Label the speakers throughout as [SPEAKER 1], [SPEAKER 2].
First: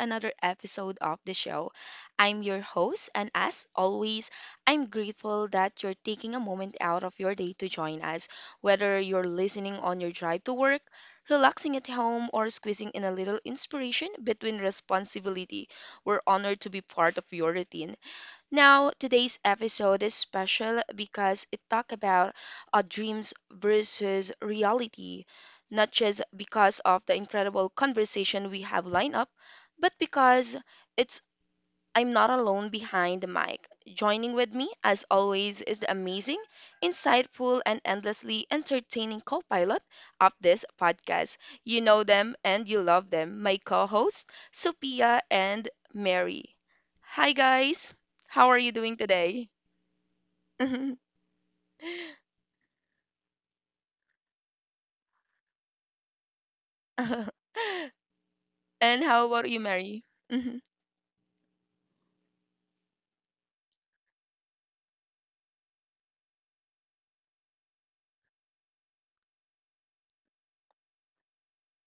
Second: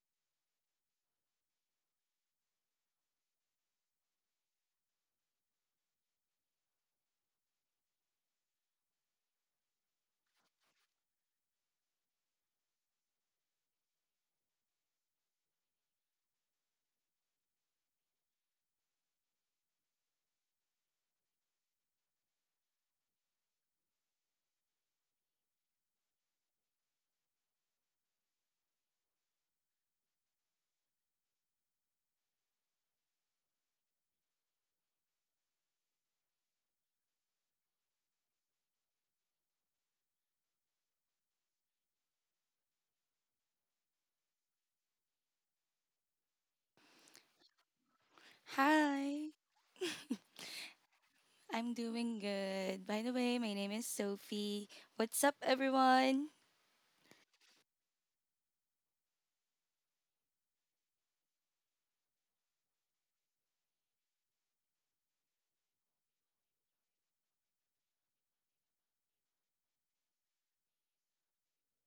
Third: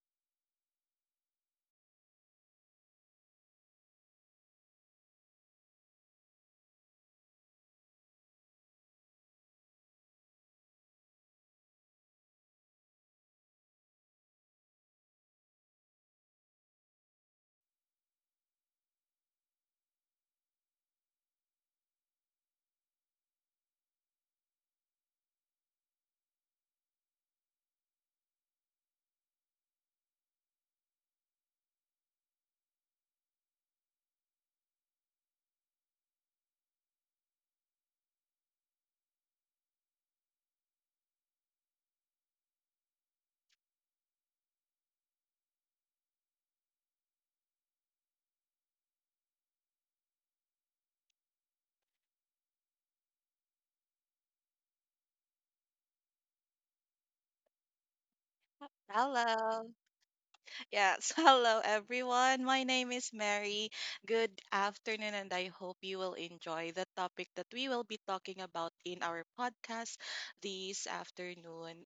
[SPEAKER 1] another episode of the show. I'm your host, and as always, I'm grateful that you're taking a moment out of your day to join us. Whether you're listening on your drive to work, relaxing at home, or squeezing in a little inspiration between responsibility, we're honored to be part of your routine. Now, today's episode is special because it talk about dreams versus reality, not just because of the incredible conversation we have lined up, but because it's I'm not alone behind the mic. Joining with me, as always, is the amazing, insightful, and endlessly entertaining co pilot of this podcast. You know them and you love them, my co hosts, Sophia and Mary. Hi, guys. How are you doing
[SPEAKER 2] Hi.
[SPEAKER 1] today? And
[SPEAKER 2] I'm doing good. By the way, my name is Sophie. What's up, everyone?
[SPEAKER 1] how about you,
[SPEAKER 3] Hello.
[SPEAKER 1] Mary?
[SPEAKER 3] Yes, hello everyone. My name is Mary. Good afternoon, and I hope you will enjoy the topic that we will be talking about in our podcast this afternoon.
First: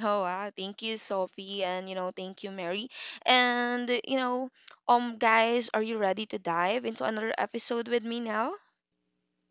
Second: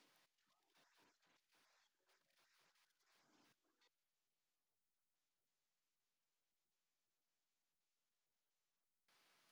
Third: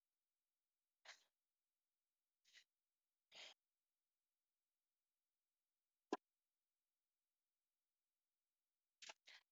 [SPEAKER 1] Oh, wow. Thank you, Sophie, and thank you, Mary. And guys, are you ready to dive into another episode with me now?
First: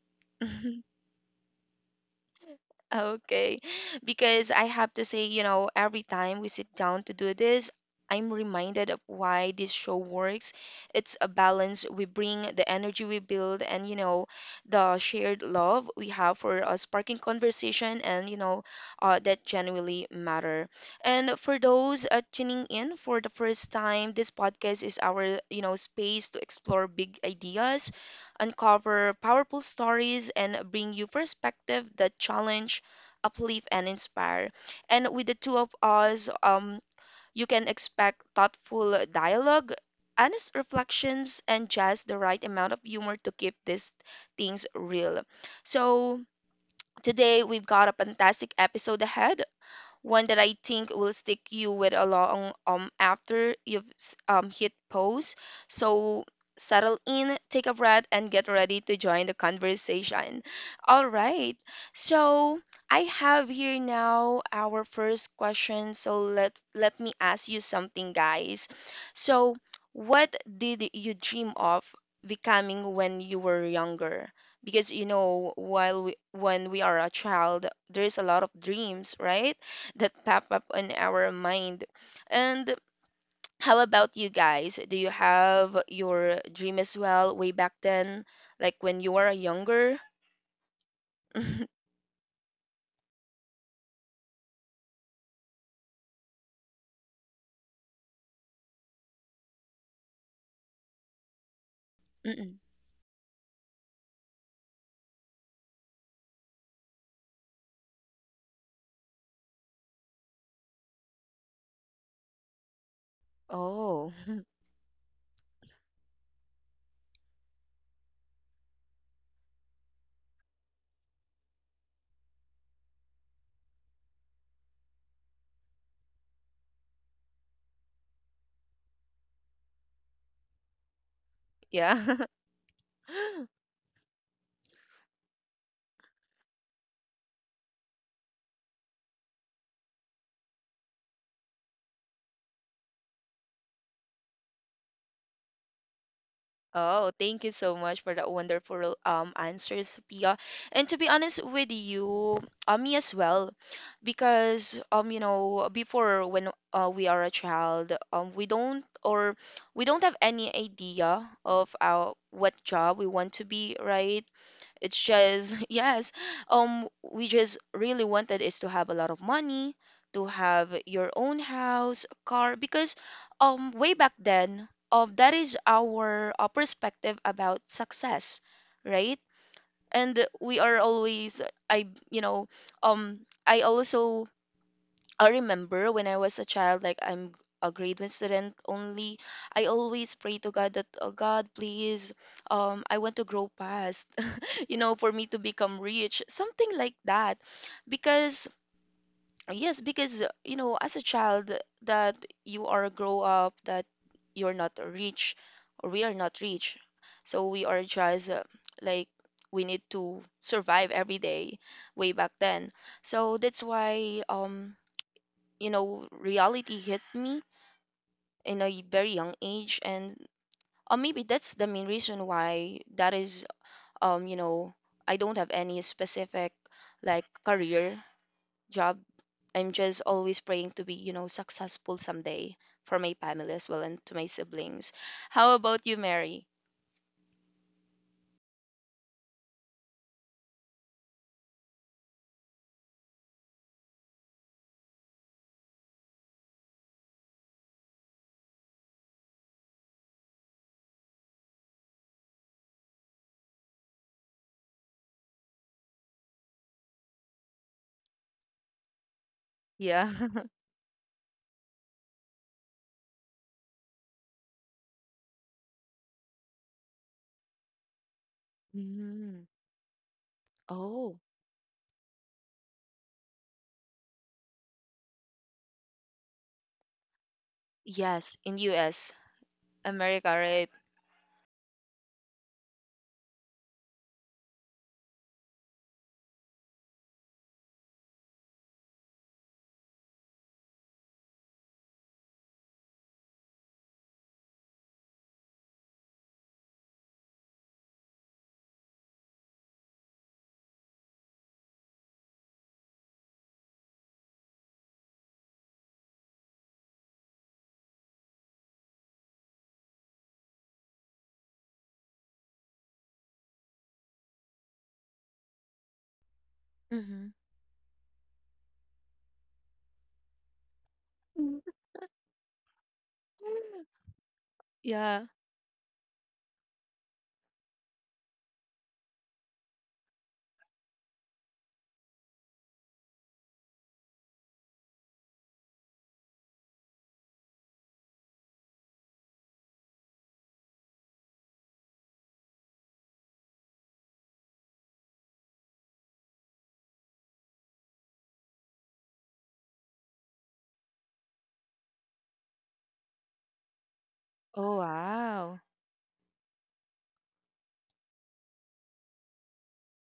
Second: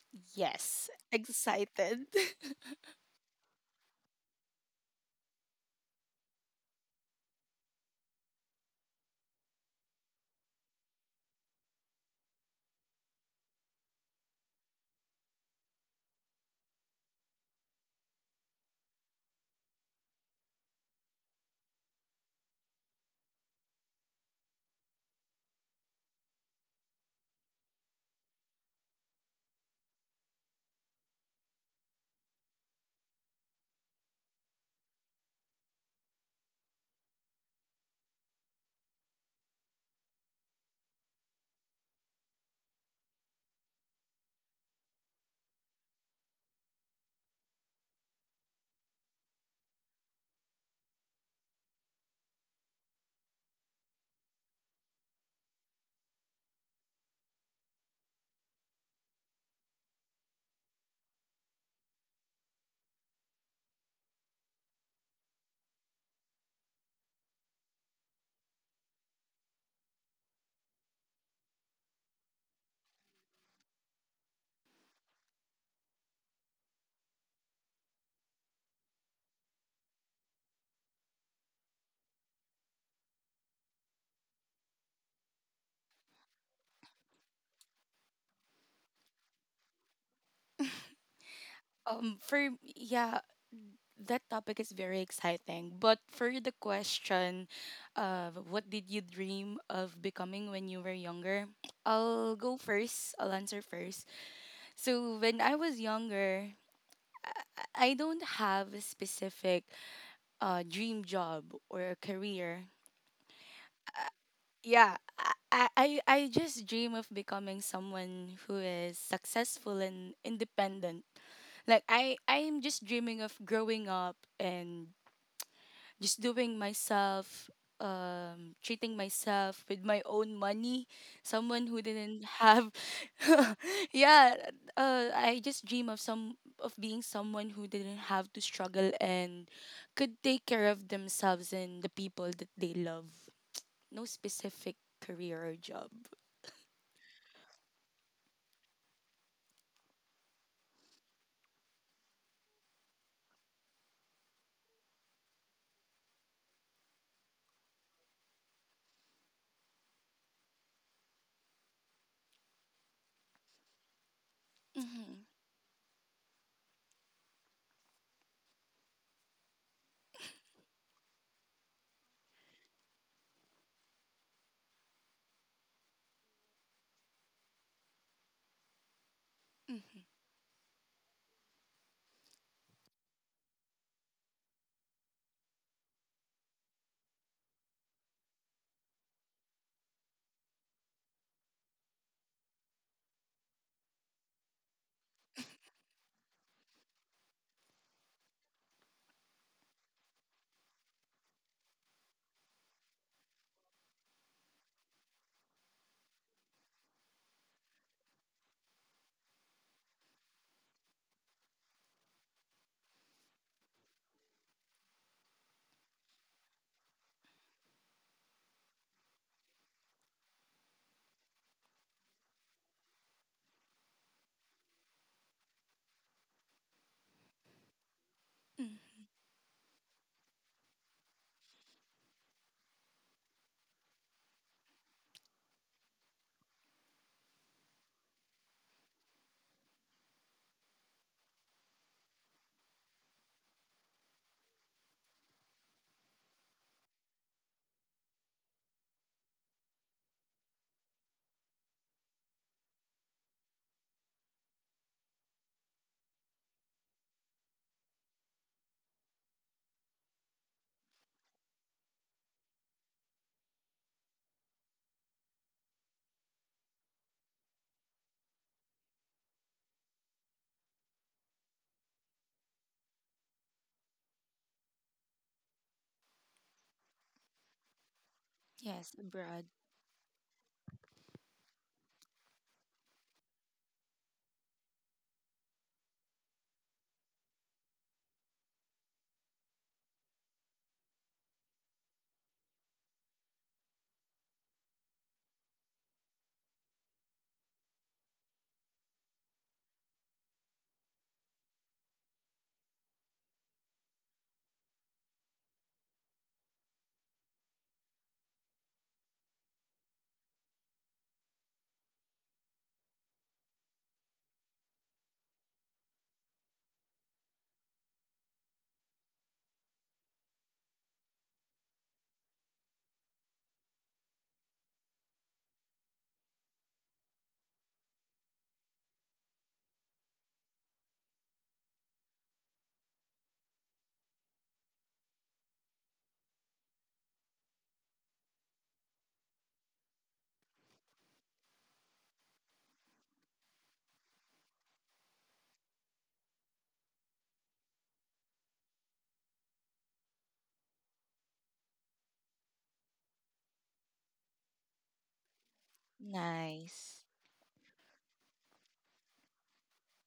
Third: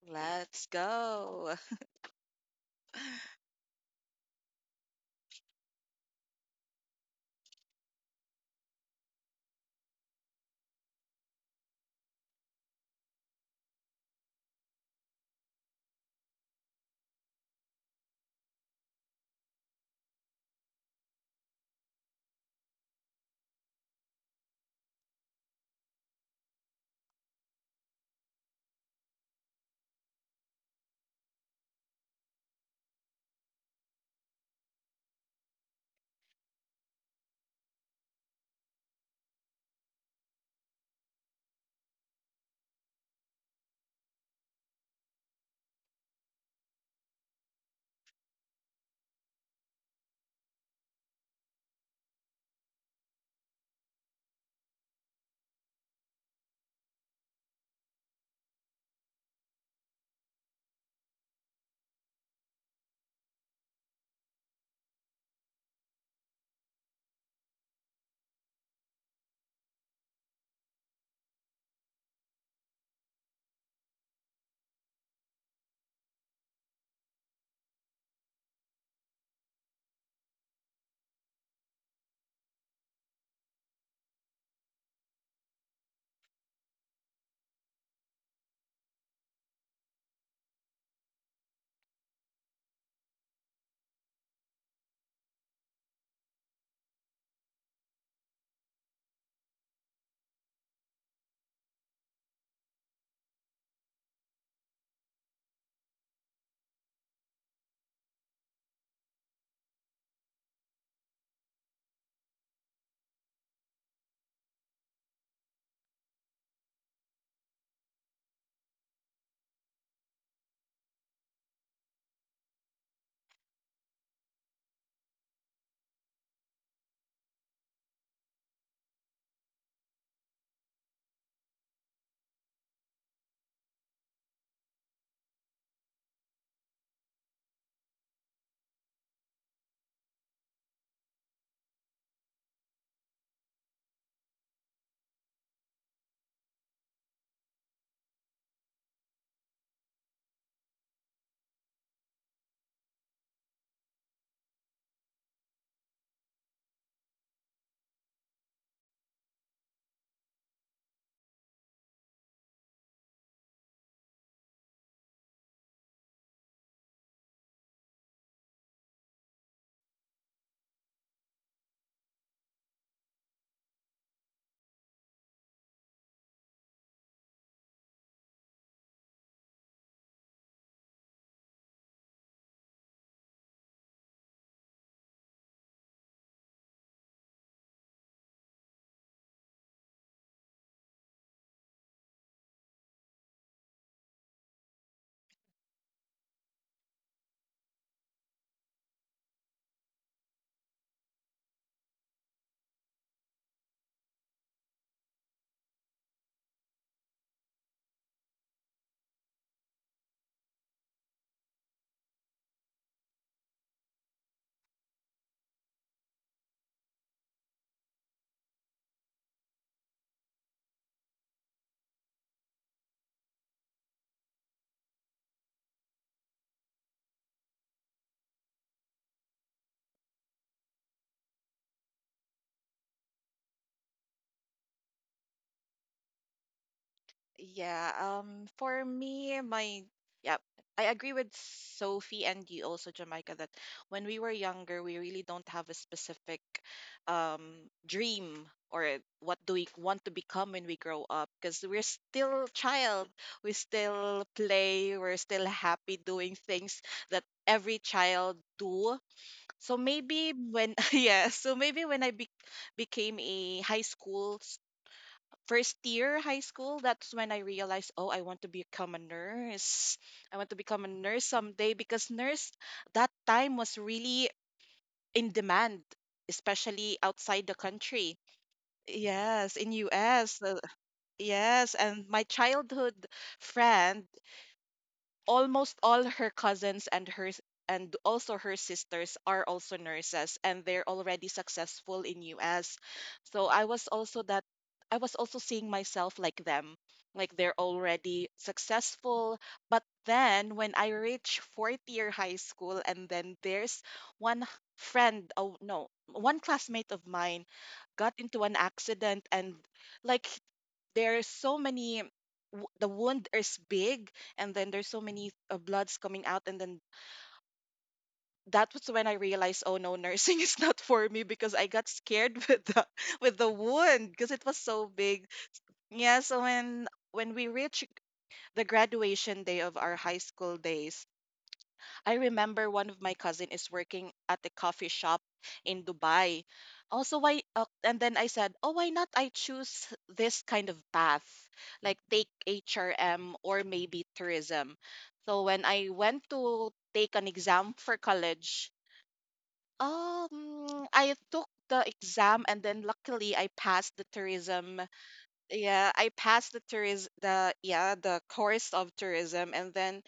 [SPEAKER 3] Let's
[SPEAKER 2] Yes,
[SPEAKER 3] go.
[SPEAKER 2] excited.
[SPEAKER 1] Okay. Because I have to say, every time we sit down to do this, I'm reminded of why this show works. It's a balance. We bring the energy we build and, the shared love we have for a sparking conversation and, that genuinely matter. And for those tuning in for the first time, this podcast is our, space to explore big ideas uncover powerful stories and bring you perspective that challenge uplift, and inspire. And with the two of us, you can expect thoughtful dialogue, honest reflections, and just the right amount of humor to keep these things real. So, today we've got a fantastic episode ahead one that I think will stick you with a long after you've hit pause. So settle in, take a breath, and get ready to join the conversation. All right. So I have here now our first question. So let me ask you something, guys. So what did you dream of becoming when you were younger? Because when we are a child there's a lot of dreams, right, that pop up on our mind. And how about you guys? Do you have your dream as well way back then, like when you were younger?
[SPEAKER 2] For yeah, that topic is very exciting. But for the question of what did you dream of becoming when you were younger? I'll go
[SPEAKER 1] Mm-mm.
[SPEAKER 2] first. I'll answer first. So when I was younger, I don't have a specific dream job or a career.
[SPEAKER 1] Oh,
[SPEAKER 2] Yeah I just dream of becoming someone who is successful and independent, like I am just dreaming of growing up and just doing myself, treating myself with my own money, someone who
[SPEAKER 1] yeah.
[SPEAKER 2] didn't have... yeah I just dream of some of being someone who didn't have to struggle and could take care of themselves and the people that they love. No specific career or job.
[SPEAKER 1] Oh, thank you so much for that wonderful answers, Pia. And to be honest with you, me as well, because you know before when we are a child, we don't have any idea of our what job we want to be, right? It's
[SPEAKER 2] hmm
[SPEAKER 1] just yes, we just really wanted is to have a lot of money, to have your own house, car, because way back then, that is our perspective about success, right? And we are always, I, you know, um, I also I remember when I was a child, like I'm a grade one student only. I always pray to God that, oh God, please, I want to grow past for me to become rich, something like that. Because, yes, because, you know, as a child, that you are grow up, that you're not rich, or we are not rich. So we are just like, we need to survive every day way back then. So that's why, reality hit me in a very young age and maybe that's the main reason why that is um you know I don't have any specific like career
[SPEAKER 2] Mm.
[SPEAKER 1] job. I'm just always praying to be, successful someday for my family as well and to my siblings. How about you, Mary?
[SPEAKER 3] Yeah, for me, yeah, I agree with Sophie and you also, Jamaica, that when we were younger, we really don't have a specific dream or what do we want to become when we grow up because we're still child. We still play, we're still happy doing things that every child do. So
[SPEAKER 1] Yeah.
[SPEAKER 3] maybe when yeah, so maybe when became a high school first year high school, that's when I realized, oh, I want to become a
[SPEAKER 1] Mm-hmm.
[SPEAKER 3] nurse. I want to become a
[SPEAKER 1] Oh.
[SPEAKER 3] nurse someday because nurse that time was really in demand, especially outside the country.
[SPEAKER 1] Yes, in
[SPEAKER 2] Yes,
[SPEAKER 1] US.
[SPEAKER 2] abroad.
[SPEAKER 3] Yes, in
[SPEAKER 1] America,
[SPEAKER 3] US.
[SPEAKER 1] right?
[SPEAKER 3] Yes, and my childhood friend, almost all her cousins and her and also her sisters are also nurses, and they're already successful in US. So I was also seeing myself like them, like they're already successful. But then when I reach fourth year high school, and then there's one h- friend, oh no, one classmate of mine got into an accident, and like there's so many the wound is big, and then there's so many bloods coming out, and then
[SPEAKER 1] Mm-hmm.
[SPEAKER 3] that was when I realized, oh no, nursing is not for me because I got scared with the wound because it was so big.
[SPEAKER 1] Yeah.
[SPEAKER 3] Yeah, so when we reached the graduation day of our high school days, I remember one of my cousin is working at the coffee shop in Dubai. Also, why? And then I said, oh, why not? I choose this kind of path, like take HRM or maybe tourism. So when I went to take an exam for college, I took the exam and then luckily I passed the
[SPEAKER 1] Oh,
[SPEAKER 3] tourism.
[SPEAKER 1] wow.
[SPEAKER 3] Yeah, I passed the
[SPEAKER 2] Nice.
[SPEAKER 3] tourism, the course of tourism, and then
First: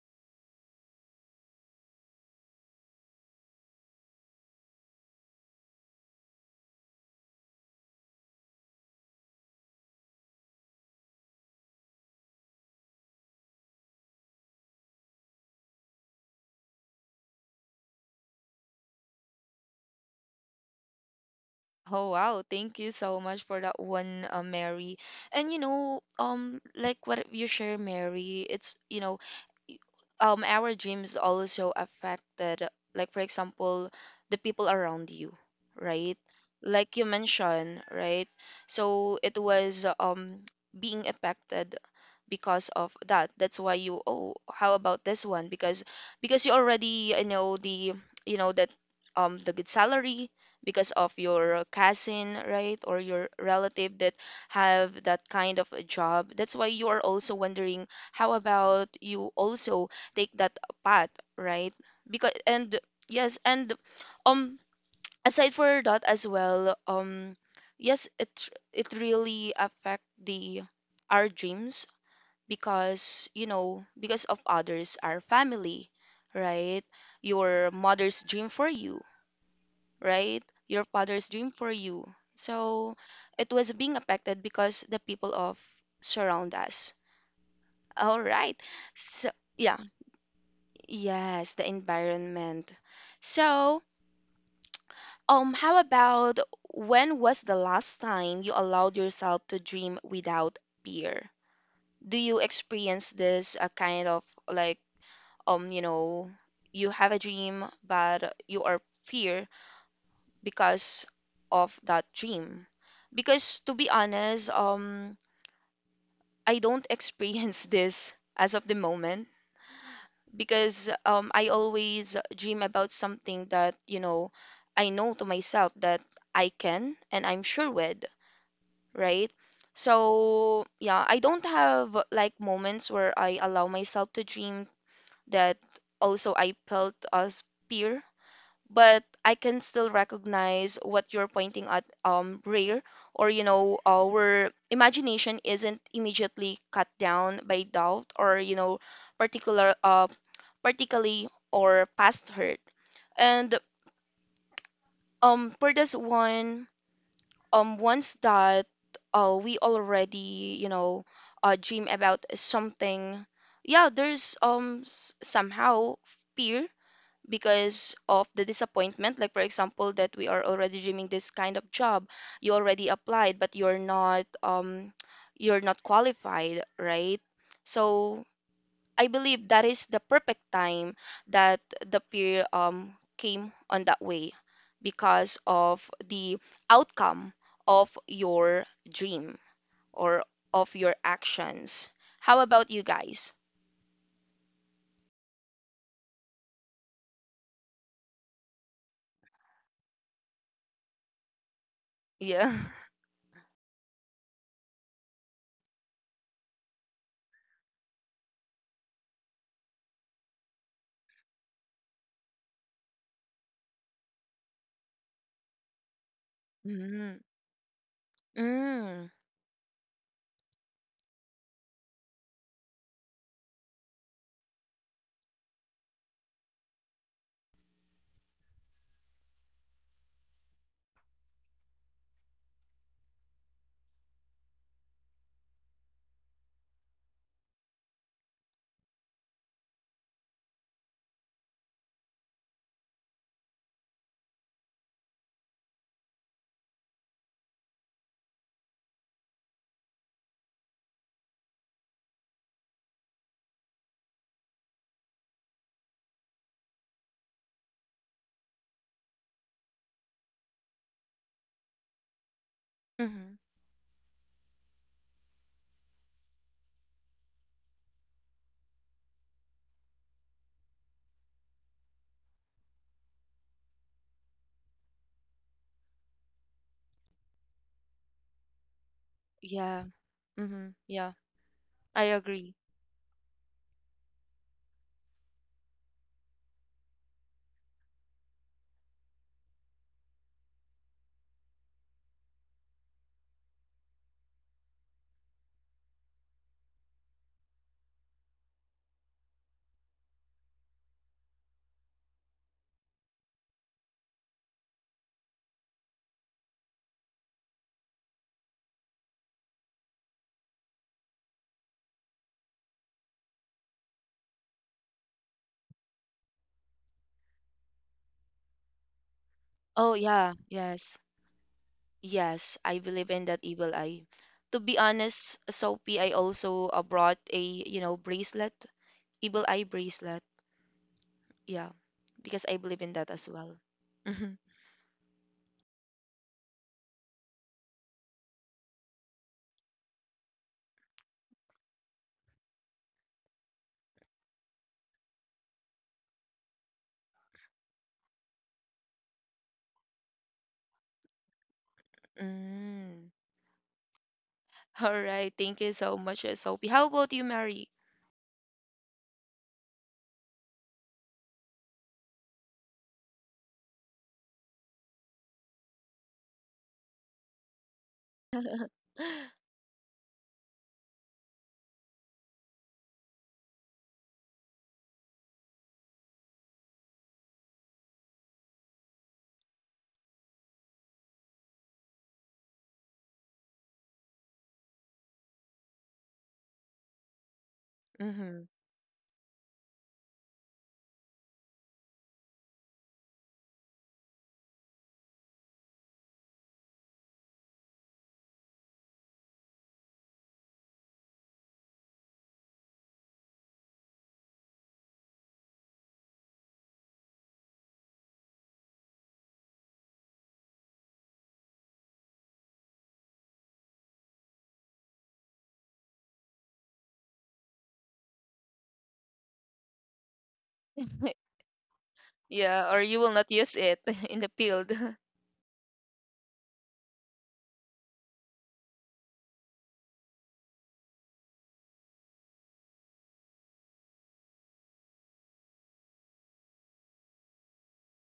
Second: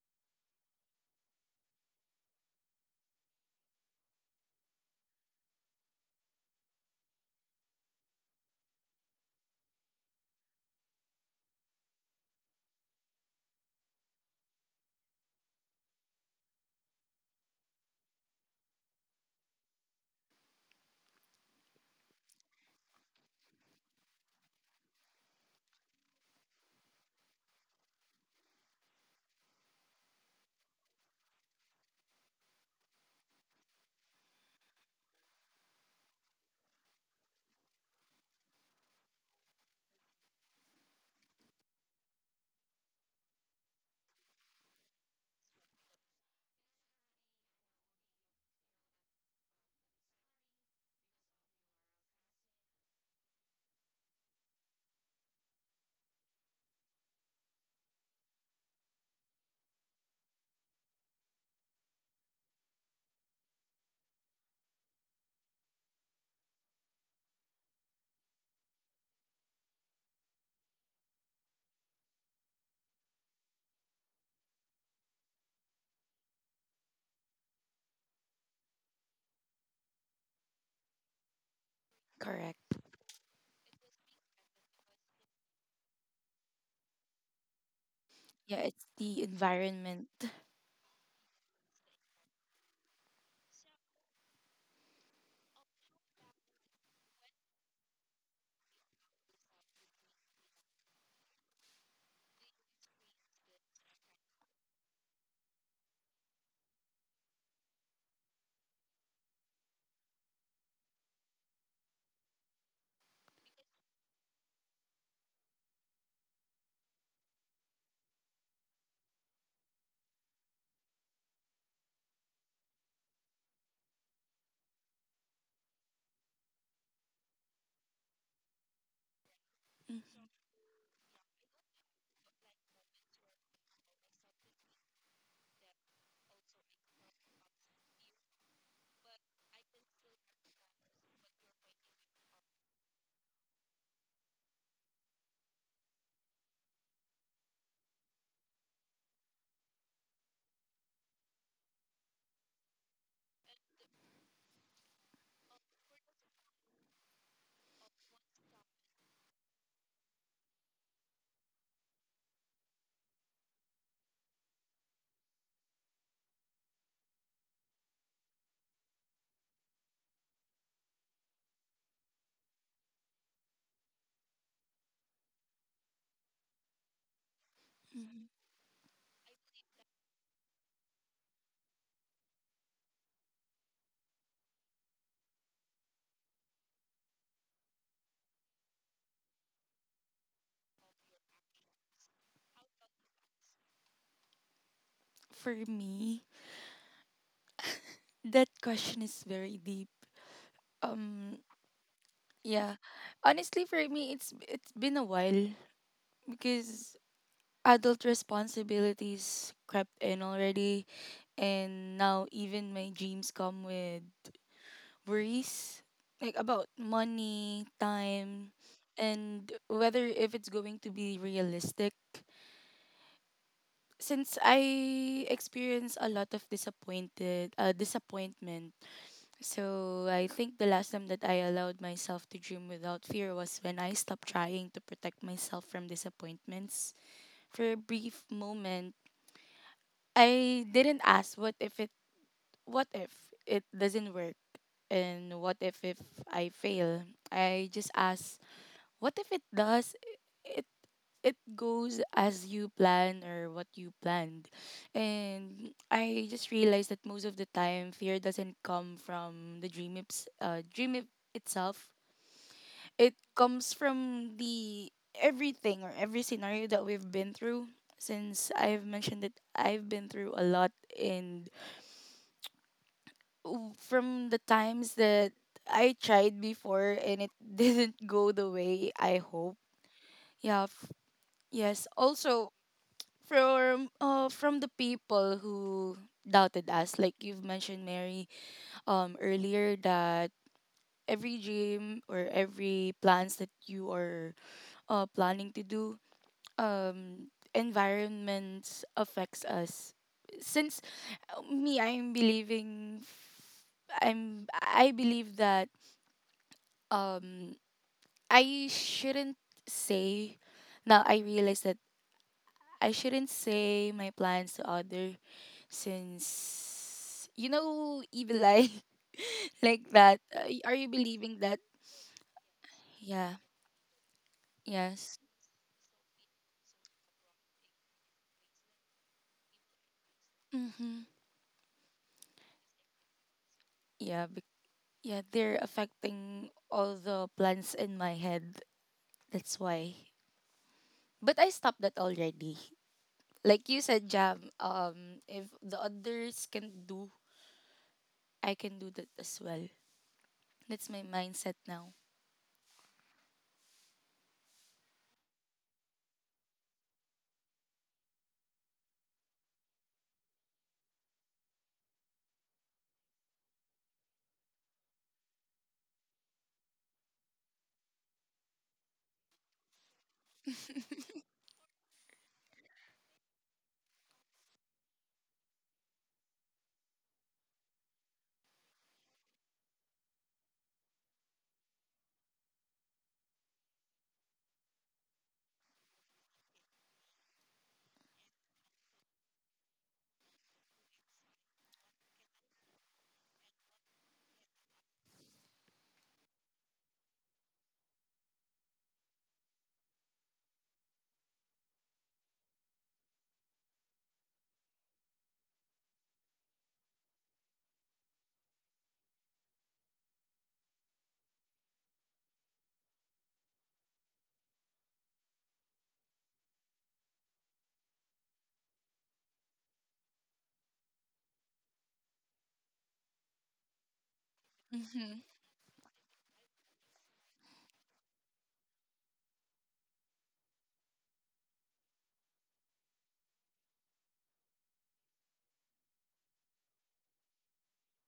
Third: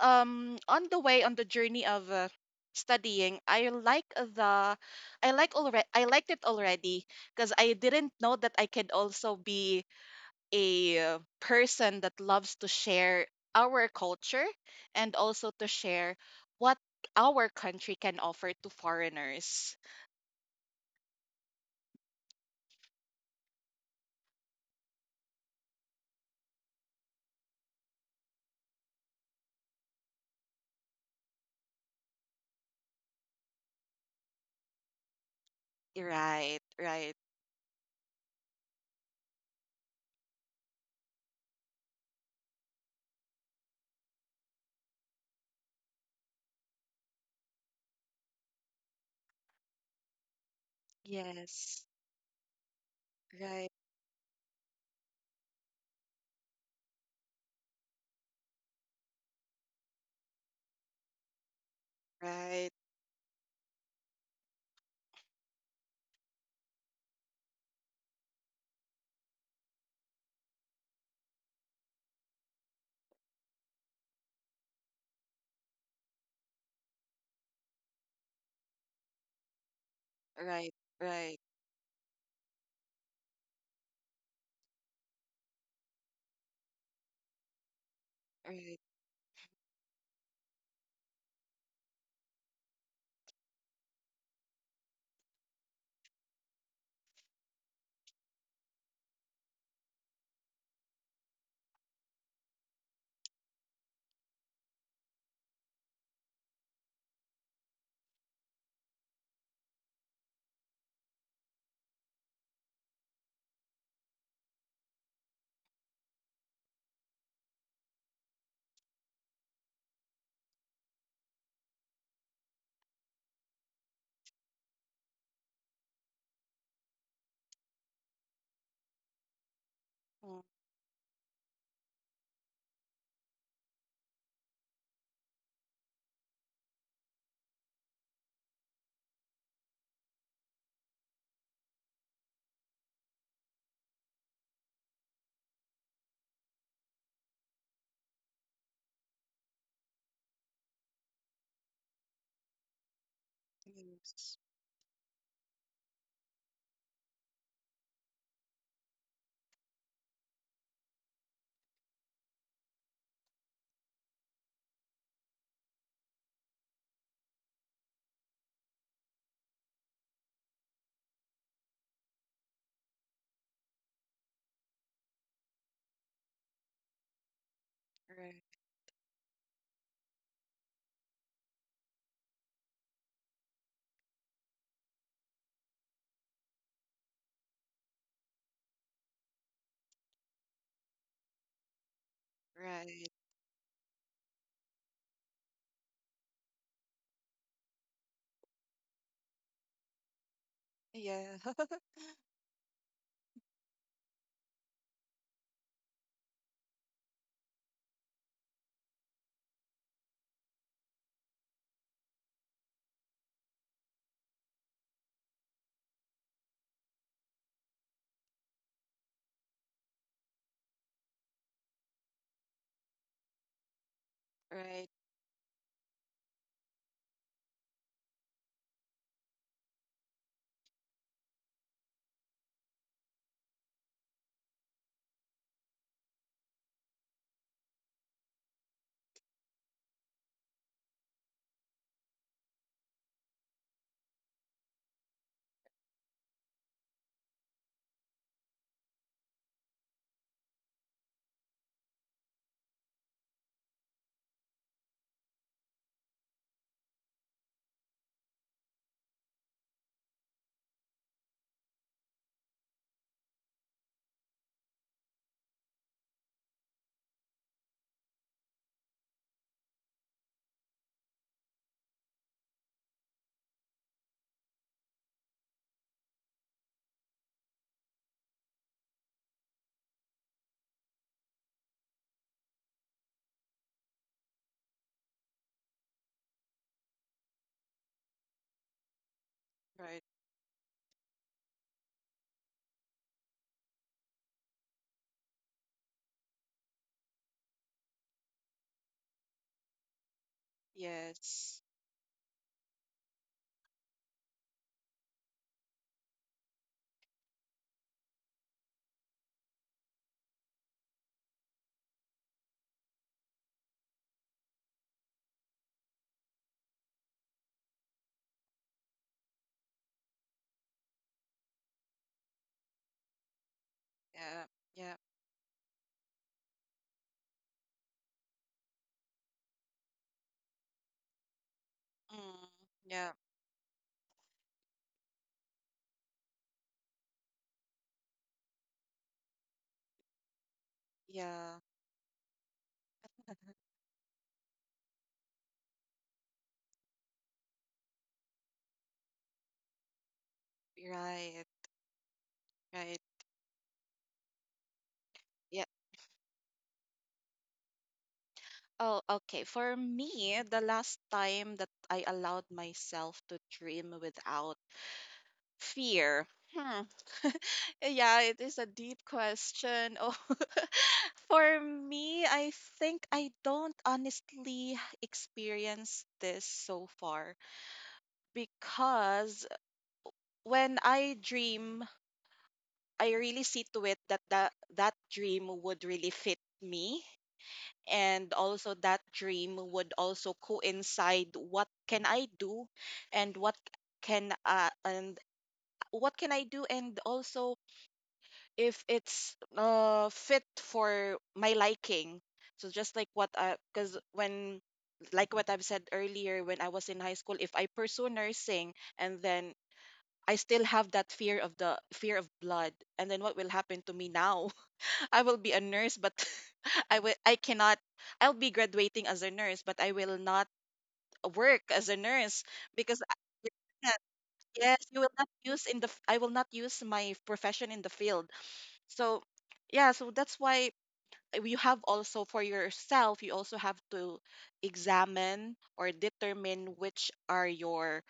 [SPEAKER 3] on the way on the journey of studying, I liked it already because I didn't know that I could also be a person that loves to share our culture and also to share what our country can offer to foreigners.
[SPEAKER 1] Oh wow, thank you so much for that one, Mary. And like what you share, Mary, it's y- our dreams also affected, like for example, the people around you, right,
[SPEAKER 3] Right,
[SPEAKER 1] like you
[SPEAKER 3] right.
[SPEAKER 1] mentioned, right? So it was being affected because of that. That's why you oh how about this one, because you already, you know, you know that the good salary because of your
[SPEAKER 3] Yes.
[SPEAKER 1] cousin, right, or your
[SPEAKER 3] Right,
[SPEAKER 1] relative that have that kind of a job. That's why you are also wondering how about you also take that path, right? Because
[SPEAKER 3] right.
[SPEAKER 1] and yes. And um aside for that as well, yes, it really affect the our dreams because, you know, because of others, our family, right, your mother's dream for you, right,
[SPEAKER 3] Right,
[SPEAKER 1] your father's
[SPEAKER 3] right.
[SPEAKER 1] dream for you.
[SPEAKER 2] Correct.
[SPEAKER 1] So it was being affected because the people of surround us, all
[SPEAKER 2] Yeah,
[SPEAKER 1] right?
[SPEAKER 3] Right.
[SPEAKER 2] it's the
[SPEAKER 1] So yeah.
[SPEAKER 2] environment.
[SPEAKER 1] Yes, the environment. So, how about when was the last time you allowed yourself to dream without fear? Do you experience this a kind of like, um, you know, you have a dream but you are fear because of that dream? Because to be honest, I don't experience this as of the moment because I always dream about something that, you know, I know to myself that I can and I'm sure with, right?
[SPEAKER 2] Mm.
[SPEAKER 3] Mm,
[SPEAKER 1] So, yeah, I don't have like moments where I allow myself to dream that also I felt as peer, but I can still recognize what you're pointing at, rare, or you know, our imagination isn't immediately cut down by doubt or you know, particular uh, particularly or past hurt. And
[SPEAKER 3] yes.
[SPEAKER 1] for this one, once that we already, you know, dream about something, yeah, there's somehow fear because of the disappointment. Like for example that we are already dreaming this kind of job, you already applied but you're not qualified, right? So
[SPEAKER 3] Right,
[SPEAKER 1] I believe that is the perfect time that the peer came on that way because of the outcome of your dream or of your actions. How about you
[SPEAKER 3] right.
[SPEAKER 1] guys?
[SPEAKER 2] For me, that question is very deep.
[SPEAKER 3] Yeah.
[SPEAKER 2] Um,
[SPEAKER 1] Yeah.
[SPEAKER 2] yeah. Honestly, for me, it's been a while because adult responsibilities crept in already, and now even my dreams come with worries, like about
[SPEAKER 1] Mm-hmm.
[SPEAKER 2] money, time,
[SPEAKER 1] Mm.
[SPEAKER 2] and whether if it's going to be realistic. Since I
[SPEAKER 3] Right.
[SPEAKER 2] experience a lot of disappointed disappointment, so I think the last time that I allowed myself to dream without fear was when I stopped trying to protect myself from disappointments. For a brief moment, I didn't ask what if what if it doesn't work, and what if I fail. I just asked, what if it does? It it goes as you plan, or what you planned. And I just realized that most of the time fear doesn't come from the dream it itself. It
[SPEAKER 1] Mm-hmm.
[SPEAKER 2] comes from the everything or every scenario that we've been through. Since I've mentioned that I've been through a lot, and from the times that I tried before and it didn't go the way I hope.
[SPEAKER 1] Yeah.
[SPEAKER 2] Yeah,
[SPEAKER 1] Mm-hmm.
[SPEAKER 2] f-
[SPEAKER 1] Yeah.
[SPEAKER 2] yes.
[SPEAKER 1] I
[SPEAKER 2] Also,
[SPEAKER 1] agree.
[SPEAKER 2] from the people who doubted us, like you've mentioned, Mary, earlier,
[SPEAKER 3] Right.
[SPEAKER 2] that every dream or every plans that you are planning to do, um environment affects us. Since
[SPEAKER 3] Yes.
[SPEAKER 2] me, I believe that, um I shouldn't say... Now I realize that I shouldn't say my plans to other, since, you know, evil eye. Like
[SPEAKER 1] Oh
[SPEAKER 2] that,
[SPEAKER 1] yeah,
[SPEAKER 2] are you
[SPEAKER 1] yes.
[SPEAKER 2] believing that?
[SPEAKER 1] Yes, I believe in
[SPEAKER 2] Yeah.
[SPEAKER 1] that evil eye.
[SPEAKER 3] Yeah.
[SPEAKER 1] To be
[SPEAKER 3] Yeah.
[SPEAKER 2] Yes.
[SPEAKER 1] honest, Sophie, I also brought a, bracelet, evil eye bracelet.
[SPEAKER 2] Mm-hmm.
[SPEAKER 1] Yeah, because
[SPEAKER 3] Mm.
[SPEAKER 1] I believe in
[SPEAKER 3] Yeah.
[SPEAKER 1] that as well.
[SPEAKER 2] yeah
[SPEAKER 1] Mhm.
[SPEAKER 2] bec- yeah, they're affecting all the plans in my head. That's why... but I
[SPEAKER 3] Yeah.
[SPEAKER 2] stopped that already. Like you said, Jam, if the others can do, I can do that as well. That's my
[SPEAKER 3] Right.
[SPEAKER 2] mindset now.
[SPEAKER 3] Right.
[SPEAKER 1] Mm. All right.
[SPEAKER 3] Yeah.
[SPEAKER 1] Thank you so much, Sophie. How about you, Mary?
[SPEAKER 3] Oh, okay. For me, the last time that I allowed myself to dream without fear. Hmm. Yeah, it is a deep question. Oh, for me, I think I don't honestly experience this so far because when I dream, I really see to it that that dream would really fit me, and
[SPEAKER 1] Hmm.
[SPEAKER 3] also that dream would also coincide what can I do, and can uh, and what can I do, and also if it's fit for my liking. So just like what because when like what I've said earlier, when I was in high school, if I pursue nursing, and then I still have that fear of the fear of blood, and then what will happen to me now? I will be a nurse, but I will I cannot I'll be graduating as a nurse, but I will not work as a nurse
[SPEAKER 1] Yeah, or
[SPEAKER 3] because
[SPEAKER 1] you
[SPEAKER 3] I-
[SPEAKER 1] will not
[SPEAKER 3] you
[SPEAKER 1] use it
[SPEAKER 3] cannot-
[SPEAKER 1] in the field.
[SPEAKER 3] yes, you will
[SPEAKER 2] Mm-hmm.
[SPEAKER 3] not use in the I will not use my profession in the field. So yeah, so that's why you have also for yourself, you also have to examine or determine which are your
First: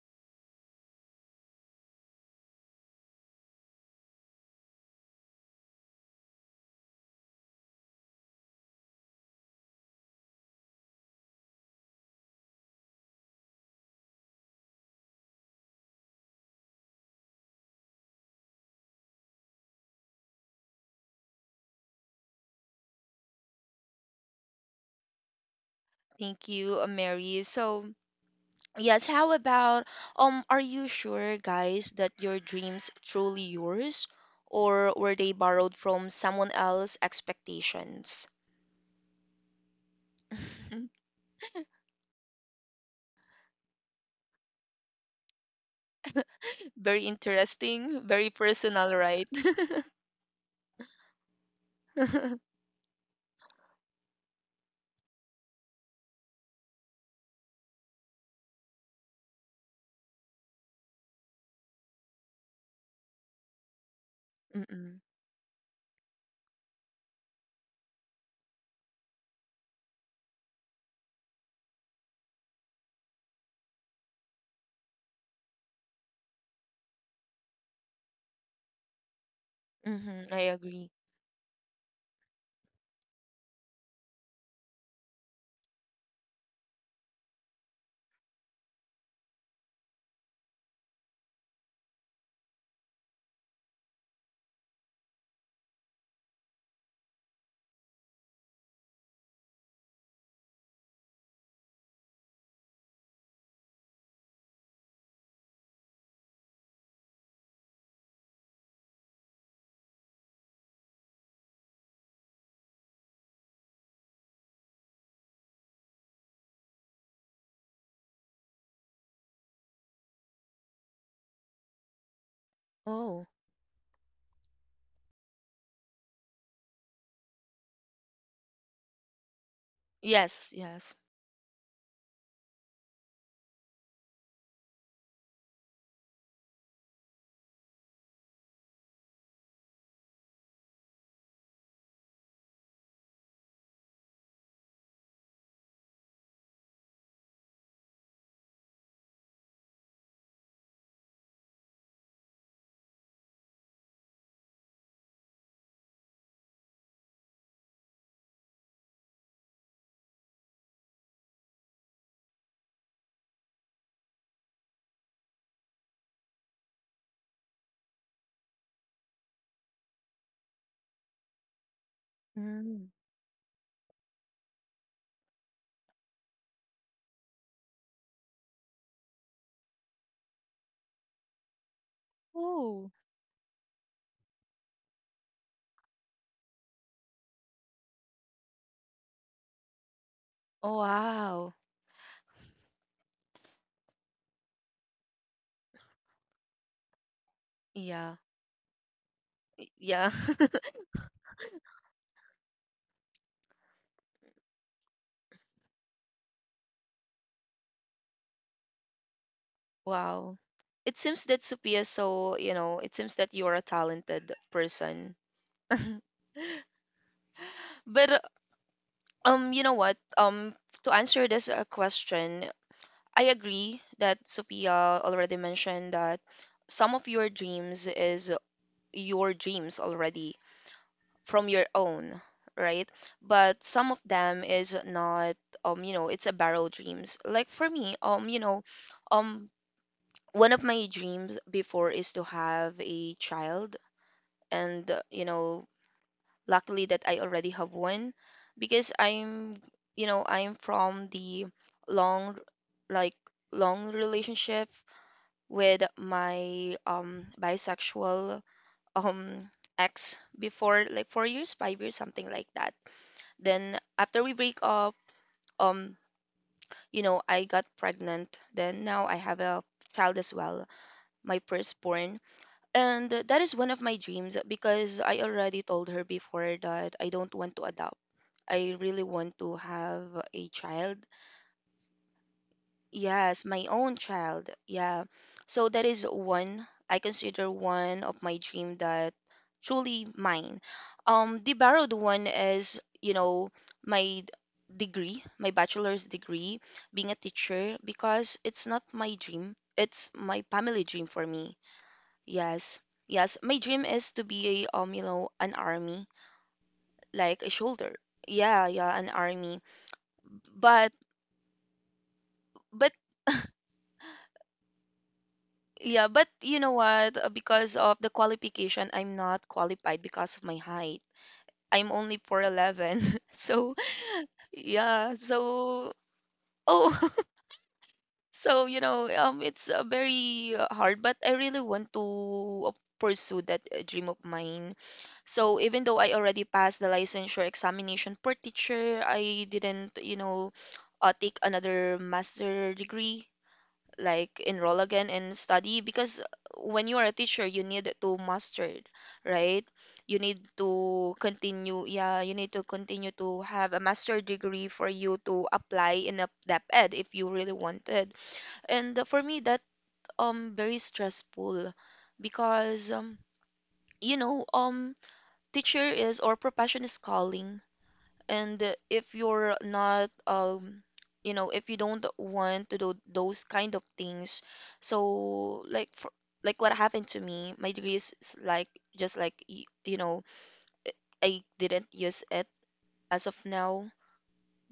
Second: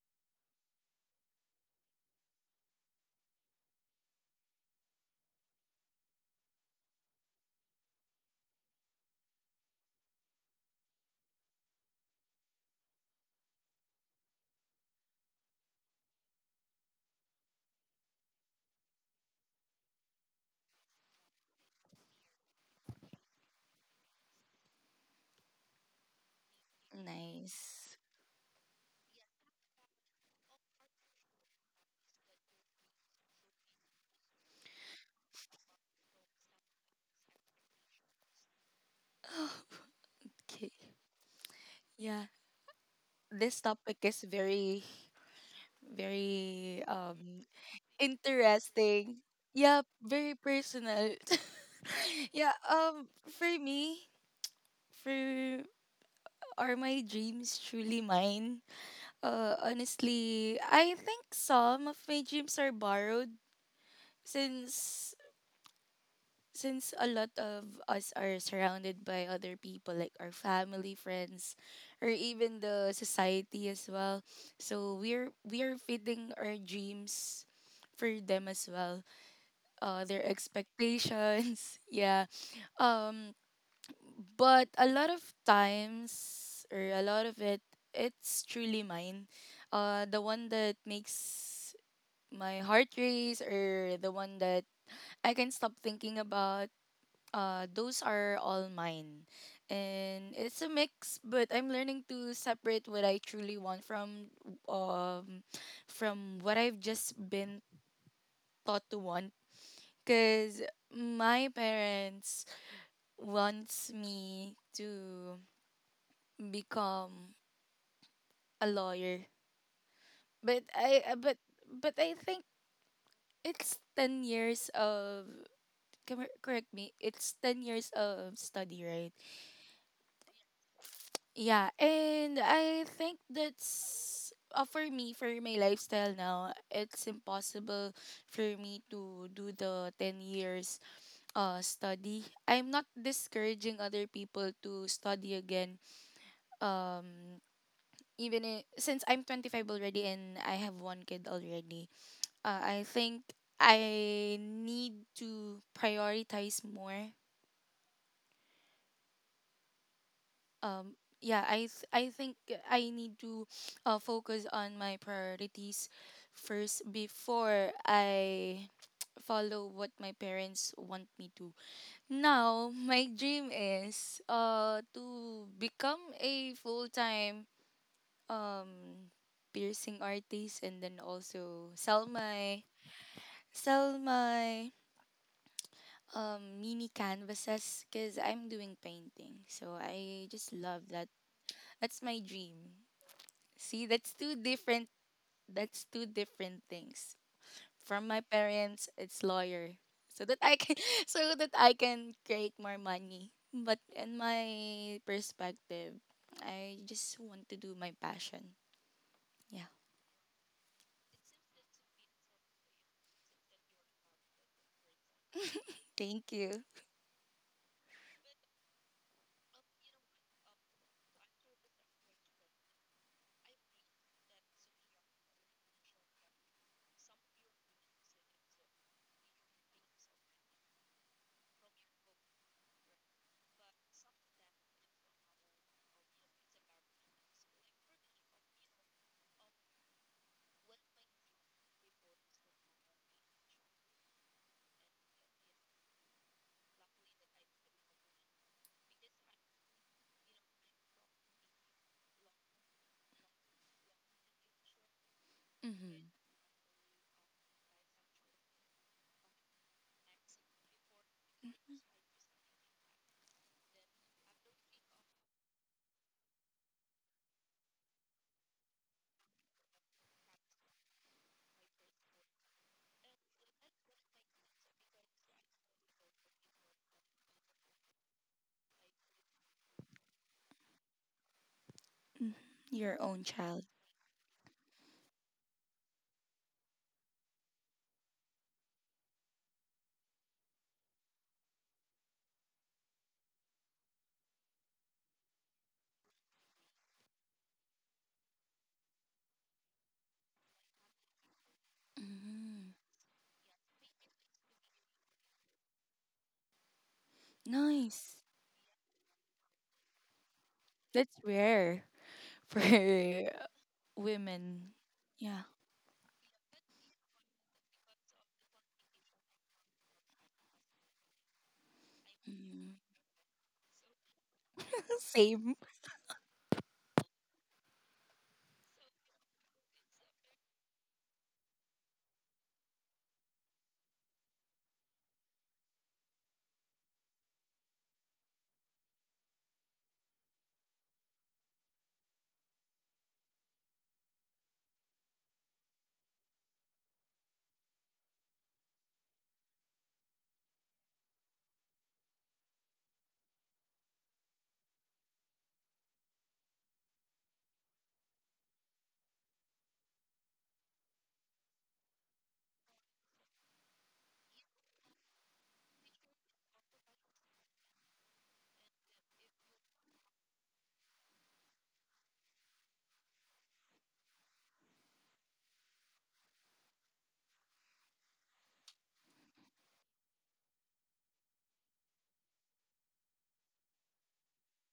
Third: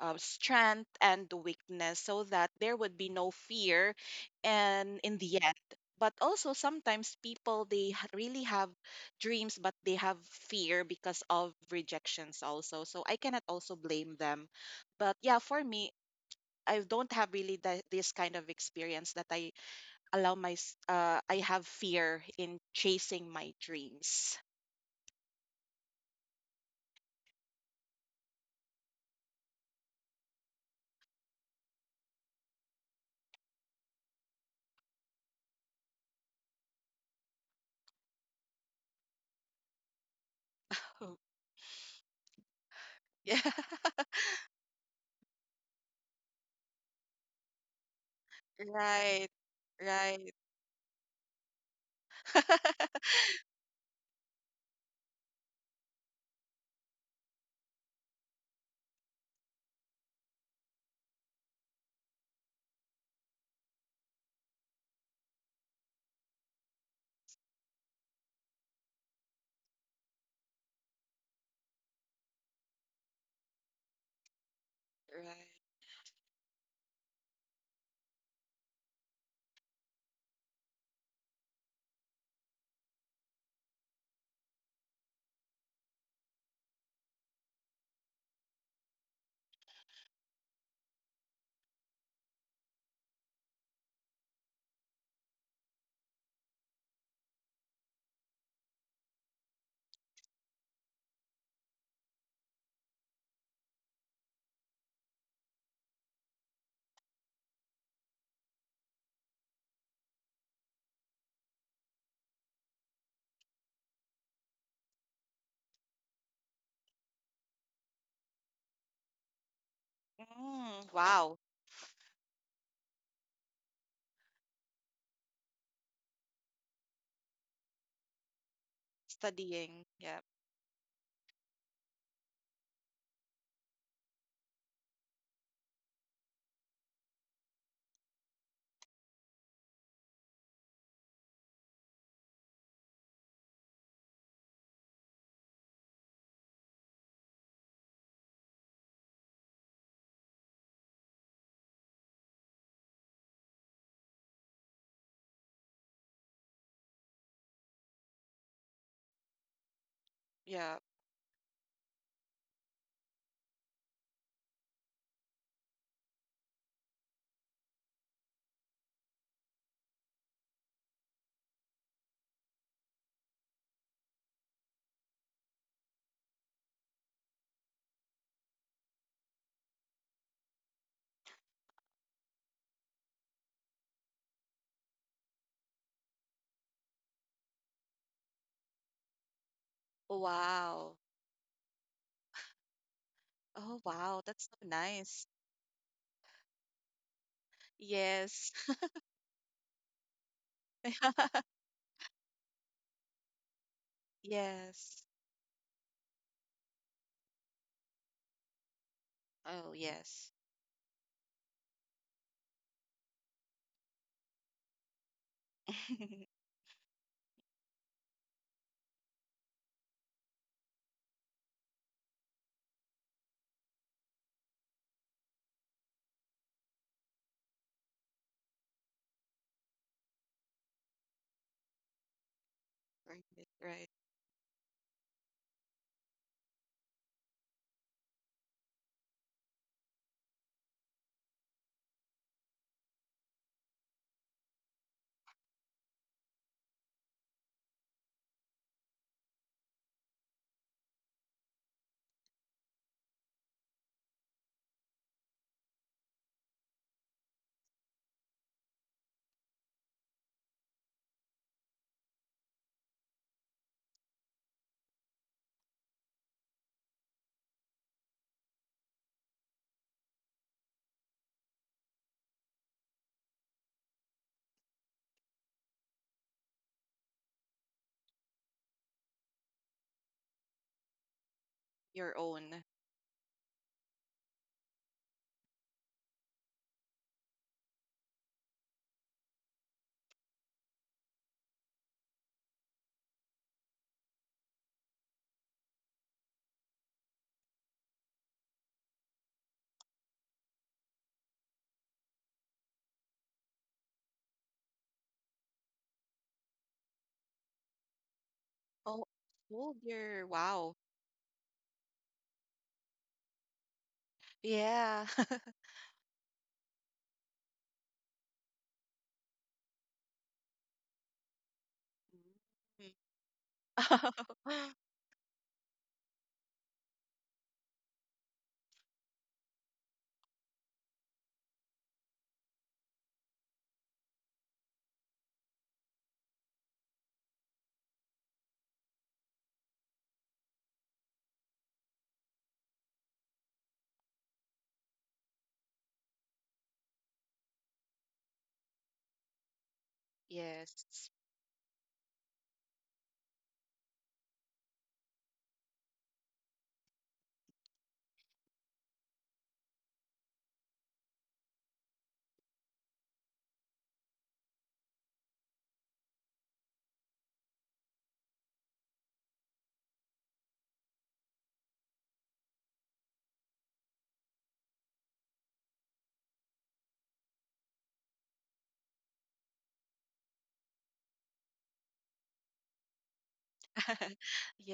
[SPEAKER 3] strength and the weakness so that there would be no fear and in the end. But also sometimes people really have dreams, but they have fear because of rejections also, so I cannot also blame them. But yeah, for me, I don't have really this kind of experience that I I have fear in chasing my dreams.
[SPEAKER 1] Thank you, Mary. So,
[SPEAKER 2] Nice.
[SPEAKER 1] yes, how about are you sure guys that your dreams truly yours or were they borrowed from someone else's expectations?
[SPEAKER 2] Okay. Yeah,
[SPEAKER 3] Yeah.
[SPEAKER 2] this topic is very, very,
[SPEAKER 1] Very interesting, very personal,
[SPEAKER 2] interesting.
[SPEAKER 3] Right,
[SPEAKER 1] right?
[SPEAKER 2] Yeah,
[SPEAKER 3] right.
[SPEAKER 2] very personal.
[SPEAKER 3] Right.
[SPEAKER 2] yeah, um for me, for are my dreams truly mine? Honestly, I think some of my dreams are borrowed,
[SPEAKER 1] Mm-mm.
[SPEAKER 2] since a lot of us are surrounded by other people, like our family, friends, or even the society as well. So we are fitting our dreams for them as well. Their
[SPEAKER 1] Mm-hmm. I agree.
[SPEAKER 2] expectations. Yeah. Um, but a lot of times, or a lot of it, it's truly mine. The one that makes my heart race, or the one that I can stop thinking about, those are all mine. And it's a mix, but I'm learning to separate what I truly want um from what I've just been taught to want, because my parents wants me to become a lawyer. But
[SPEAKER 3] Mm,
[SPEAKER 2] I uh,
[SPEAKER 3] wow.
[SPEAKER 2] but but I think
[SPEAKER 1] Oh.
[SPEAKER 2] it's 10 years of correct me, it's 10 years of study, right?
[SPEAKER 3] Studying. Yep.
[SPEAKER 1] Yes, yes.
[SPEAKER 2] Yeah, and I think that's for me, for my lifestyle now, it's impossible for me to do the 10 years study. I'm not discouraging other people to study again. Um even I Since I'm 25 already and I have one kid already, I think I need to prioritize more.
[SPEAKER 3] Yep.
[SPEAKER 2] I think I need to focus on my priorities first before I follow what my parents want me to. Now,
[SPEAKER 1] Mm.
[SPEAKER 2] my dream is to become a full-time um piercing artist, and then also
[SPEAKER 1] Ooh.
[SPEAKER 2] sell my mini canvases, because I'm doing painting. So I just
[SPEAKER 1] Oh,
[SPEAKER 2] love
[SPEAKER 3] Wow.
[SPEAKER 2] that.
[SPEAKER 1] wow.
[SPEAKER 2] That's my dream.
[SPEAKER 3] Oh,
[SPEAKER 2] See,
[SPEAKER 3] wow. That's so nice.
[SPEAKER 2] that's two different things. From
[SPEAKER 1] Yeah.
[SPEAKER 2] my
[SPEAKER 3] Yes.
[SPEAKER 2] parents, it's
[SPEAKER 1] Y-
[SPEAKER 2] lawyer.
[SPEAKER 1] Yeah.
[SPEAKER 2] So that I can so that I can create more money. But in my
[SPEAKER 3] Yes.
[SPEAKER 2] perspective, I just want to do my passion. Yeah.
[SPEAKER 3] Oh, yes.
[SPEAKER 1] Wow. It seems that Sophia, so, you know, it seems that you're a talented person.
[SPEAKER 2] Thank you.
[SPEAKER 1] But you know what? To answer this question, I agree that Sophia already mentioned that some of your dreams is your dreams already, from your own, right?
[SPEAKER 3] Right,
[SPEAKER 1] But
[SPEAKER 3] right.
[SPEAKER 1] some of them is not. You know, it's a borrowed dreams. Like for me, um one of my dreams before is to have a child and, you know, luckily that I already have one because I'm, I'm from the long like long relationship with
[SPEAKER 2] Mm-hmm.
[SPEAKER 1] my bisexual um ex before like 4 years, 5 years, something like that. Then after we break up, um, you know, I got pregnant. Then now I have a child as well, my firstborn. And that is one of my dreams because I already told her before that I don't want to adopt. I really want to have a child.
[SPEAKER 3] Your own.
[SPEAKER 2] Your own
[SPEAKER 1] Yes,
[SPEAKER 2] child.
[SPEAKER 1] my own child. Yeah. So that is one I consider one of my dream that truly mine. The borrowed one is, you know, my d- degree, my bachelor's degree, being a teacher because it's not my dream. It's my family dream for me.
[SPEAKER 2] Mm,
[SPEAKER 1] Yes. Yes, my dream is to be a you know, an army, like a shoulder.
[SPEAKER 2] nice.
[SPEAKER 1] Yeah, yeah,
[SPEAKER 3] Oh,
[SPEAKER 1] an army.
[SPEAKER 3] oh dear. Wow.
[SPEAKER 1] But
[SPEAKER 2] That's rare for
[SPEAKER 1] but
[SPEAKER 2] women.
[SPEAKER 3] Yeah.
[SPEAKER 2] Yeah.
[SPEAKER 1] yeah, but you know what? Because of the qualification, I'm not qualified because of my height. I'm only
[SPEAKER 2] Mm.
[SPEAKER 3] Mm.
[SPEAKER 1] 4'11. So, yeah,
[SPEAKER 2] Same.
[SPEAKER 1] so oh, so you know, it's very hard, but I really want to uh, pursue that dream of mine. So, even though I already passed the licensure examination per teacher, I didn't, take another master degree like enroll again and study because when you are a teacher you need to master it, right? You need
[SPEAKER 3] Yes.
[SPEAKER 1] to continue, yeah, you need to continue to have a master degree for you to apply in a dep ed if you really wanted. And for me that very stressful, because you know um teacher is or profession is calling. And if you're not, if you don't want to do those kind of things, so like for, like what happened to me, my degree is like just like I didn't use it as of now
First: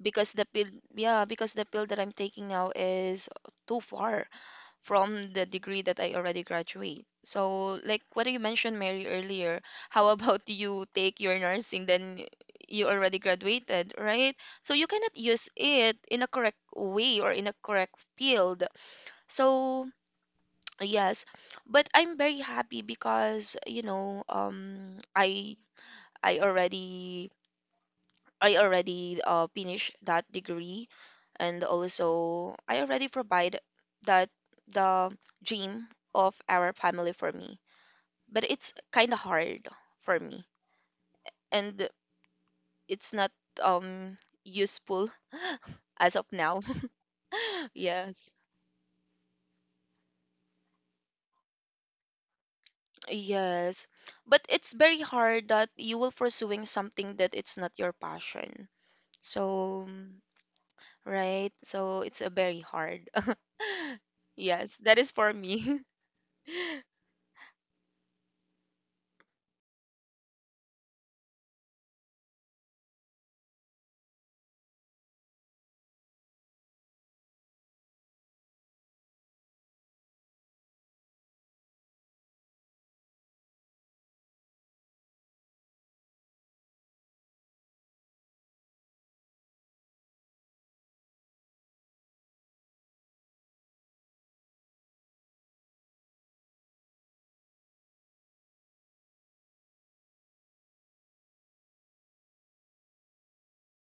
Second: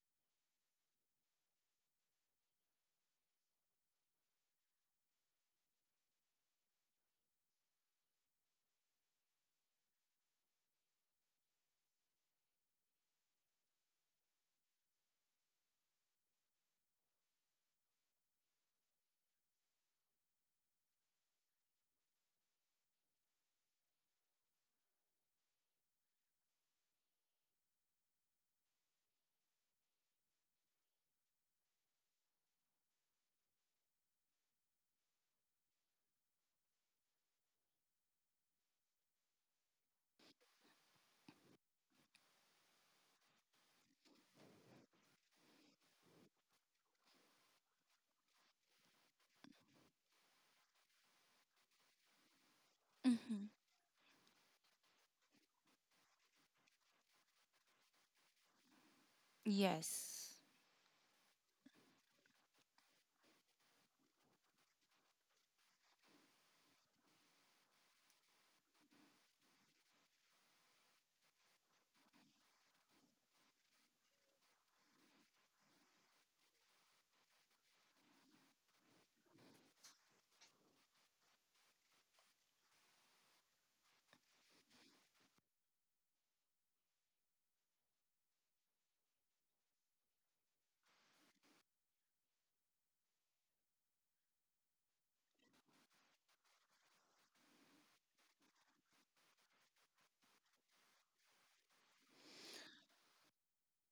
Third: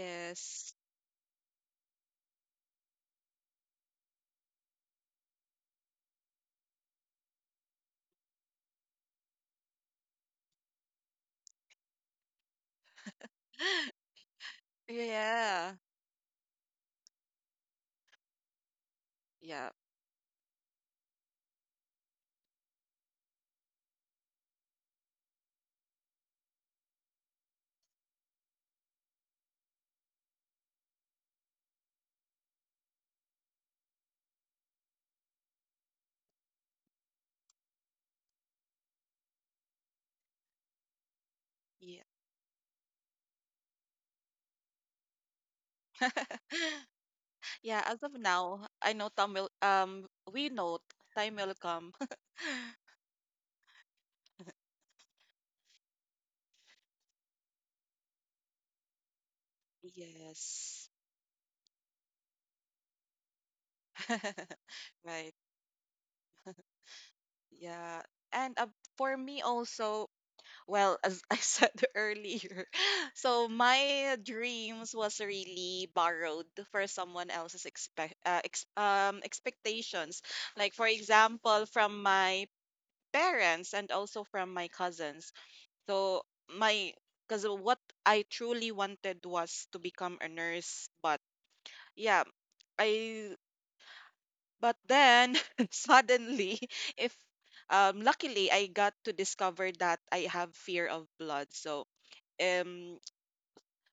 [SPEAKER 1] because the pill, yeah, because the pill that I'm taking now is too far from the degree that I already graduate. So, like what you mentioned, Mary, earlier, how about you take your nursing, then you already graduated, right? So, you cannot use
[SPEAKER 3] Yeah.
[SPEAKER 1] it in a correct way or in a correct field.
[SPEAKER 3] Yeah.
[SPEAKER 1] So, yes, but I'm very happy because, I already I already finished that degree, and also I already provide that the dream of our family for me. But it's kind of hard for me, and
[SPEAKER 3] Yeah.
[SPEAKER 1] it's not um useful as of now.
[SPEAKER 3] Yeah, as of
[SPEAKER 1] Yes.
[SPEAKER 3] now, I know we know time will come.
[SPEAKER 2] Mm-hmm.
[SPEAKER 1] Yes. But it's very hard that you will pursuing something that it's not your passion. So,
[SPEAKER 2] Yes.
[SPEAKER 3] Yes.
[SPEAKER 1] right? So it's a very hard. Yes, that is for
[SPEAKER 3] Right.
[SPEAKER 1] me.
[SPEAKER 3] Yeah. And for me also, well, as I said earlier, so my dreams was really borrowed for someone else's expectations. Like for example, from my parents and also from my cousins. So my because what I truly wanted was to become a nurse, but yeah, I but then suddenly if luckily I got to discover that I have fear of blood. So um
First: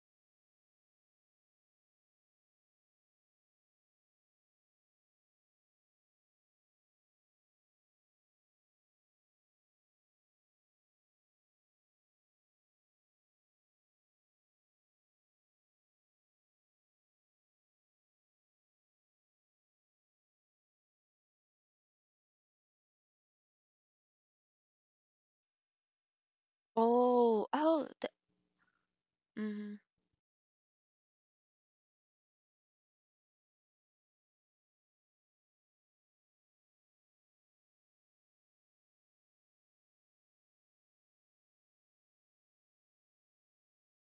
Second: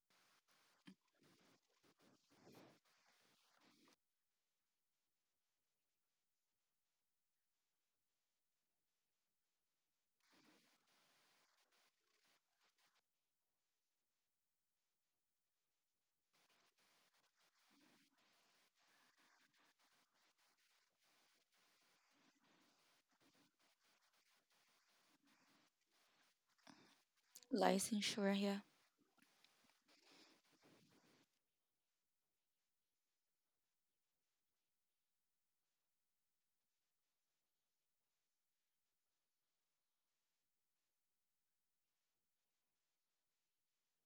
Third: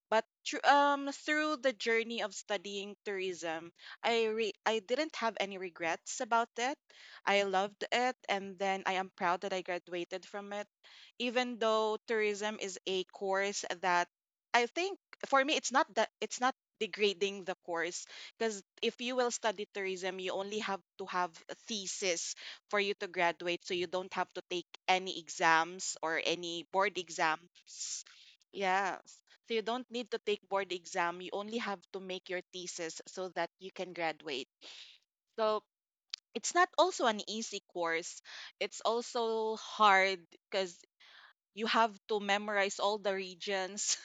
[SPEAKER 3] but through, through the journey of studying tourism, I didn't have any regrets about it. I loved it, and then I am proud that I graduated from it. Even though tourism is a course that I think for me it's not that it's not degrading the course, because if you will study tourism, you only have to have a thesis for you to graduate, so you don't have to take any exams or any board
[SPEAKER 1] Oh, oh,
[SPEAKER 3] exams.
[SPEAKER 1] the
[SPEAKER 2] Licensure, yeah.
[SPEAKER 3] Yeah. So you
[SPEAKER 1] mm,
[SPEAKER 3] don't need to take board exam. You only have to make your thesis so that you can graduate. So it's not also an easy course. It's also hard because you have to memorize all the regions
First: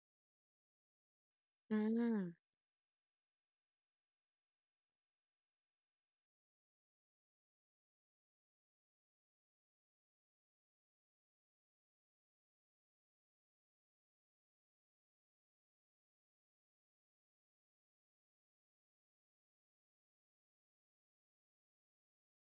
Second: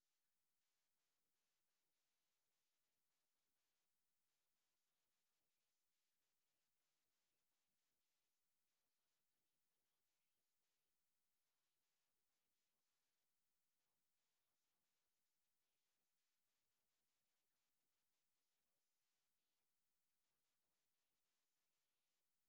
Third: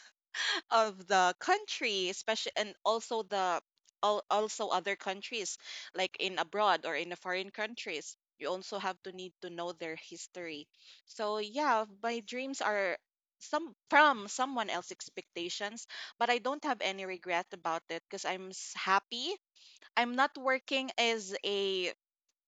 [SPEAKER 3] of the country,
[SPEAKER 1] mm,
[SPEAKER 3] especially, and also the also other countries like in abroad or in the foreign countries. You also have to need to know their history. So yeah, my dreams are some from someone else's expectations, but I don't have any regret about it because happy. I'm not working as a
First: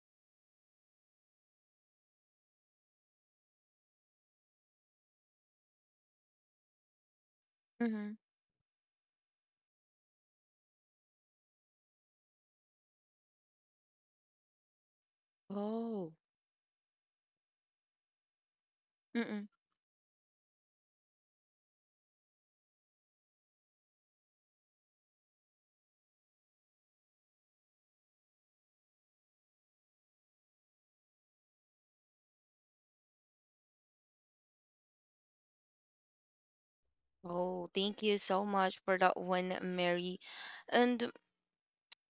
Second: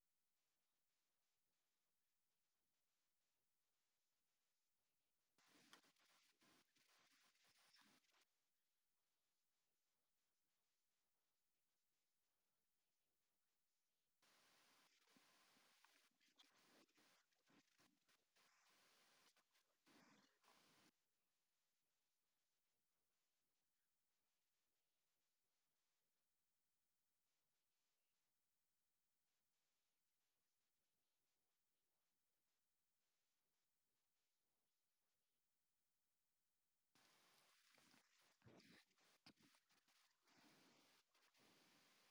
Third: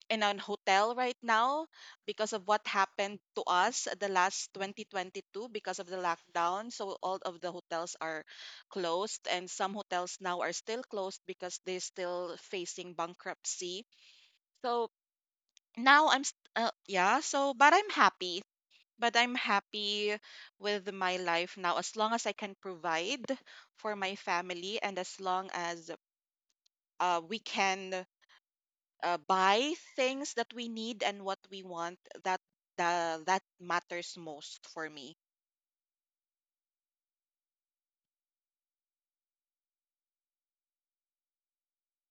[SPEAKER 3] in an hotel right now because of what happened to us the last 2022 because of the lockdown. So all of the hotels
[SPEAKER 1] mhm.
[SPEAKER 3] are closed, and some hotels now are still closed because they're still facing bankruptcy. So
[SPEAKER 1] Oh,
[SPEAKER 3] yeah, so but I'm happy. But I'm
[SPEAKER 1] mm-mm.
[SPEAKER 3] happy with my life now, as long as I can provide for my family, and as long as we can buy things that we need and what we want. That the that matters most for me.
[SPEAKER 1] Oh, thank you so much for that one, Mary. And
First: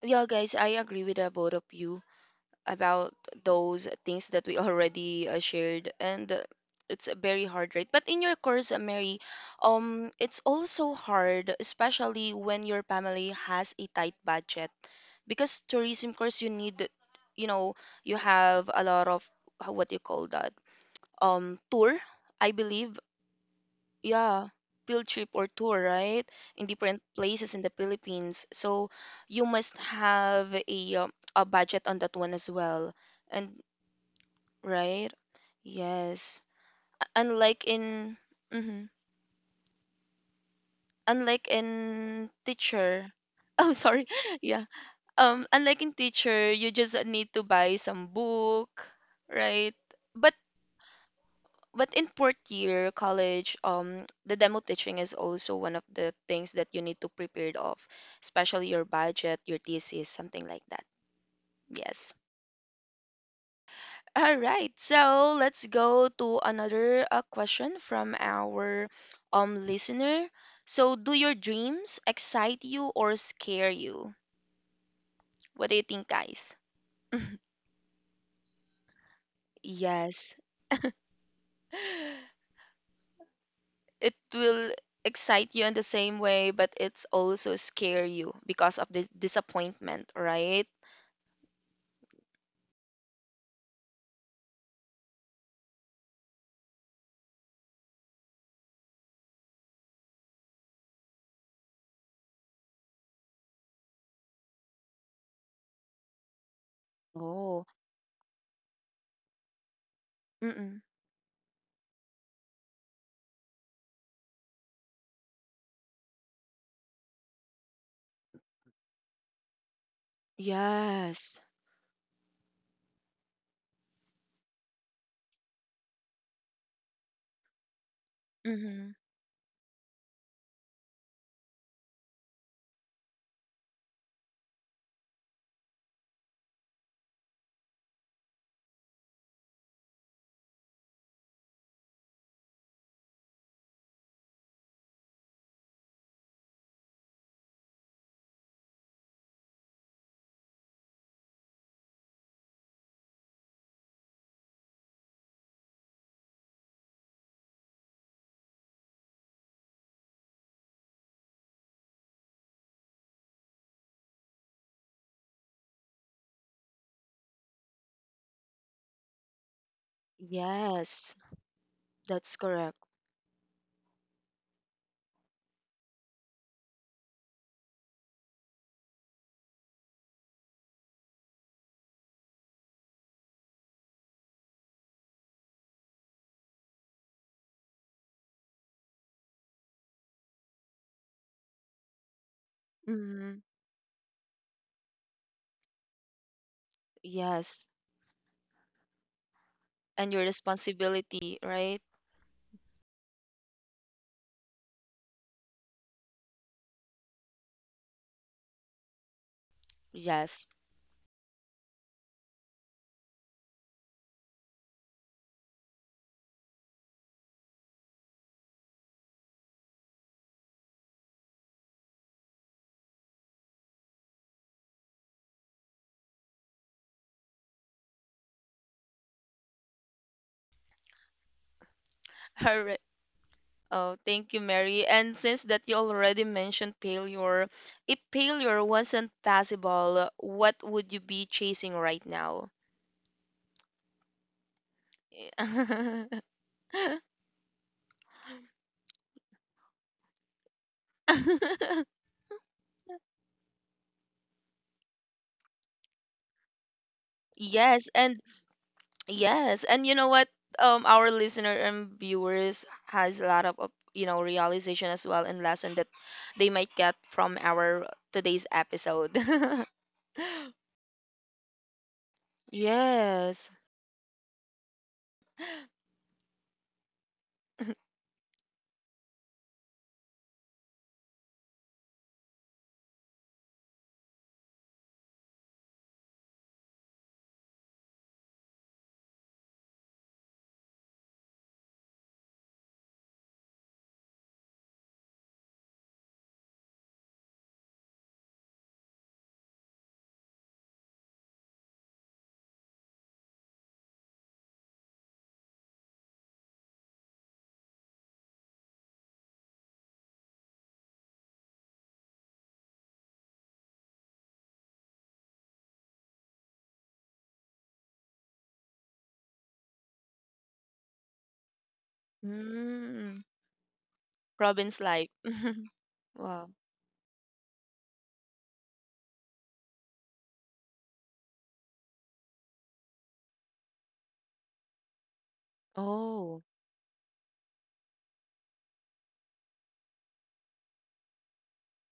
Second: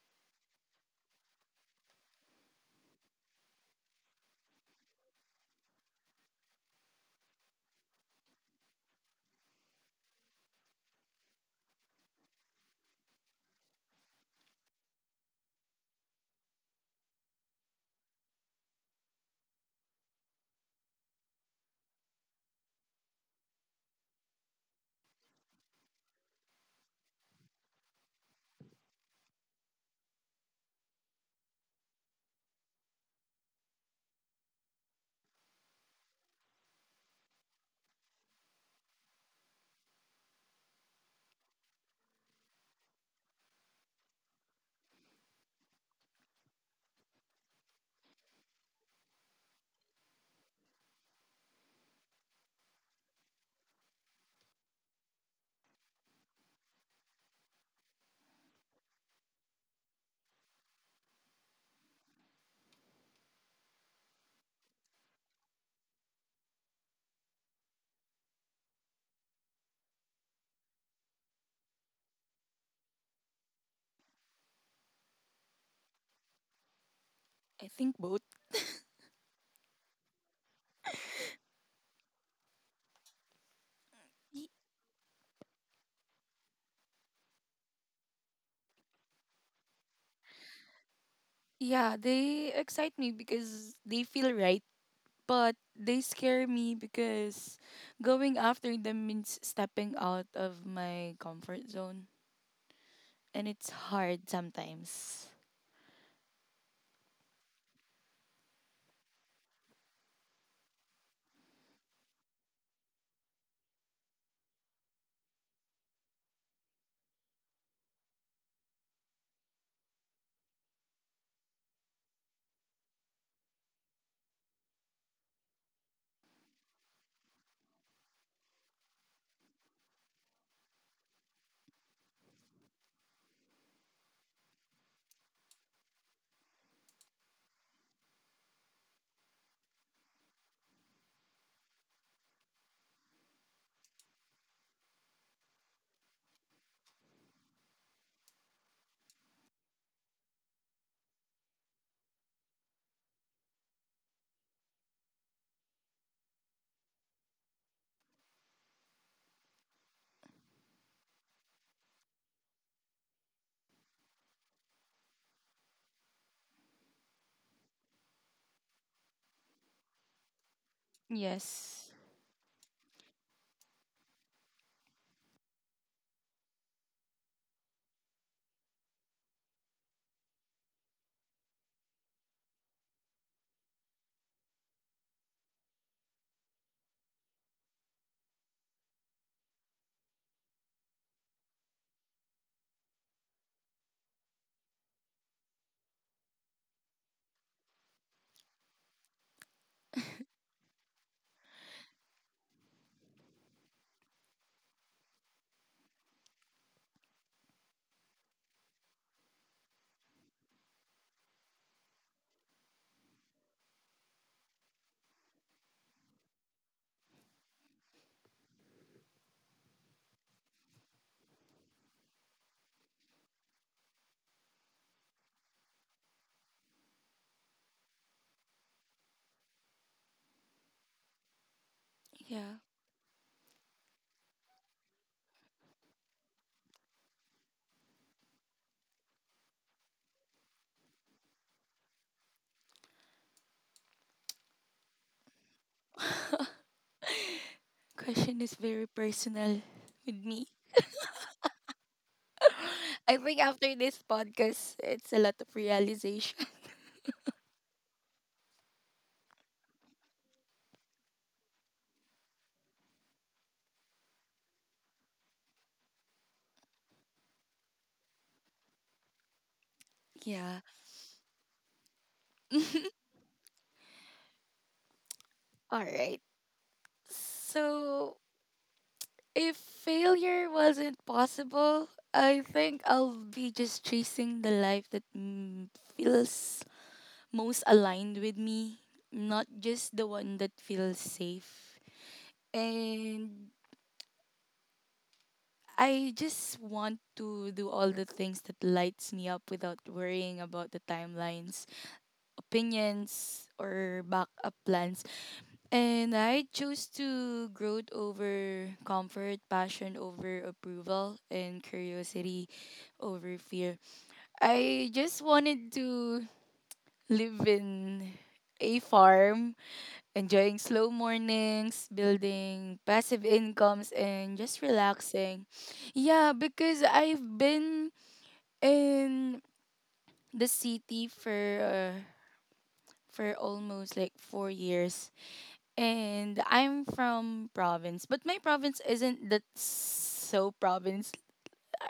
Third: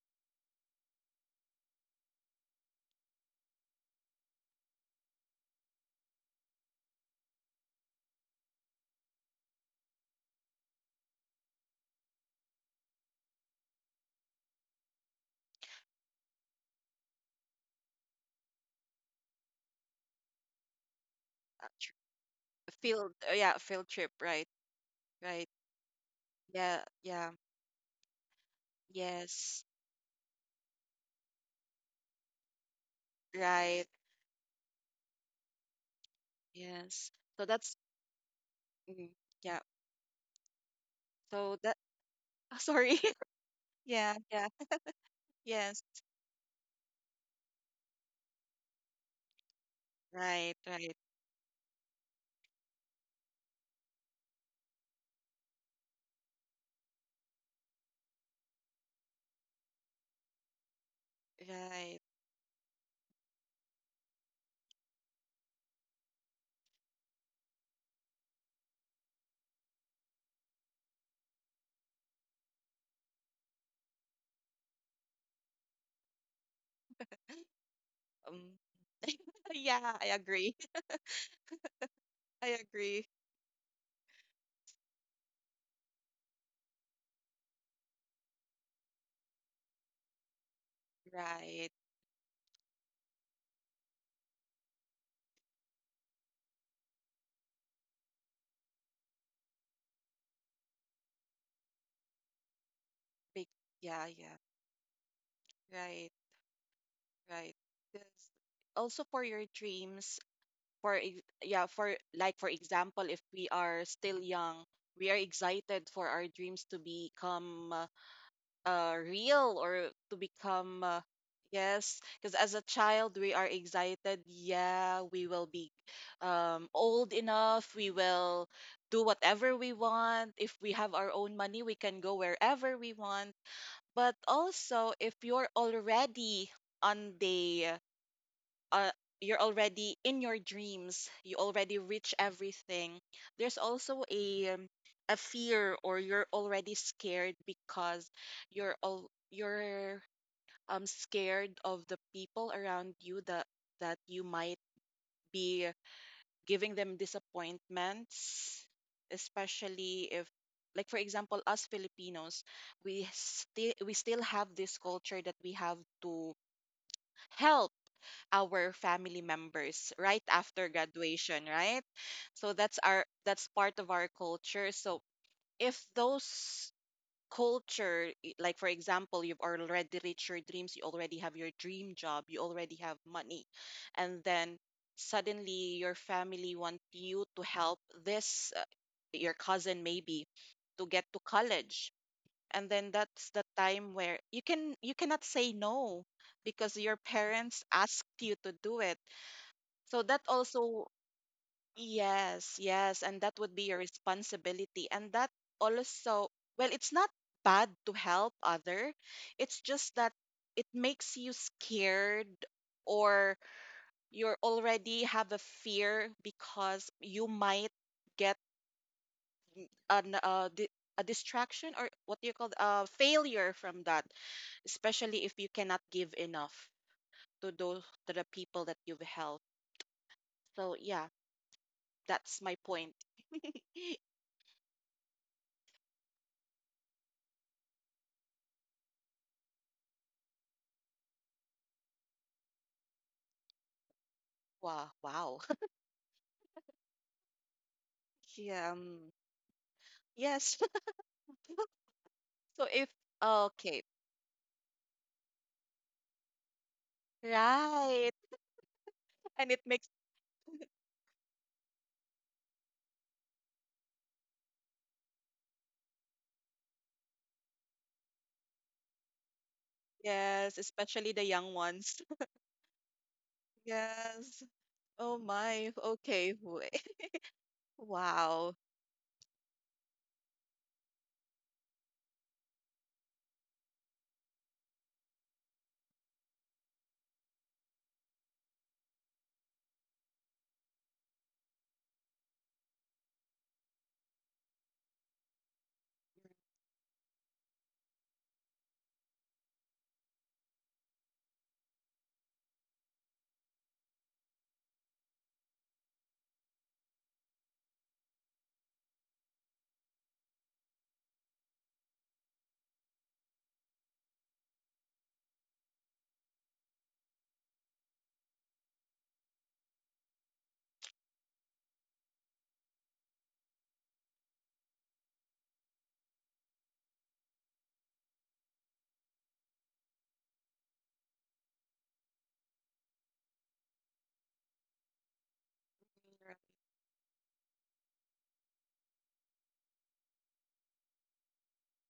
[SPEAKER 1] yeah, guys, I agree with the both of you about those things that we already shared. And it's very hard, right? But in your course, Mary, it's also hard, especially when your family has a tight budget, because tourism course you need, you know, you have a lot of what you call that,
[SPEAKER 3] Uh, tr-
[SPEAKER 1] tour, I believe.
[SPEAKER 3] field yeah, field trip,
[SPEAKER 1] Yeah,
[SPEAKER 3] right?
[SPEAKER 1] field trip or
[SPEAKER 3] Right.
[SPEAKER 1] tour, right? In
[SPEAKER 3] Yeah,
[SPEAKER 1] different
[SPEAKER 3] yeah.
[SPEAKER 1] places in the Philippines, so you
[SPEAKER 3] Yes.
[SPEAKER 1] must have a budget on that one as well. And
[SPEAKER 3] Right.
[SPEAKER 1] right? Yes.
[SPEAKER 3] Yes. so
[SPEAKER 1] Unlike
[SPEAKER 3] that's
[SPEAKER 1] in mhm.
[SPEAKER 3] mm, yeah.
[SPEAKER 1] Unlike
[SPEAKER 3] So that.
[SPEAKER 1] in
[SPEAKER 3] Sorry.
[SPEAKER 1] teacher. Oh, sorry.
[SPEAKER 3] Yeah, yeah.
[SPEAKER 1] Yeah. Unlike
[SPEAKER 3] Yes.
[SPEAKER 1] in teacher, you just need to buy some book, right? But
[SPEAKER 3] Right, right.
[SPEAKER 1] but in fourth year college, the demo teaching is also one of the things that you need to prepare of, especially your budget, your thesis, something like that.
[SPEAKER 3] Right.
[SPEAKER 1] Yes. All right, so let's go to another question from our listener. So, do your dreams excite you or scare you? What do you think, guys?
[SPEAKER 2] I think both.
[SPEAKER 3] um yeah, I
[SPEAKER 1] Yes,
[SPEAKER 3] agree. I agree.
[SPEAKER 1] it
[SPEAKER 2] Y-
[SPEAKER 1] will excite you in the same way, but it's also scare you because of this disappointment, right?
[SPEAKER 3] Right.
[SPEAKER 2] Yeah, they excite me because they feel right, but they scare me because going after them means stepping out of my comfort zone.
[SPEAKER 3] Big.
[SPEAKER 2] And it's
[SPEAKER 3] Yeah,
[SPEAKER 2] hard
[SPEAKER 3] yeah.
[SPEAKER 2] sometimes.
[SPEAKER 3] Right. Right.
[SPEAKER 1] Oh,
[SPEAKER 3] 'Cause also for your dreams,
[SPEAKER 1] mm-mm.
[SPEAKER 3] for ex- yeah for like for example, if we are still young, we are excited for our dreams to become real, or to become
[SPEAKER 1] Yes.
[SPEAKER 3] yes, because as a child we are excited. Yeah, we will be old enough, we will
[SPEAKER 1] Mm-hmm.
[SPEAKER 3] do whatever we want. If we have our own money, we can go wherever we want. But also if you're already on the uh, you're already in your dreams, you already reach everything, there's also a fear, or you're already scared because you're scared of the people around you, that that you might be giving them disappointments, especially if, like for example, us Filipinos, we still have this culture that we have to help our family members right after
[SPEAKER 1] Yes,
[SPEAKER 3] graduation, right?
[SPEAKER 2] Yes.
[SPEAKER 1] that's
[SPEAKER 3] So
[SPEAKER 1] correct.
[SPEAKER 3] that's our that's part of our culture. So if those like for example, you've already reached your dreams, you already have your dream job, you already have money, and then suddenly your family want you to help this your cousin maybe to get to college, and then that's
[SPEAKER 1] Mm-hmm.
[SPEAKER 3] the time where you cannot say no because your parents
[SPEAKER 1] Yes,
[SPEAKER 3] asked you to do it. So
[SPEAKER 1] and your
[SPEAKER 3] that also,
[SPEAKER 1] responsibility, right?
[SPEAKER 3] yes, yes, and that would be your responsibility. And that also, well, it's not bad to help other. It's just that
[SPEAKER 1] Yes.
[SPEAKER 3] it makes you scared, or you already have a fear because you might get an uh, di- a distraction, or what do you call, a failure from that, especially if you cannot give enough to those to the people that you've helped. So yeah, that's my
[SPEAKER 2] Yeah.
[SPEAKER 1] All right.
[SPEAKER 3] point.
[SPEAKER 1] Oh, thank you, Mary. And since that you already mentioned failure, if failure wasn't possible, what would you be chasing right now?
[SPEAKER 3] Wow, wow.
[SPEAKER 2] Question is
[SPEAKER 3] Yeah,
[SPEAKER 2] very
[SPEAKER 3] um,
[SPEAKER 2] personal with me.
[SPEAKER 3] yes. So if
[SPEAKER 2] I think after
[SPEAKER 3] okay,
[SPEAKER 2] this podcast, it's a lot of realization.
[SPEAKER 1] Yes,
[SPEAKER 3] right.
[SPEAKER 1] and
[SPEAKER 3] And it
[SPEAKER 1] yes, and
[SPEAKER 3] makes
[SPEAKER 1] you know what? Our listener and viewers has a lot of, you know, realization as well and lesson that they might get from our today's episode.
[SPEAKER 3] yes,
[SPEAKER 2] Yeah.
[SPEAKER 3] especially the young ones.
[SPEAKER 1] Yes.
[SPEAKER 3] Yes. Oh my.
[SPEAKER 2] All right.
[SPEAKER 3] Okay. Wait.
[SPEAKER 2] So,
[SPEAKER 3] Wow.
[SPEAKER 2] if failure wasn't possible, I think I'll be just chasing the life that feels most aligned with me, not just the one that feels safe. And I just want to do all the things that lights me up without worrying about the timelines, opinions, or backup plans. And I chose to growth over comfort, passion over approval, and curiosity over fear. I just wanted to live in a farm, enjoying slow mornings, building
[SPEAKER 1] Mm,
[SPEAKER 2] passive incomes, and just
[SPEAKER 1] province life.
[SPEAKER 2] relaxing. Yeah,
[SPEAKER 1] Wow.
[SPEAKER 2] because I've been in the city for almost like 4 years,
[SPEAKER 3] Right.
[SPEAKER 1] Oh.
[SPEAKER 2] and I'm from province, but my province isn't that so province.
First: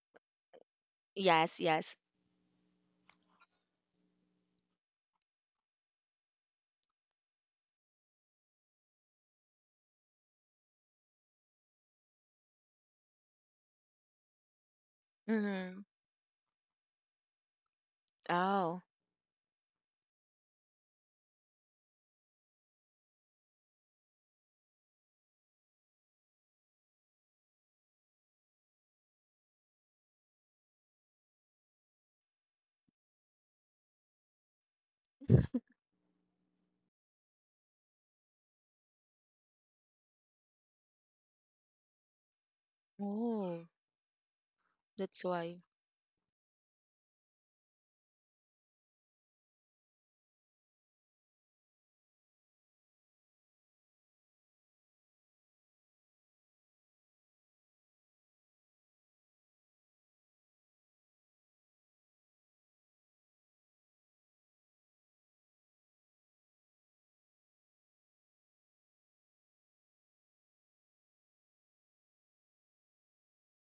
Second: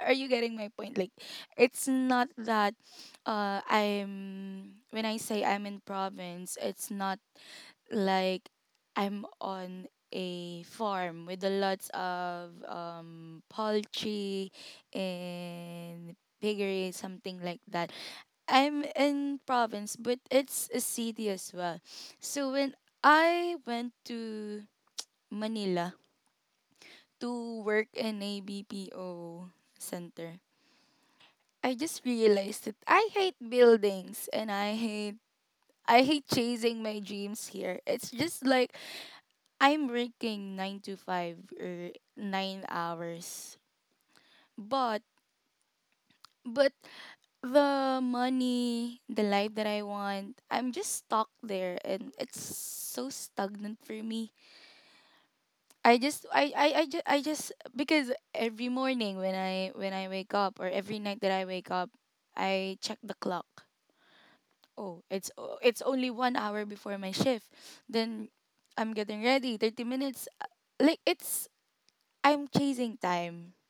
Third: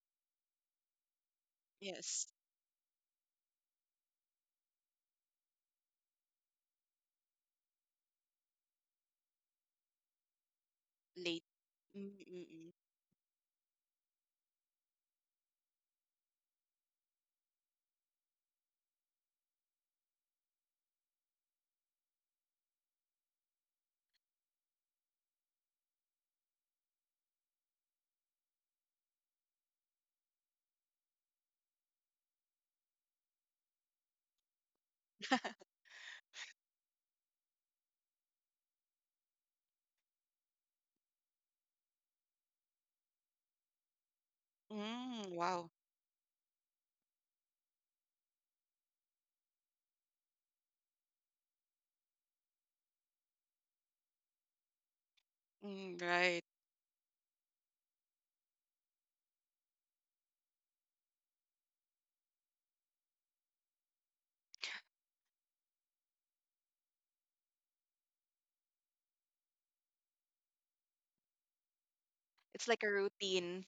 [SPEAKER 2] Are you getting my point? Like,
[SPEAKER 1] Yes,
[SPEAKER 2] it's
[SPEAKER 1] yes.
[SPEAKER 3] Yes.
[SPEAKER 2] not that I'm, when I say I'm in province, it's not like I'm on a farm
[SPEAKER 3] Late.
[SPEAKER 2] with a lots of
[SPEAKER 3] Mm-mm-mm.
[SPEAKER 2] poultry
[SPEAKER 1] Mm-hmm.
[SPEAKER 2] and piggery, something like that.
[SPEAKER 1] Oh.
[SPEAKER 2] I'm in province, but it's a city as well. So when I went to Manila to work in a BPO center, I just realized that I hate buildings, and I hate chasing my dreams here. It's just like I'm working 9 to 5, or 9 hours.
[SPEAKER 1] Oh,
[SPEAKER 3] Mm,
[SPEAKER 2] But
[SPEAKER 1] that's
[SPEAKER 3] mm. Mm,
[SPEAKER 1] why.
[SPEAKER 3] wow.
[SPEAKER 2] but the money, the life that I want, I'm just stuck there, and it's so stagnant for me.
[SPEAKER 3] Mm, right.
[SPEAKER 2] I just Because every morning when I wake up, or every night that I wake up, I check the clock. Oh, it's only 1 hour before my shift. Then I'm getting ready. 30 minutes, like it's I'm
[SPEAKER 3] It's like a
[SPEAKER 2] chasing time.
[SPEAKER 3] routine.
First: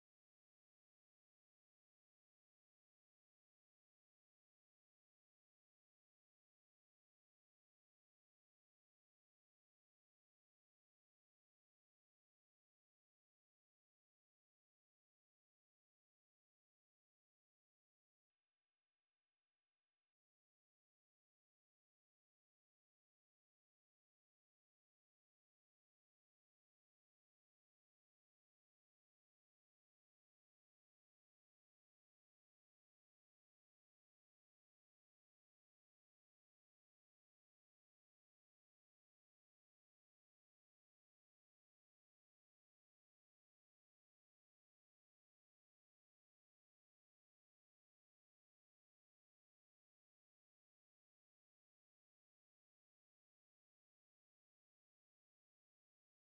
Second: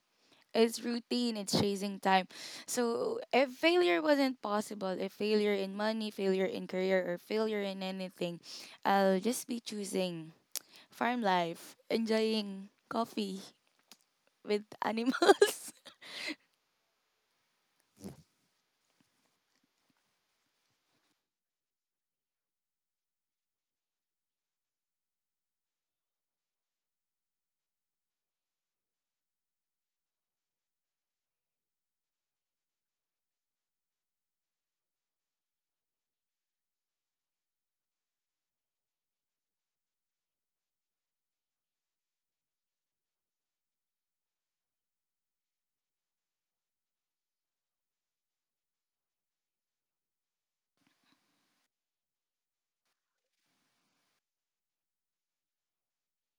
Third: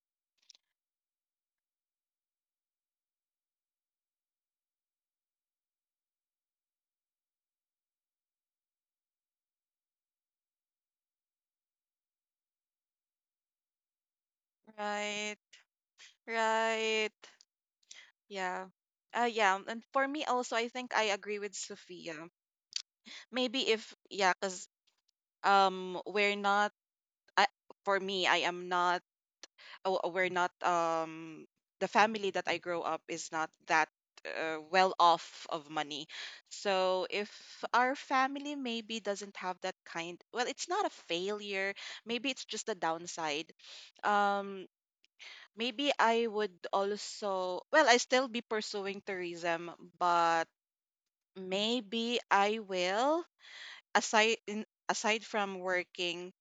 [SPEAKER 2] It's routine. It's chasing time. So if failure wasn't possible, if failure in money, failure in career, or failure in anything, I'll just be choosing farm life, enjoying coffee with
[SPEAKER 3] Right.
[SPEAKER 2] animals.
[SPEAKER 3] Right. Yeah. Yeah. And for me also, I think I agree with Sophia. Maybe if, yeah, because we're not I, for me, I am not. Oh, we're not. The family that I grow up is not that well off of money. So if our family maybe doesn't have that kind, well, it's not a failure. Maybe it's just a downside. Um, maybe I would also. Well, I still be pursuing tourism, but maybe I will aside from working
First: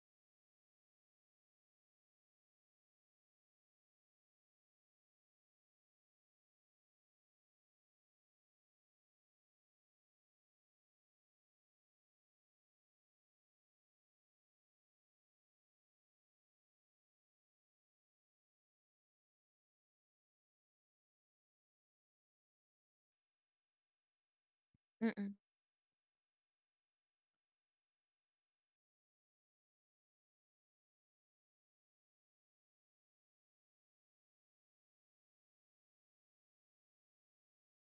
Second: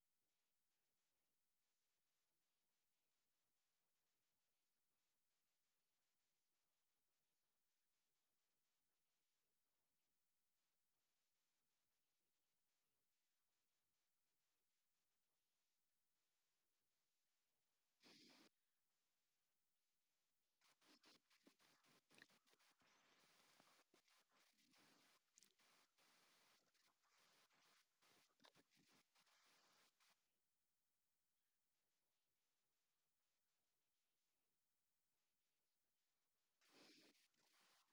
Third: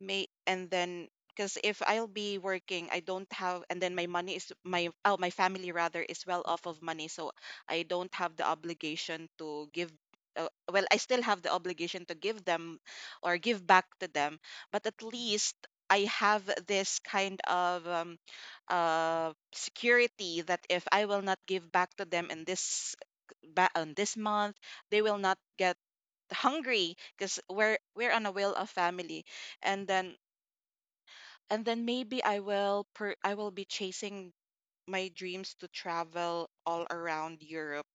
[SPEAKER 3] may and then because if I'll be working, I don't have, and then my money is my family rather is well off of money, so I don't have the obligation to give. Well, I still have the obligation to give them or give back to them, but at least I have this kind of security that if I will not give back to them in this on this month, they will
[SPEAKER 1] Mm-mm.
[SPEAKER 3] not get hungry because we're on a will of family, and then and then maybe I will per I will be chasing my dreams to travel all around Europe.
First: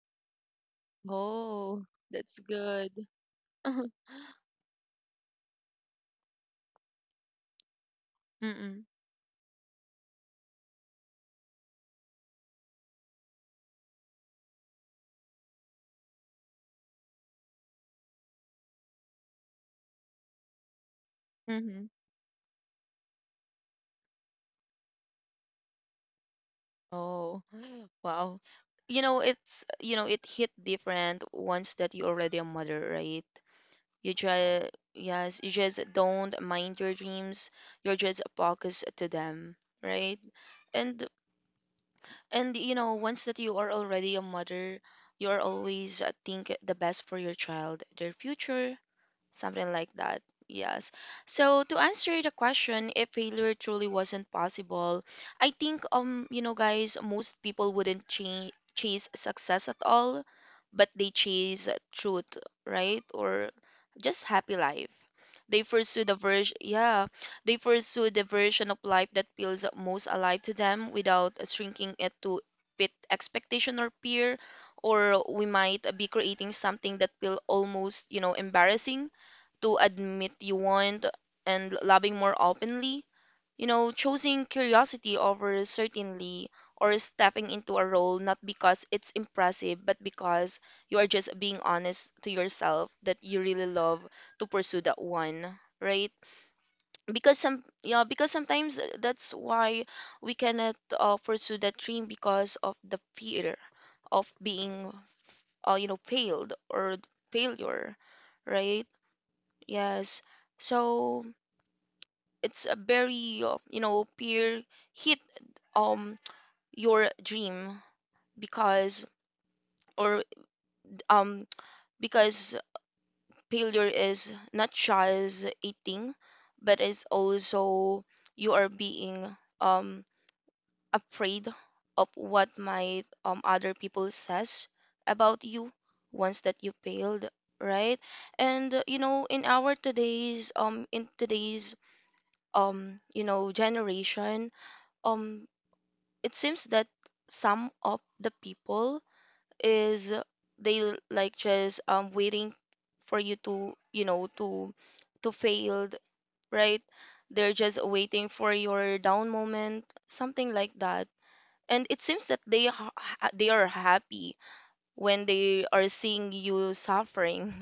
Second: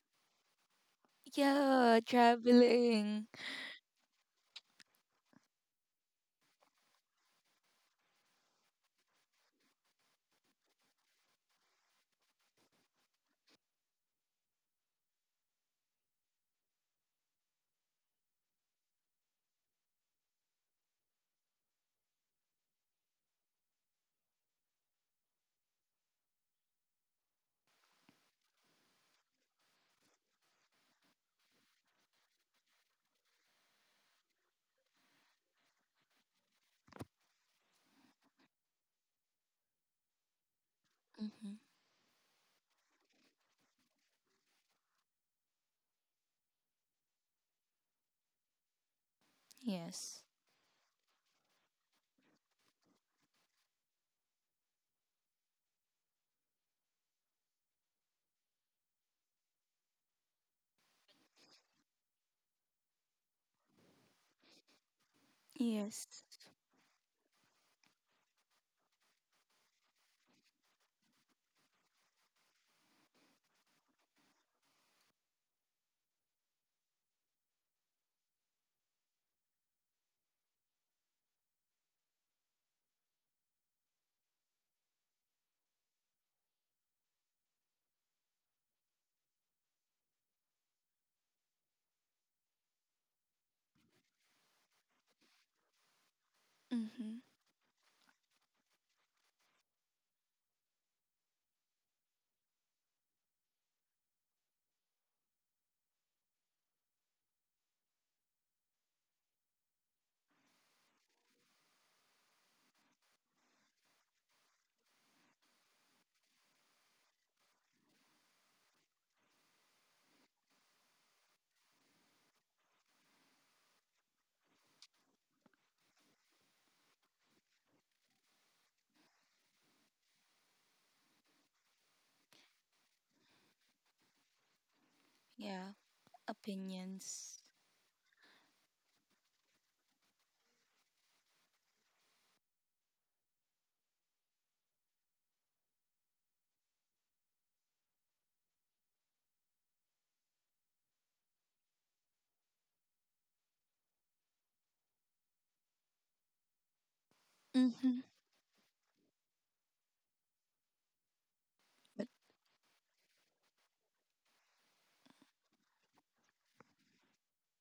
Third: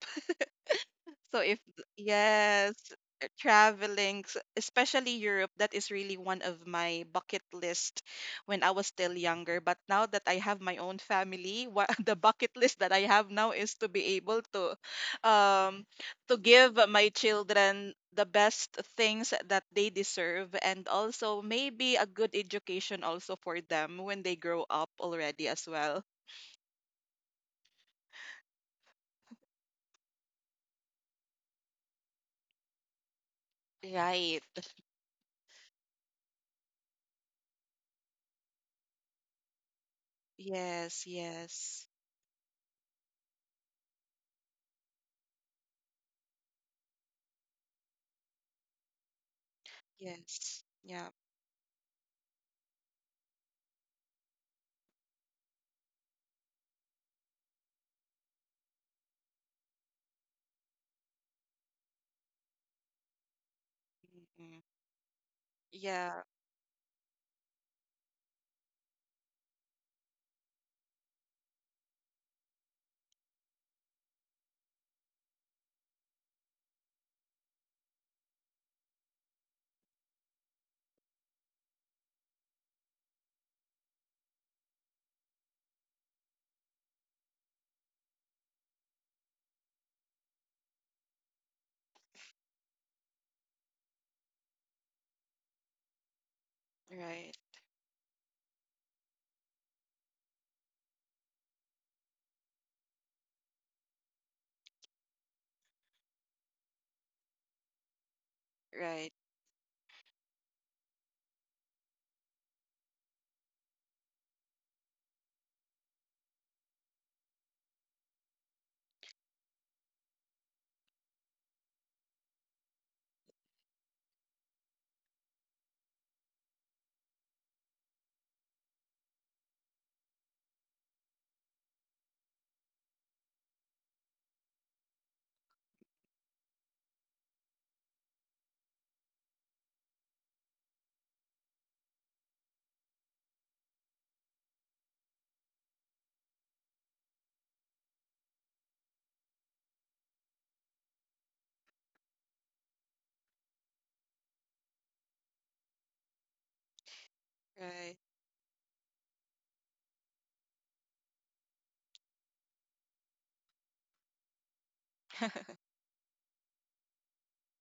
[SPEAKER 3] So if
[SPEAKER 1] Oh,
[SPEAKER 3] th-
[SPEAKER 2] Yeah,
[SPEAKER 1] that's
[SPEAKER 3] yes,
[SPEAKER 1] good.
[SPEAKER 2] traveling.
[SPEAKER 1] Mm-mm.
[SPEAKER 3] traveling, especially Europe, that is really one of my bucket list when I was still younger. But now that I have my own family, what the bucket list that I have now is to be able um to give my children the best things that they deserve and also
[SPEAKER 1] Mm-hmm.
[SPEAKER 3] maybe a good education also for them when they grow up already as well.
[SPEAKER 1] Oh, wow. You know, it's, you know, it hit different once that you already a mother, right? You
[SPEAKER 3] Right.
[SPEAKER 1] try, yes, you just don't mind your dreams. You're just focused to them, right?
[SPEAKER 3] Yes,
[SPEAKER 1] And
[SPEAKER 2] hmm
[SPEAKER 3] yes.
[SPEAKER 1] and you know once that you are already a mother you are always think the best for your child their future, something like
[SPEAKER 2] Yes.
[SPEAKER 1] that.
[SPEAKER 3] Yes.
[SPEAKER 1] Yes. So to answer the question, if failure truly wasn't possible, I think you know guys, most people wouldn't chase success at all, but they chase truth, right? Or just happy
[SPEAKER 3] Yeah.
[SPEAKER 1] life. They pursue
[SPEAKER 2] Yes.
[SPEAKER 1] the
[SPEAKER 3] Yeah,
[SPEAKER 1] version, yeah, they pursue the version of life that feels most alive to them without shrinking it to fit expectation or peer, or we might be creating something that feel almost, you know, embarrassing to admit you want, and loving more openly. You know, choosing curiosity over certainty, or stepping into a role not because it's impressive, but because you are just being honest to yourself that you really love to pursue that one, right?
[SPEAKER 2] Mm-hmm.
[SPEAKER 3] right,
[SPEAKER 1] Because some, yeah, because sometimes that's why we cannot pursue that dream because of the fear of being you know failed or failure, right?
[SPEAKER 3] right,
[SPEAKER 1] Yes. So it's a very you know peer hit um your dream because or um because failure is not just eating, but it's also you are being um afraid of what might other people says about
[SPEAKER 2] Yeah,
[SPEAKER 1] you once that you failed,
[SPEAKER 2] opinions.
[SPEAKER 1] right? And you know in our today's in today's you know generation um it seems that some of the people is they like just waiting for you to, you know, to failed, right? They're just
[SPEAKER 3] right.
[SPEAKER 2] Mm-hmm.
[SPEAKER 1] waiting for your down moment, something like that. And it
[SPEAKER 2] But
[SPEAKER 1] seems that they they are happy when they are seeing you suffering.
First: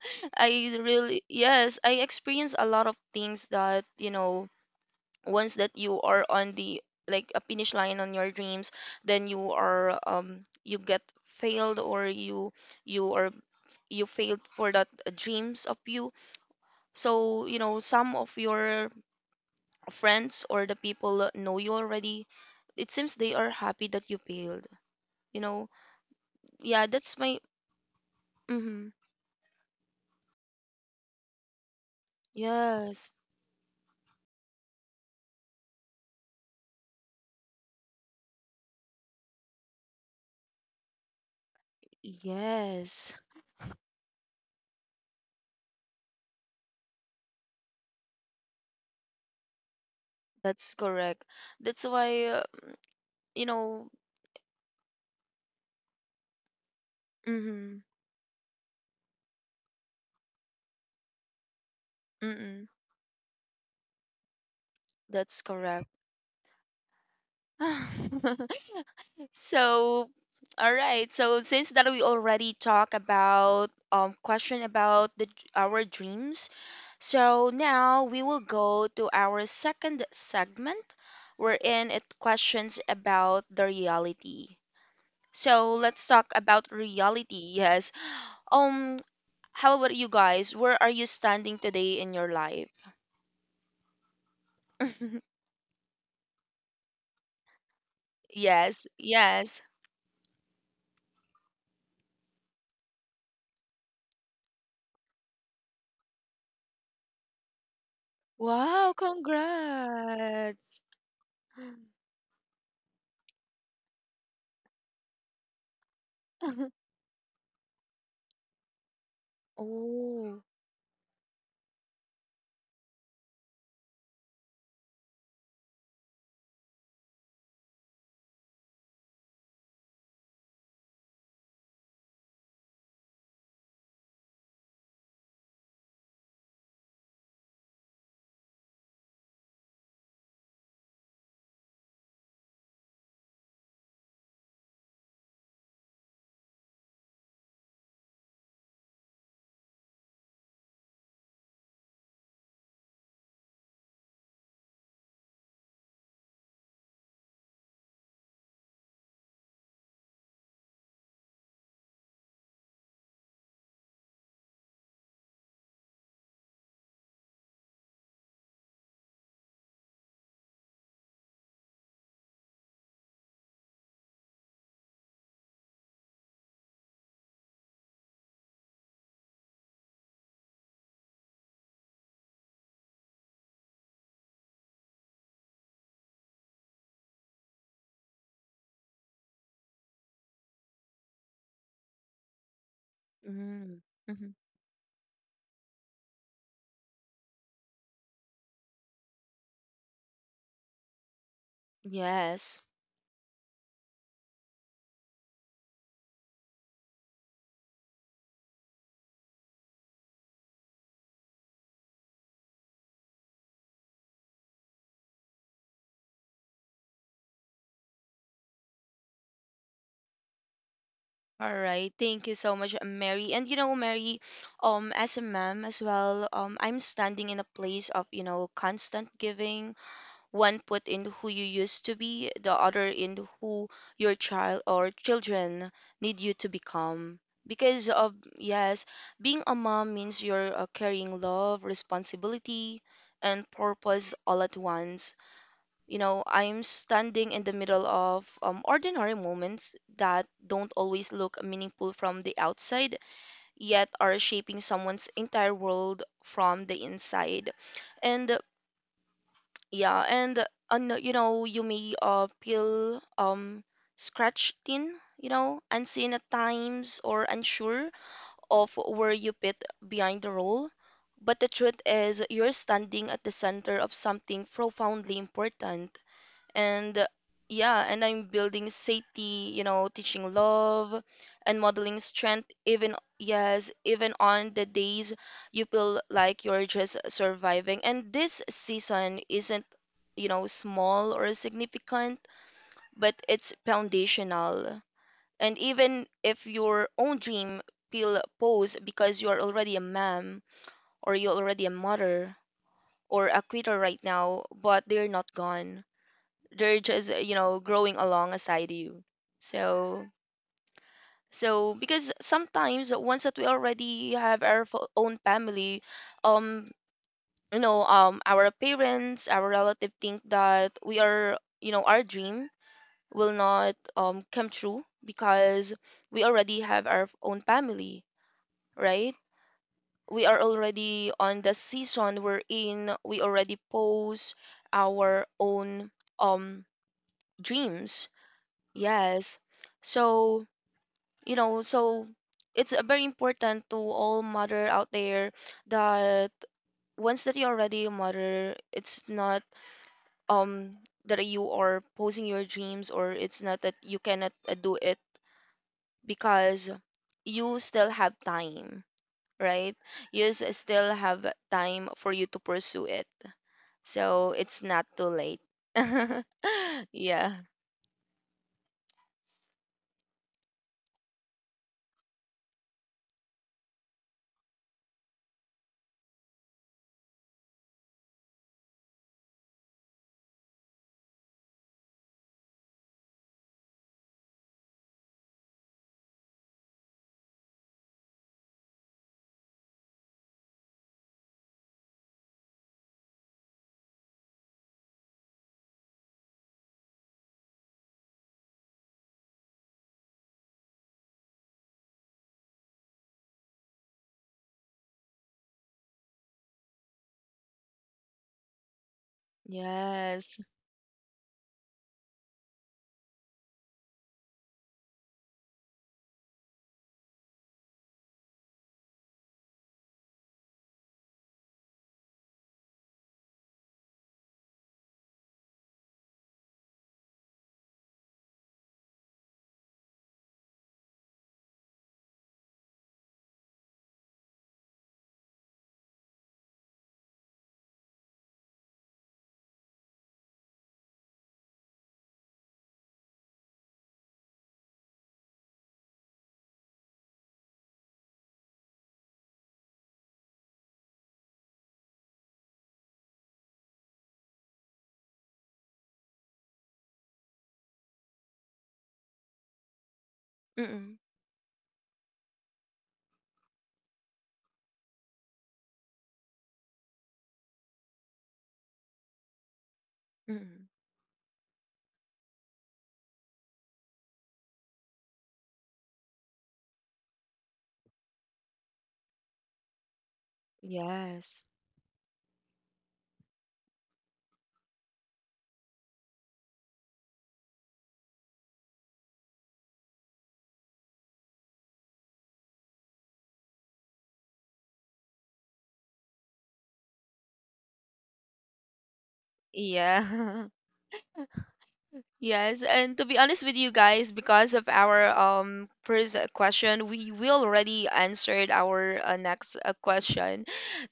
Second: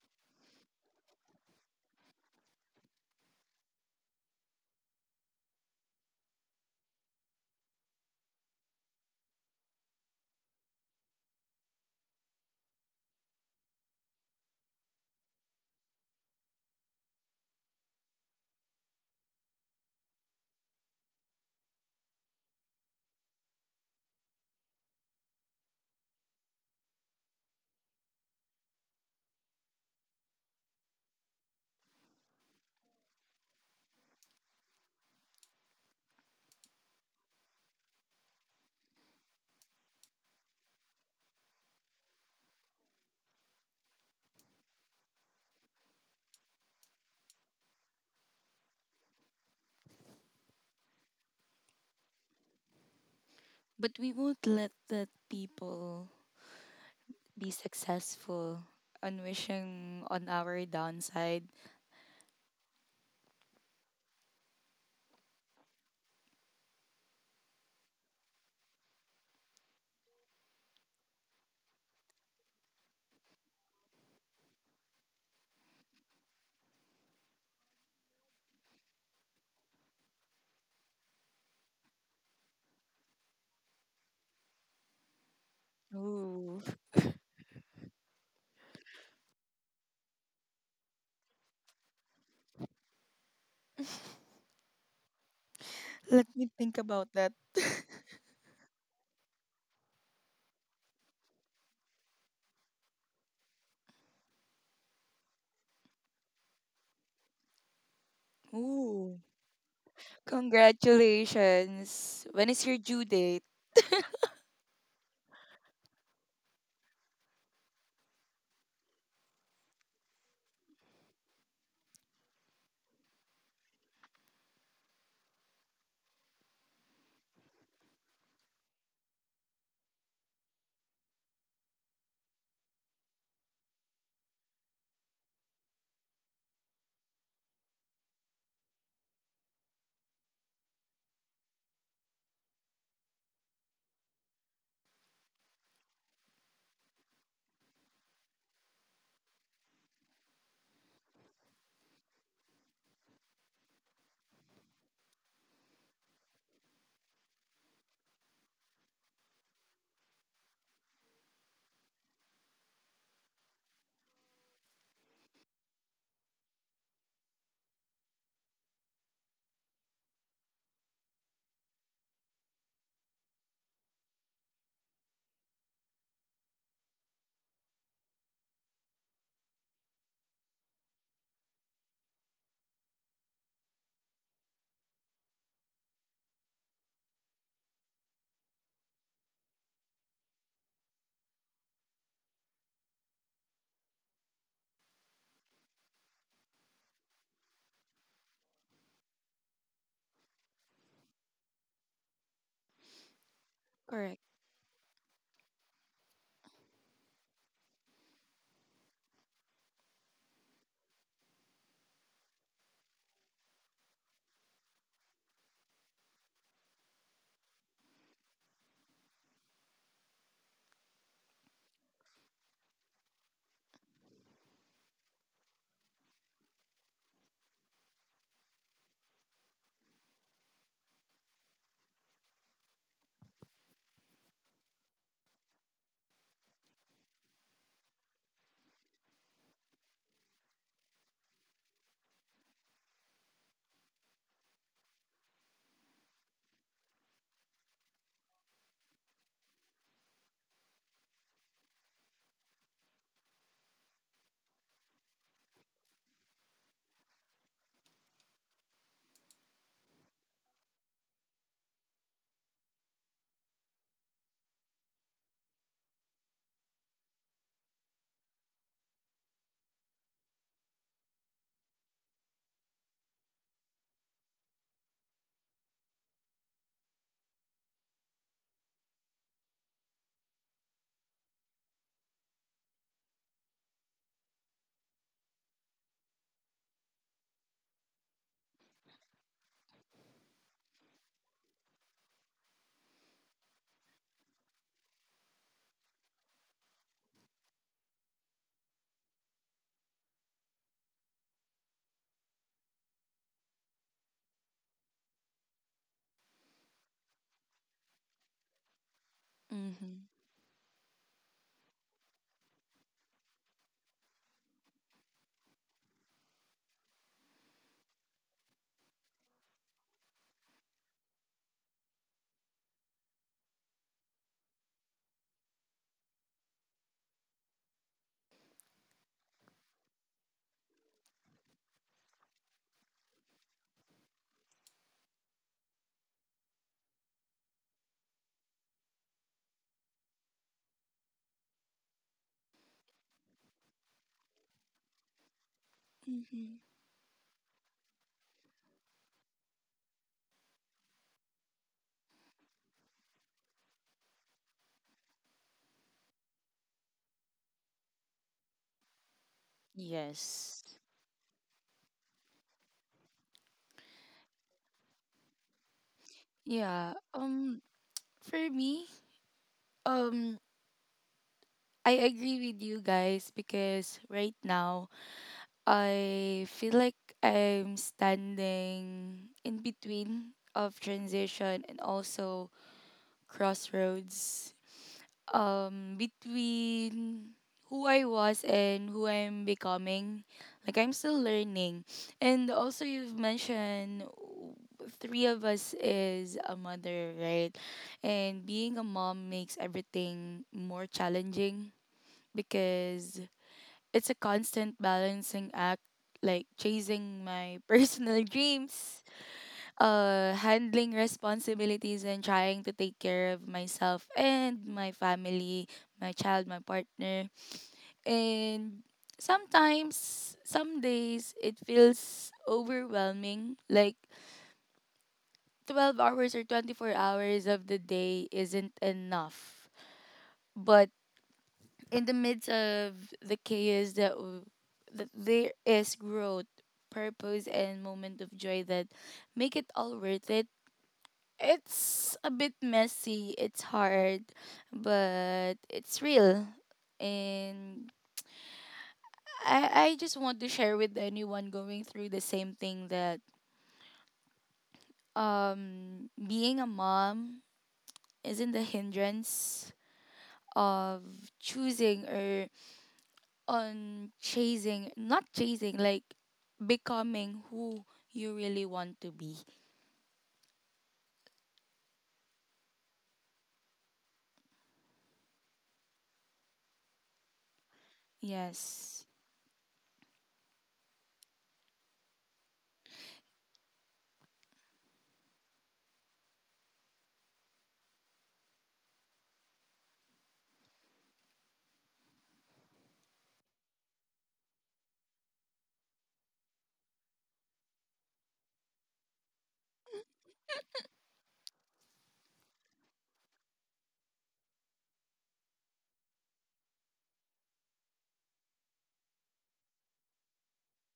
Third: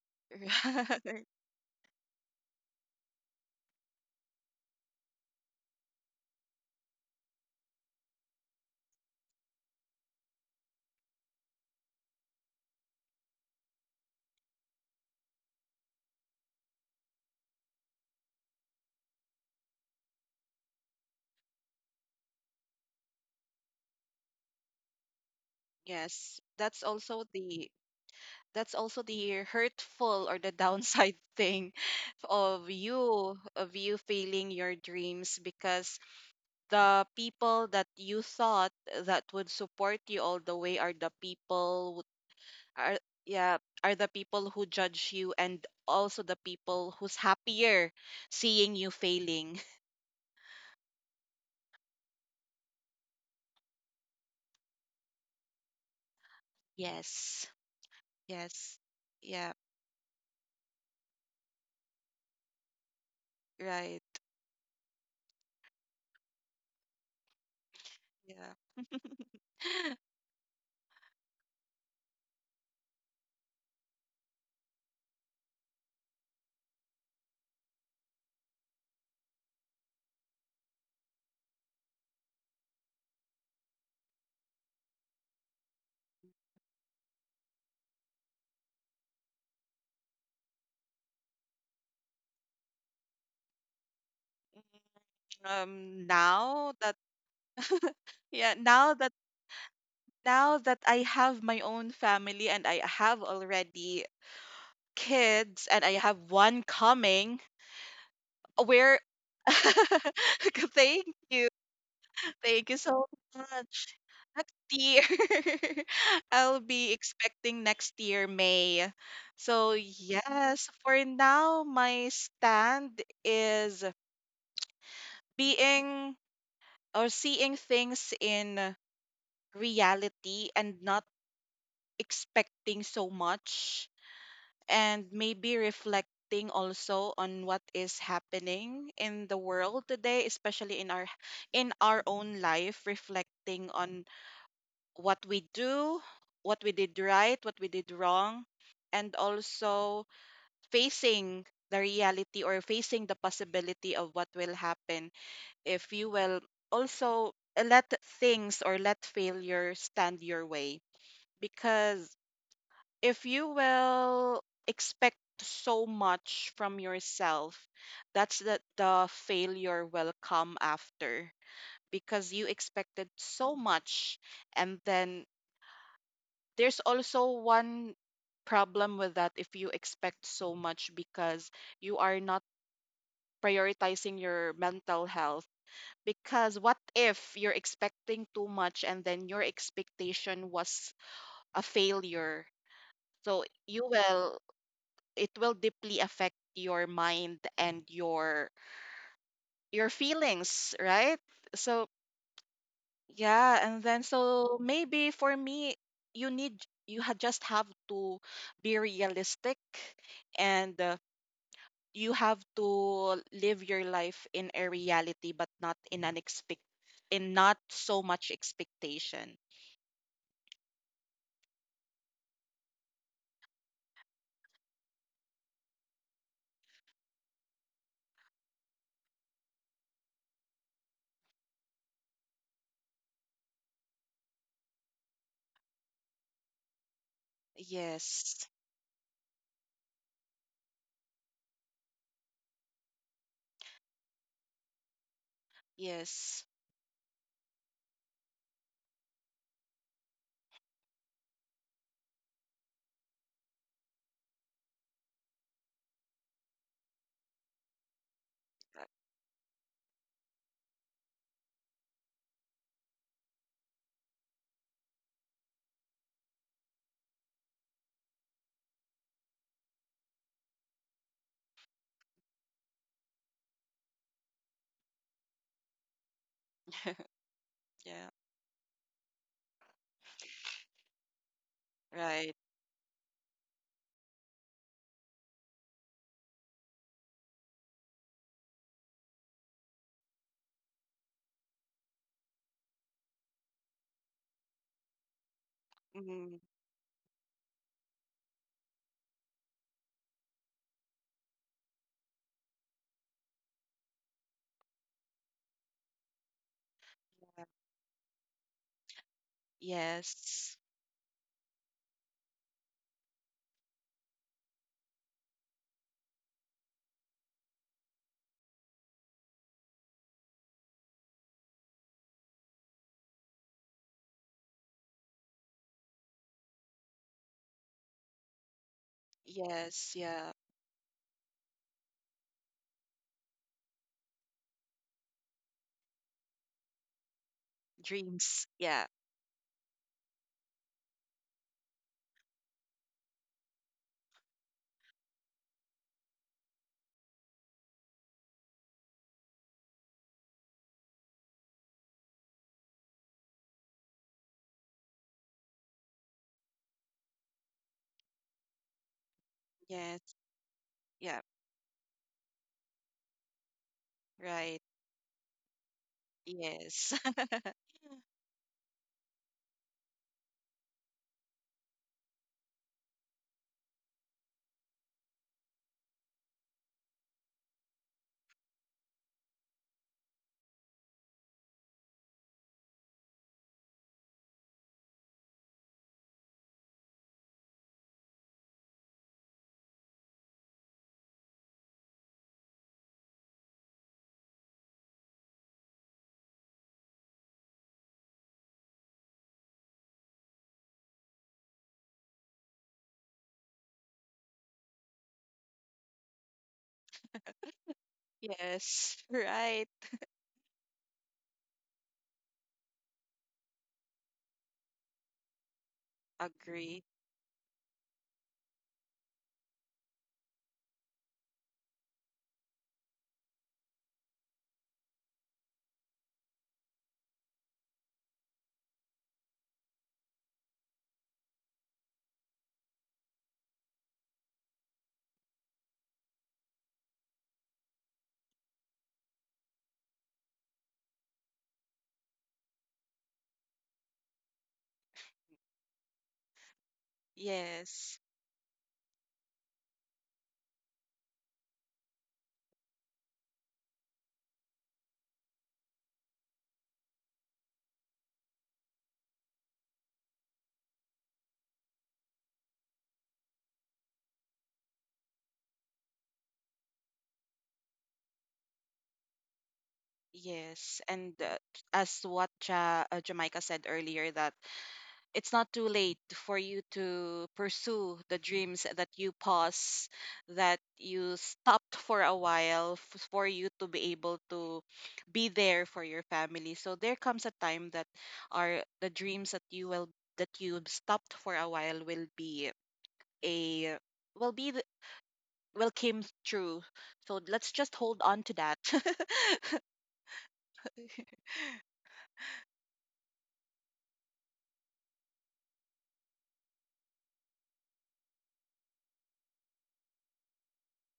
[SPEAKER 1] I really,
[SPEAKER 3] Right.
[SPEAKER 1] yes, I experience a lot of things that you know, once that you are on the like a finish line on your dreams, then you are you get failed, or you are you failed for that dreams of you. So you know, some of your friends or the people know you already, it seems they are happy that you failed, you know.
[SPEAKER 3] Yes,
[SPEAKER 1] Yeah, that's my
[SPEAKER 3] that's
[SPEAKER 1] mm-hmm.
[SPEAKER 3] also the hurtful or the downside thing
[SPEAKER 1] Yes,
[SPEAKER 3] of you failing your dreams because the people that you thought that would support you all the way are the people who- are
[SPEAKER 1] yes,
[SPEAKER 3] yeah are the people who judge you and also the people who's happier seeing you failing.
[SPEAKER 1] that's correct. That's why, you know
[SPEAKER 2] but we won't let that people
[SPEAKER 3] Yes.
[SPEAKER 2] be
[SPEAKER 1] mm-hmm,
[SPEAKER 2] successful
[SPEAKER 3] Yes.
[SPEAKER 2] on
[SPEAKER 3] Yeah,
[SPEAKER 2] wishing on our downside.
[SPEAKER 1] mm-hmm,
[SPEAKER 3] right.
[SPEAKER 1] that's correct.
[SPEAKER 3] Yeah.
[SPEAKER 1] So, all right. So since that we already talked about question about the our dreams, so now we will go to our second segment wherein it questions about the reality. So let's talk
[SPEAKER 2] Ooh,
[SPEAKER 1] about reality. Yes. Um how about you guys? Where are you standing today in your life?
[SPEAKER 2] let me
[SPEAKER 3] Now
[SPEAKER 2] think
[SPEAKER 3] that
[SPEAKER 2] about that.
[SPEAKER 3] yeah,
[SPEAKER 1] Yes. Yes.
[SPEAKER 3] now that I have my own family and I have already kids and I have one coming,
[SPEAKER 1] Wow,
[SPEAKER 3] where
[SPEAKER 2] Ooh,
[SPEAKER 1] congrats.
[SPEAKER 3] thank you.
[SPEAKER 2] congratulations. When is
[SPEAKER 3] Thank you
[SPEAKER 2] your due
[SPEAKER 3] so
[SPEAKER 2] date?
[SPEAKER 3] much. Next year, I'll be expecting next year, May. So,
[SPEAKER 1] Oh.
[SPEAKER 3] yes, for now, my stand is being or seeing things in reality and not expecting so much and maybe reflecting also on what is happening in the world today especially in our own life reflecting on what we do what we did right what we did wrong and also facing the reality or facing the possibility of what will happen if you will also let things or let failure stand your way. Because if you will expect so much from yourself, that the failure will come after because you expected so much. And then there's also one problem with that if you expect so much because you are not prioritizing your mental health. Because what if you're expecting too much and then your expectation was a failure? So
[SPEAKER 1] Mm,
[SPEAKER 3] you
[SPEAKER 1] mhm.
[SPEAKER 3] will it will deeply affect your mind and your feelings, right? So
[SPEAKER 1] Yes.
[SPEAKER 3] yeah, and then
[SPEAKER 2] Correct.
[SPEAKER 3] so maybe for me you need just have to be realistic and you have to live your life in a reality but not in an expect in not so much expectation.
[SPEAKER 1] All right. Thank you so much, Mary. And you know, Mary, as a mom as well, I'm standing in a place of, you know, constant giving, one put in who you used to be, the other in who your child or children need you to become. Because of,
[SPEAKER 3] Yes.
[SPEAKER 1] yes, being a mom means you're carrying love, responsibility, and purpose all at once. You know,
[SPEAKER 3] Yes.
[SPEAKER 1] I'm standing in the middle of ordinary moments that don't always look meaningful from the outside, yet are shaping someone's entire world from the inside. And
[SPEAKER 3] Right.
[SPEAKER 1] yeah, and no, you know, you may feel scratched in, you know, unseen at times, or unsure of where you fit behind the role. But the truth is, you're standing at the center of something profoundly important. And yeah,
[SPEAKER 3] Yeah.
[SPEAKER 1] and I'm building safety, you know, teaching love and modeling
[SPEAKER 3] Right.
[SPEAKER 1] strength, even, yes, even on the days you feel like you're just surviving. And this season isn't, you know, small or significant, but it's foundational. And even
[SPEAKER 3] Mm,
[SPEAKER 1] if your own dream feel pause because you're already a mom, or you're already a mother, or a quitter right now, but they're not gone, they're just, you
[SPEAKER 3] yeah.
[SPEAKER 1] know, growing alongside you.
[SPEAKER 2] Mm-hmm.
[SPEAKER 1] So
[SPEAKER 3] Yes.
[SPEAKER 1] so because sometimes once that we already have our own family, um our parents, our relative, think that we are, you know, our dream will not come true because we already have our own family, right?
[SPEAKER 3] Yes. Yeah.
[SPEAKER 1] We are already on the season we're in, we already pose our own um dreams.
[SPEAKER 3] Dreams. Yeah.
[SPEAKER 1] Yes. So, you know, so it's very important to all mother out there that
[SPEAKER 2] Mm-hmm.
[SPEAKER 1] once that you're already a mother, it's not um that you are posing your dreams, or it's not that you cannot do it because you still have time, right?
[SPEAKER 3] Yes.
[SPEAKER 1] You
[SPEAKER 2] Yes.
[SPEAKER 1] still
[SPEAKER 3] Yeah.
[SPEAKER 1] have time for you to pursue it. So
[SPEAKER 3] Right.
[SPEAKER 1] it's not too late.
[SPEAKER 3] Yes.
[SPEAKER 2] Yeah.
[SPEAKER 1] Yeah.
[SPEAKER 2] For me, um, I agree with you guys, because right now I feel like I'm standing in between of transition and also crossroads, between who I was and who I'm becoming. Like I'm still learning. And also you've mentioned three of us is a mother, right? And being a mom makes everything more challenging because it's a constant balancing act, like chasing my personal
[SPEAKER 3] Yes.
[SPEAKER 2] dreams,
[SPEAKER 3] Right.
[SPEAKER 1] Yes.
[SPEAKER 2] handling responsibilities, and trying to take care of myself and my family, my child, my
[SPEAKER 3] Agree.
[SPEAKER 2] partner. And sometimes some days it feels overwhelming, like 12 hours or 24 hours of the day isn't enough. But in the midst of the that there is growth, purpose, and moment of joy that make it all worth it. It's a bit messy, it's hard, but it's real. And
[SPEAKER 3] Yes.
[SPEAKER 2] I just want to share with anyone going through the same thing, that being a mom isn't the hindrance of
[SPEAKER 1] Mm-mm.
[SPEAKER 2] choosing or on chasing not chasing, like becoming who you really want to be.
[SPEAKER 1] Mm-mm.
[SPEAKER 3] Yes. And as what ja Jamaica said earlier, that it's not too late for you to pursue the dreams that
[SPEAKER 2] Yes.
[SPEAKER 3] you pause, that you
[SPEAKER 1] Yes.
[SPEAKER 3] stopped for a while for you to be able to be there for your family. So there comes a time that are the dreams that you will that you stopped for a while will be a will be the, will came true. So let's just hold on to that.
[SPEAKER 1] Yeah. Yes, and to be honest with you guys, because of our first question, we will already answered our next question.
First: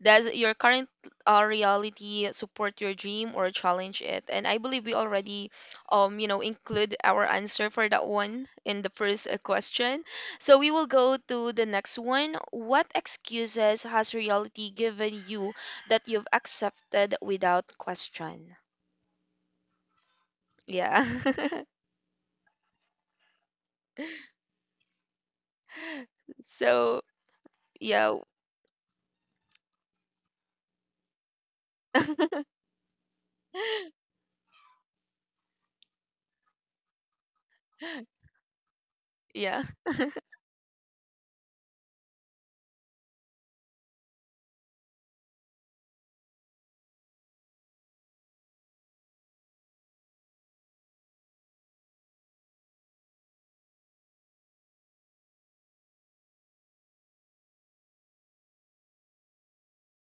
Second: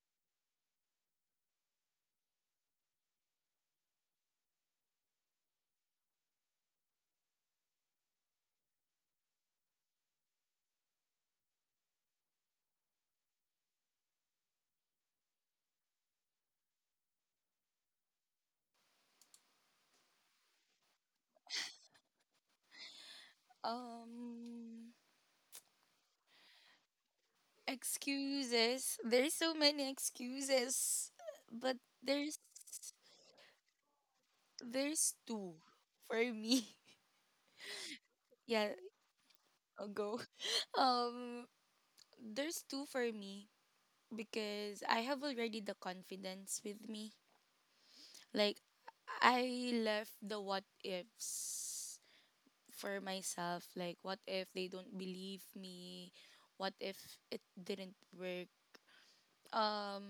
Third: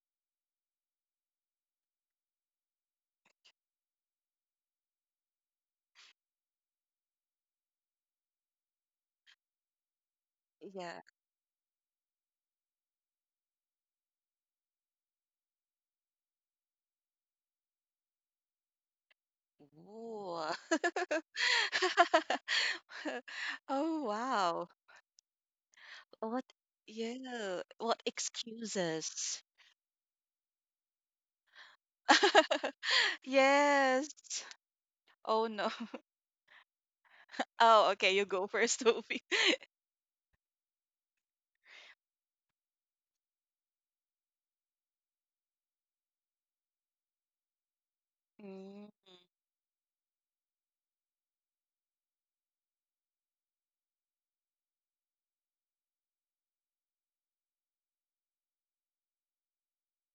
[SPEAKER 1] Does your current reality support your dream or challenge it? And I believe we already you know include our answer for that one in the first question. So we will
[SPEAKER 3] Yeah.
[SPEAKER 1] go to the next one. What excuses has reality given you that you've accepted without question?
[SPEAKER 3] Ooh.
[SPEAKER 1] Yeah.
[SPEAKER 3] Oh wow.
[SPEAKER 2] Um.
[SPEAKER 3] What?
[SPEAKER 1] So
[SPEAKER 3] Yeah. What
[SPEAKER 1] yeah,
[SPEAKER 2] Excuses. There's
[SPEAKER 3] excuses?
[SPEAKER 2] so many excuses, but
[SPEAKER 3] Yes.
[SPEAKER 2] there's
[SPEAKER 3] Oh
[SPEAKER 2] two
[SPEAKER 3] no.
[SPEAKER 2] for me.
[SPEAKER 3] Oh, okay. You go
[SPEAKER 2] Yeah,
[SPEAKER 3] first, Sophie.
[SPEAKER 1] yeah,
[SPEAKER 2] I'll go. Um, there's two for me, because I have already the confidence with me. Like
[SPEAKER 3] Mm.
[SPEAKER 2] I left the what ifs for myself. Like, what if they don't believe me? What if it didn't work? Um,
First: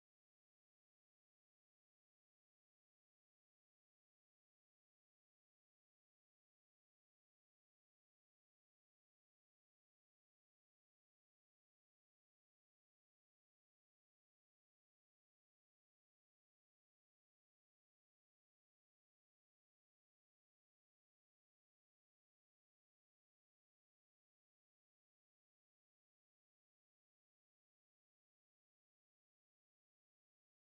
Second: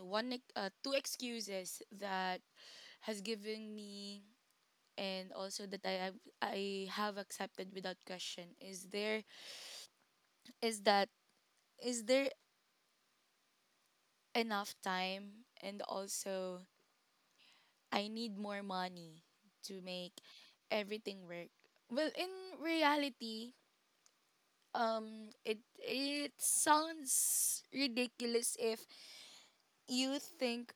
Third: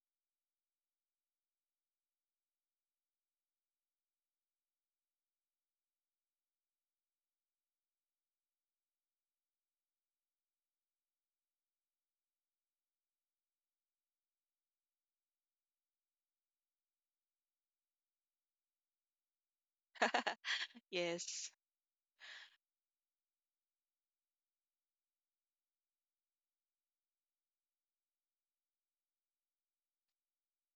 [SPEAKER 2] two excuses that has given me, and also that I have accepted without question, is there is that is there enough time, and also I need more money to make everything
[SPEAKER 3] Yes,
[SPEAKER 2] work. Well, in reality, it sounds ridiculous if you think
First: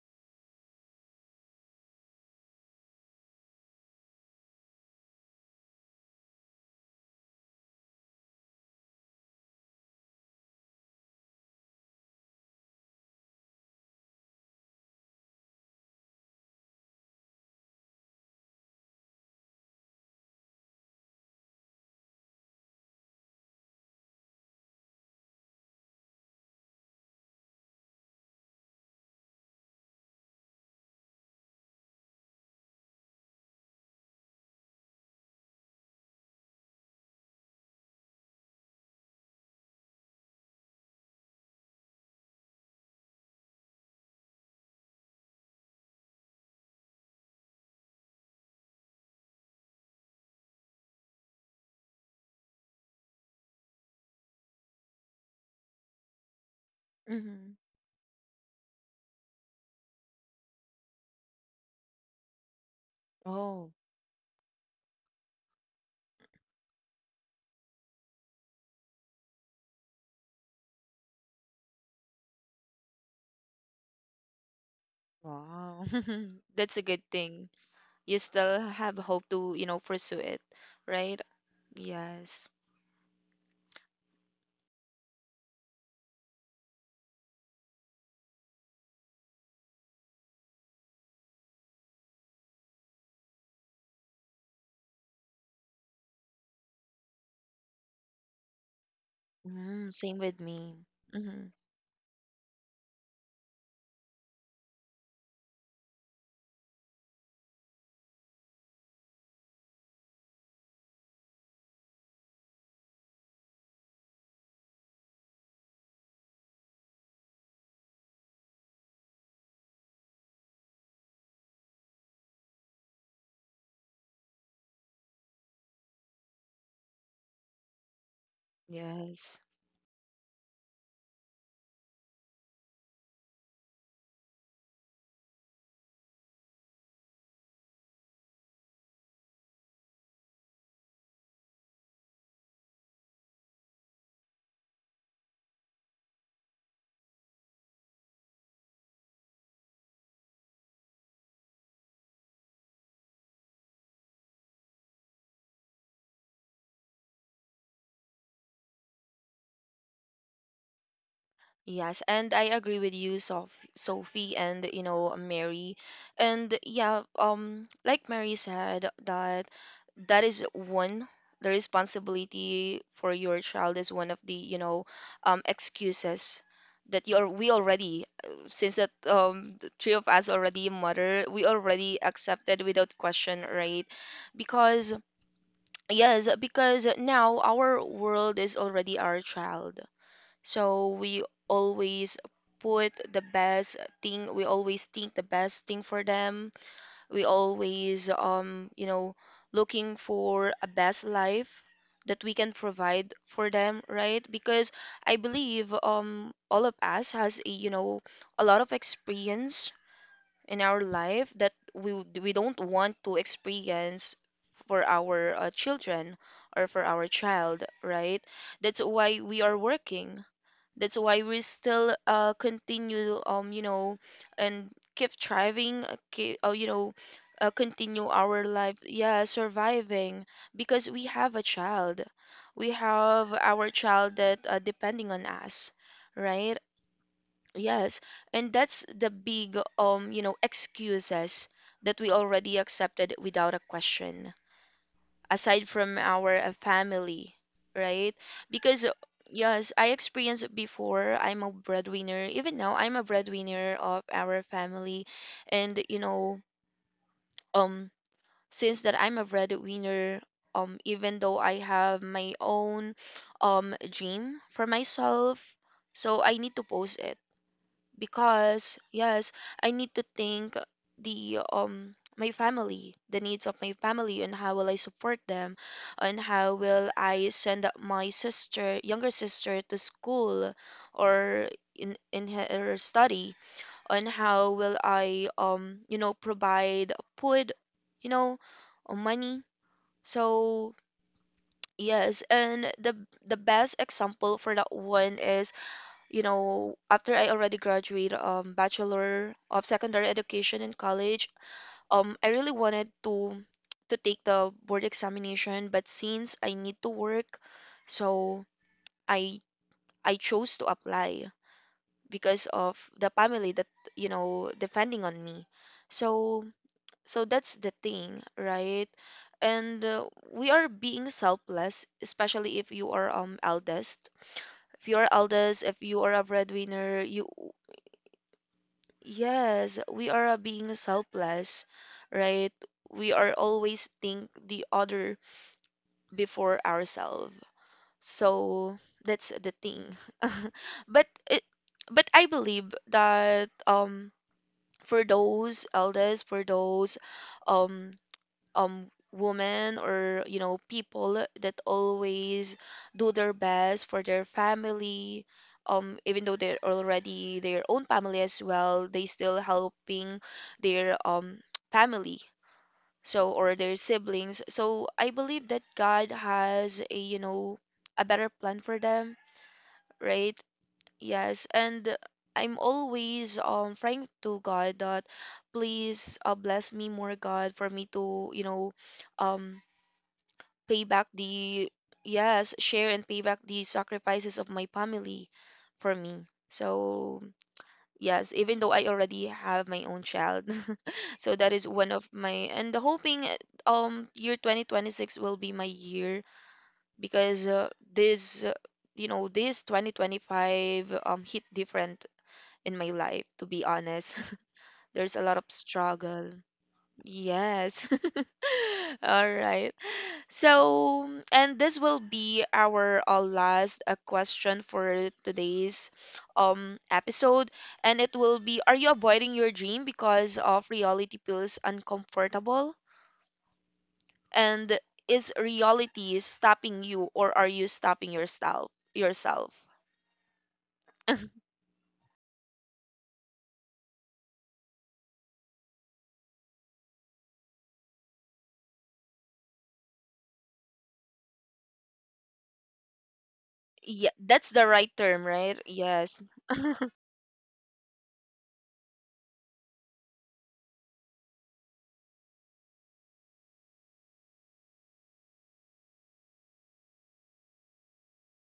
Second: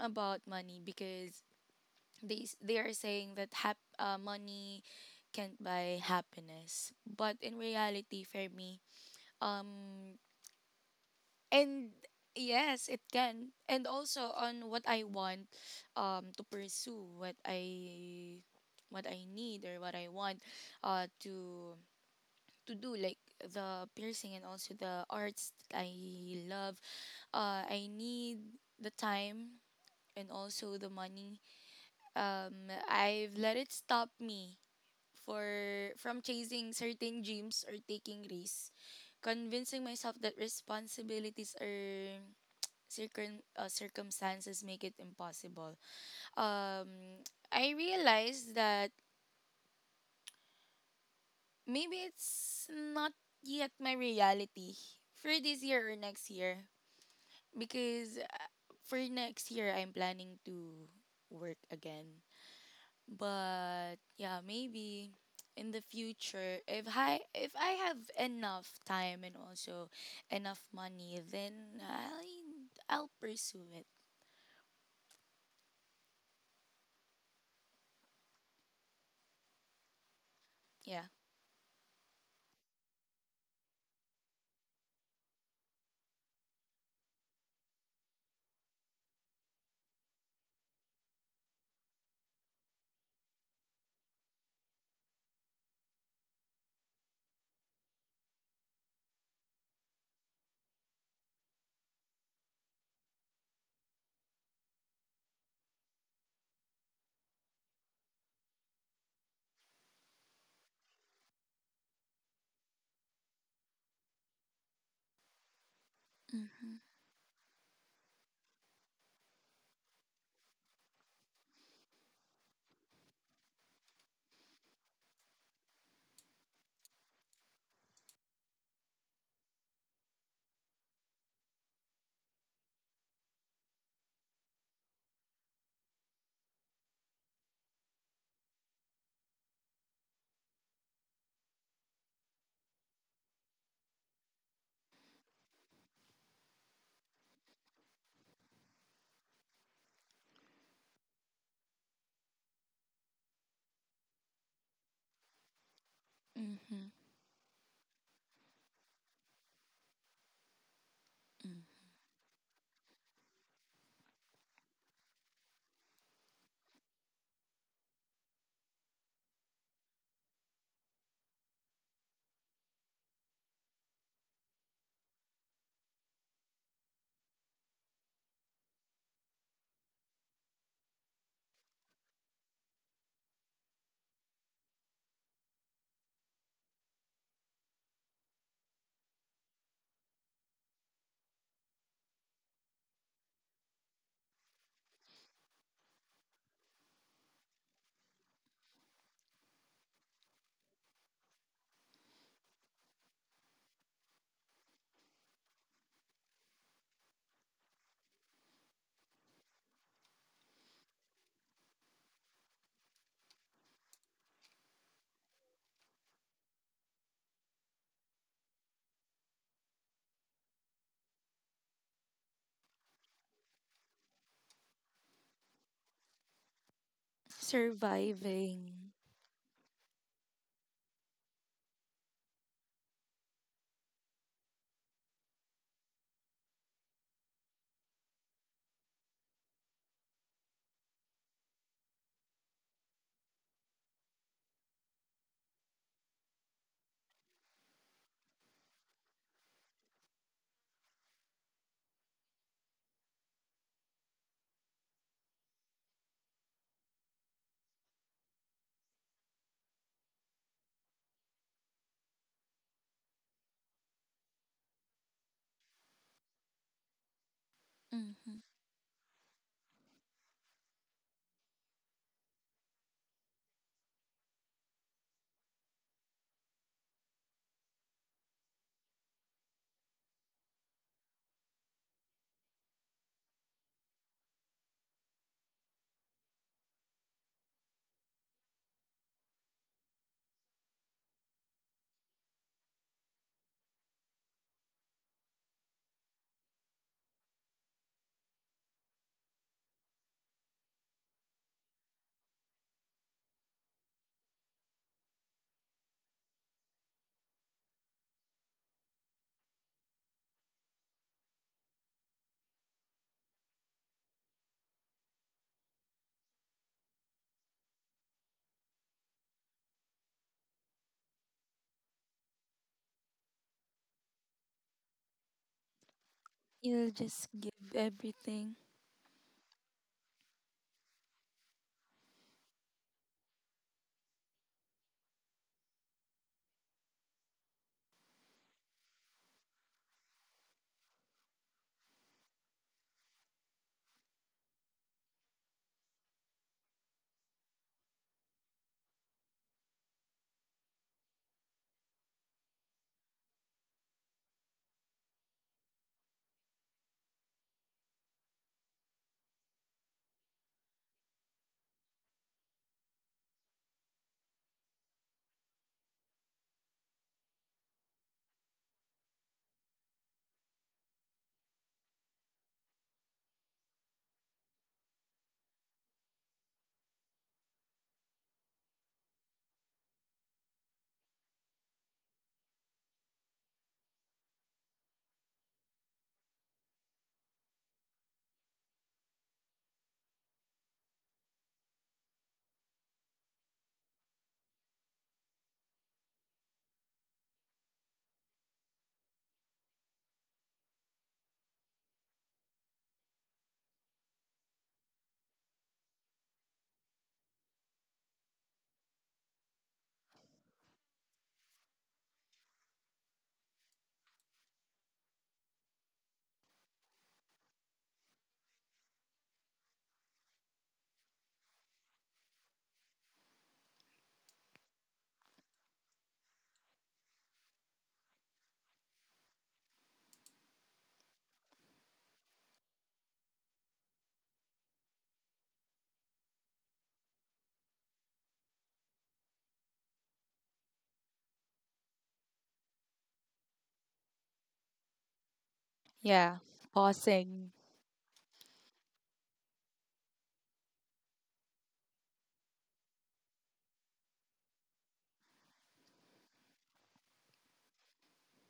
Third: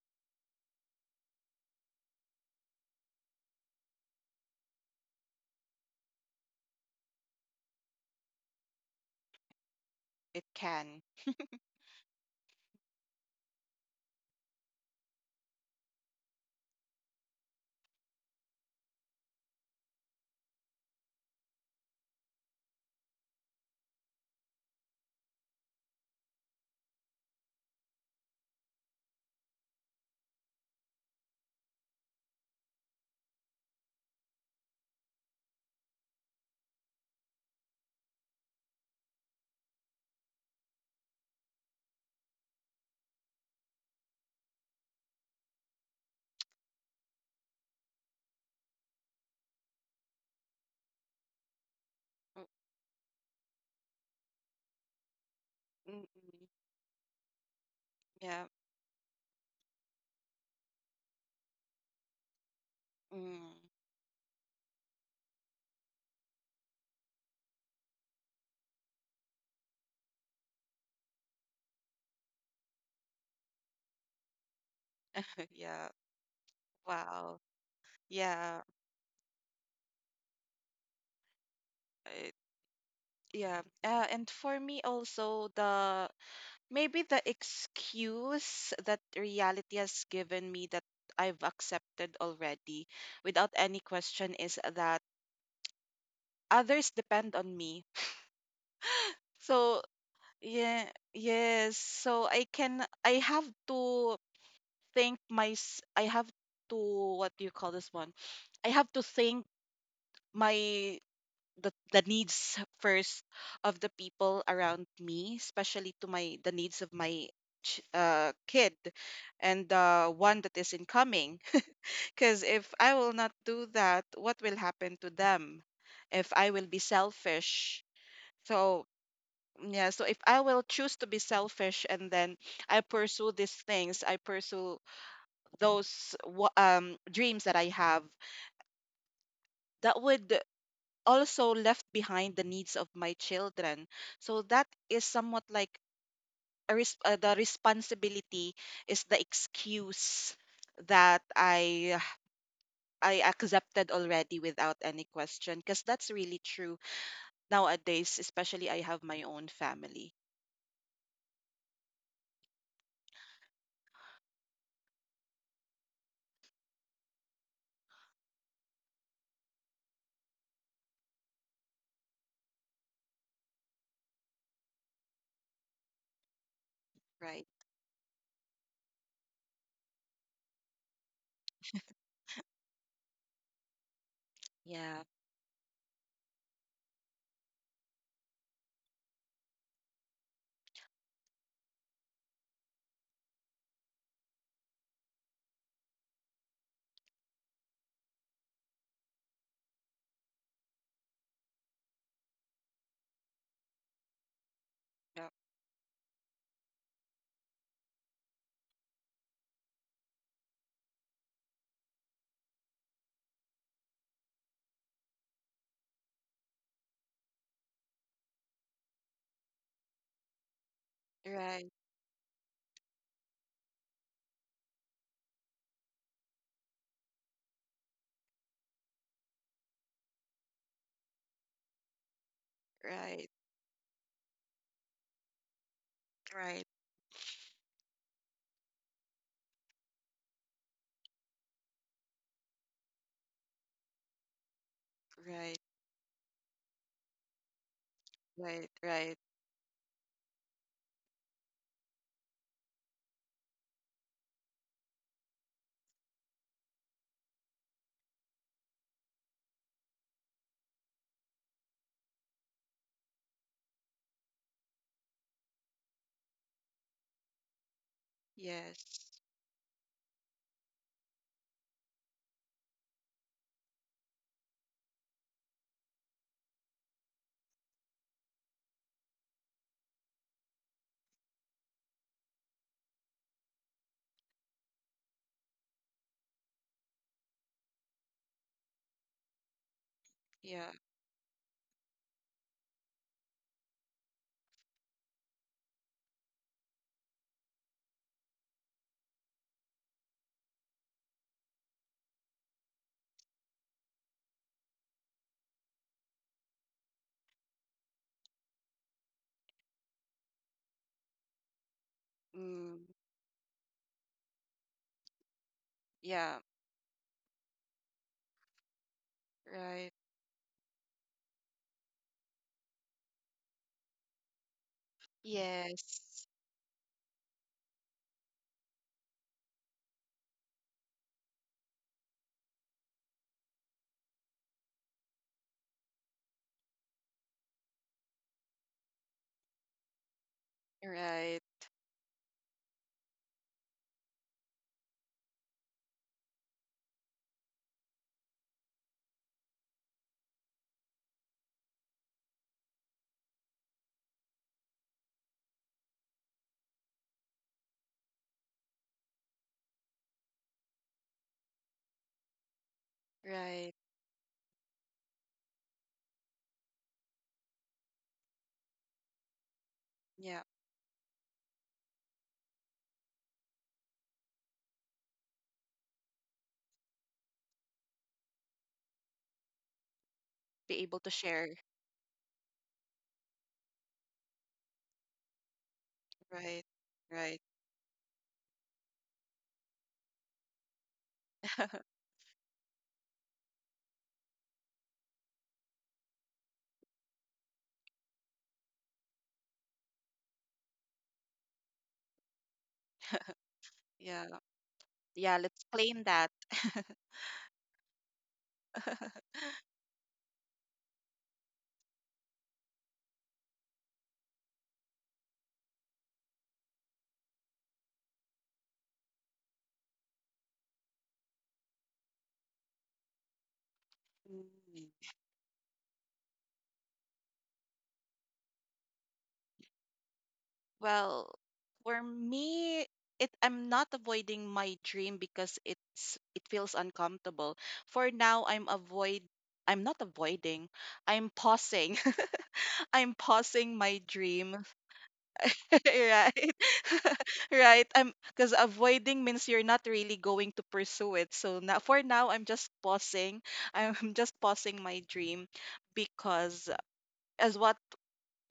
[SPEAKER 2] about money, because they are saying that money can't buy happiness, but in reality for me, um
[SPEAKER 3] it can.
[SPEAKER 2] and yes it can. And also on what I want to pursue what I what I need or what I want uh to to do, like the piercing and also the arts that I love. I need the time and also the money. I've let it stop me for from chasing certain dreams or taking risks, convincing myself that responsibilities or circumstances make it impossible. Um, I realized that maybe
[SPEAKER 3] Mm,
[SPEAKER 2] it's not yet my reality for this year
[SPEAKER 3] mm,
[SPEAKER 2] or next
[SPEAKER 3] mm.
[SPEAKER 2] year,
[SPEAKER 1] mm-hmm.
[SPEAKER 2] because
[SPEAKER 3] Yeah.
[SPEAKER 2] for next year I'm planning to work again.
[SPEAKER 3] Mm.
[SPEAKER 1] Oh,
[SPEAKER 2] But yeah, maybe in the future, if I have enough time and also enough money, then I I'll pursue it.
[SPEAKER 1] wow.
[SPEAKER 3] Yeah.
[SPEAKER 1] That's a good
[SPEAKER 3] Wow.
[SPEAKER 1] thing. You still
[SPEAKER 3] Yeah.
[SPEAKER 1] have hope to you know pursue it,
[SPEAKER 2] Yeah.
[SPEAKER 1] right?
[SPEAKER 3] It,
[SPEAKER 1] Yes.
[SPEAKER 3] yeah. And for me also the maybe the excuse that reality has given me that I've accepted already without any question is that others depend on me. So
[SPEAKER 1] Mm, same with me.
[SPEAKER 3] yeah,
[SPEAKER 1] Hmm.
[SPEAKER 3] yes. So I have to think I have to, what do you call this one? I have to think my the needs first of the people around me, especially to my the
[SPEAKER 2] Mm-hmm.
[SPEAKER 3] needs of my kid and the one that is incoming. Because if I will not do that, what will happen to them? If I will be selfish, so
[SPEAKER 1] Yes.
[SPEAKER 3] yeah, so if I will choose to be selfish and then I pursue these things, I pursue those dreams that I have, that would also left behind the needs of my children. So that is somewhat like the responsibility is the excuse that I accepted already without any question, because that's really true
[SPEAKER 2] Mm-hmm.
[SPEAKER 3] nowadays, especially I have my own family,
[SPEAKER 2] Mm.
[SPEAKER 1] Yes, and I agree with you, Sof Sophie, and you know Mary, and yeah, like Mary said, that that is one, the responsibility for your child is one of the, you know, excuses that you're
[SPEAKER 3] right?
[SPEAKER 1] we already since that the three of us already mother, we already accepted without question, right? Because
[SPEAKER 3] Yeah,
[SPEAKER 1] yes, because now our world is already our child, so we always put the best thing, we always think the best thing for them. We always you know, looking for a best life that we can provide for them, right? Because I
[SPEAKER 3] yeah,
[SPEAKER 1] believe all of us has a, you know, a lot of experience in our life that we would- we don't want to experience for our children or for our child, right? That's why we are working, that's why we
[SPEAKER 3] right,
[SPEAKER 1] still continue, and keep thriving, keep, continue our life.
[SPEAKER 2] Surviving.
[SPEAKER 1] Yeah, surviving because we have a child. We
[SPEAKER 3] right.
[SPEAKER 1] have our child that depending on us, right?
[SPEAKER 3] Right,
[SPEAKER 1] Yes, and that's the big excuses that we already accepted without a question,
[SPEAKER 3] right,
[SPEAKER 1] aside from our family, right?
[SPEAKER 3] right,
[SPEAKER 1] Because
[SPEAKER 3] right.
[SPEAKER 1] yes, I experienced it before. I'm a breadwinner. Even now, I'm a breadwinner of our family, and um, since that I'm a breadwinner, even though I have my own, dream for myself, so I need to post it
[SPEAKER 2] Mm-hmm.
[SPEAKER 1] because
[SPEAKER 3] Yes.
[SPEAKER 1] yes, I need to think the my family, the needs of my family, and how will I support them, and how will I send up my sister, younger sister, to school or in her study, and how will I provide food, you know or money.
[SPEAKER 3] Yeah.
[SPEAKER 1] So yes, and the best example for that one is, you know, after I already graduated Bachelor of Secondary Education in college, I really wanted to take the board examination, but since I need to work, so I I chose to apply because
[SPEAKER 3] Mm.
[SPEAKER 1] of the family that, you know, depending on me.
[SPEAKER 3] Yeah.
[SPEAKER 1] So, that's the thing, right? And
[SPEAKER 3] Right.
[SPEAKER 1] we are being selfless, especially if you are eldest. If you are a
[SPEAKER 3] Yes.
[SPEAKER 2] You'll
[SPEAKER 1] breadwinner,
[SPEAKER 2] just
[SPEAKER 1] you—
[SPEAKER 2] give everything.
[SPEAKER 1] yes, we are, being selfless, right? We are always think the other before ourselves. So that's the thing. But
[SPEAKER 3] Right.
[SPEAKER 1] it, but I believe that for those elders, for those um um women or, you know, people that always do their best for their family, even though they're already their own family as well, they still helping their family, so, or
[SPEAKER 3] Right.
[SPEAKER 1] their siblings. So I believe that God has a, you know, a better plan for them, right?
[SPEAKER 3] Yeah.
[SPEAKER 1] Yes, and I'm always praying to God that, please, bless me more, God, for me to, um
[SPEAKER 3] Be
[SPEAKER 1] pay
[SPEAKER 3] able
[SPEAKER 1] back
[SPEAKER 3] to share.
[SPEAKER 1] the— yes, share and pay back the sacrifices of my family for me.
[SPEAKER 3] Right.
[SPEAKER 1] So
[SPEAKER 3] Right.
[SPEAKER 1] yes, even though I already have my own child. So that is one of my— and hoping, year 2026 will be my year, because this you know, this 2025 hit different in my life, to be honest.
[SPEAKER 3] Yeah.
[SPEAKER 1] There's a
[SPEAKER 3] Yeah.
[SPEAKER 1] lot of
[SPEAKER 3] Let's claim that.
[SPEAKER 1] struggle. Yes. All right. So, and this will be our last question for today's episode, and it will be: are you avoiding your dream because of reality feels uncomfortable? And
[SPEAKER 3] Mm.
[SPEAKER 1] is reality stopping you, or are you stopping yourself? Yourself?
[SPEAKER 3] Well, for me, it I'm not avoiding my dream because it feels uncomfortable. For now, I'm not avoiding. I'm pausing. I'm pausing my
[SPEAKER 1] Yeah, that's
[SPEAKER 3] dream.
[SPEAKER 1] the right term, right? Yes.
[SPEAKER 2] Yeah.
[SPEAKER 3] Right.
[SPEAKER 1] All right.
[SPEAKER 2] Pausing.
[SPEAKER 3] Right. I'm, because avoiding means you're not really going to pursue it. So now for now I'm just pausing. I'm just pausing my dream because as what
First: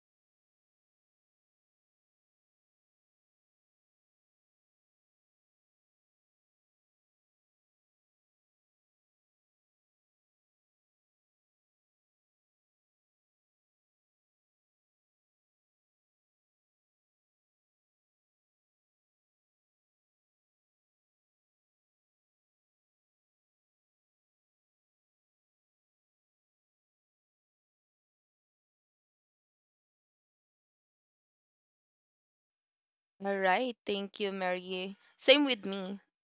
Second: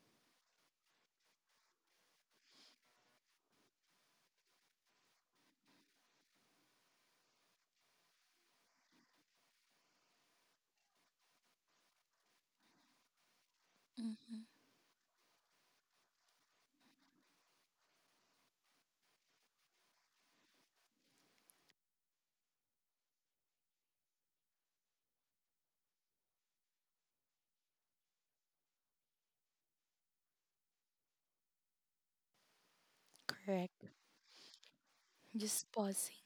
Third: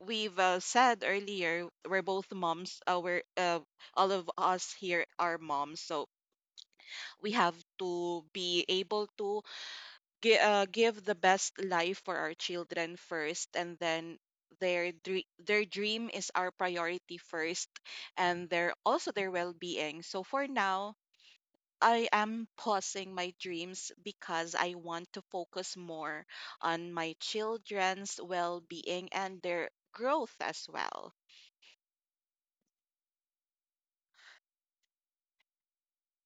[SPEAKER 3] we've said earlier, we're both moms. We're All of us here are moms, so we have to be able to give the best life for our children first, and then
[SPEAKER 2] Mm,
[SPEAKER 3] their dream is our priority first, and their also their well being. So for now, I am pausing my dreams because I want to focus more on my children's well being and their growth as well.
[SPEAKER 1] All right.
[SPEAKER 2] correct.
[SPEAKER 1] Thank you, Mary. Same with
[SPEAKER 2] Just
[SPEAKER 1] me.
[SPEAKER 2] pausing.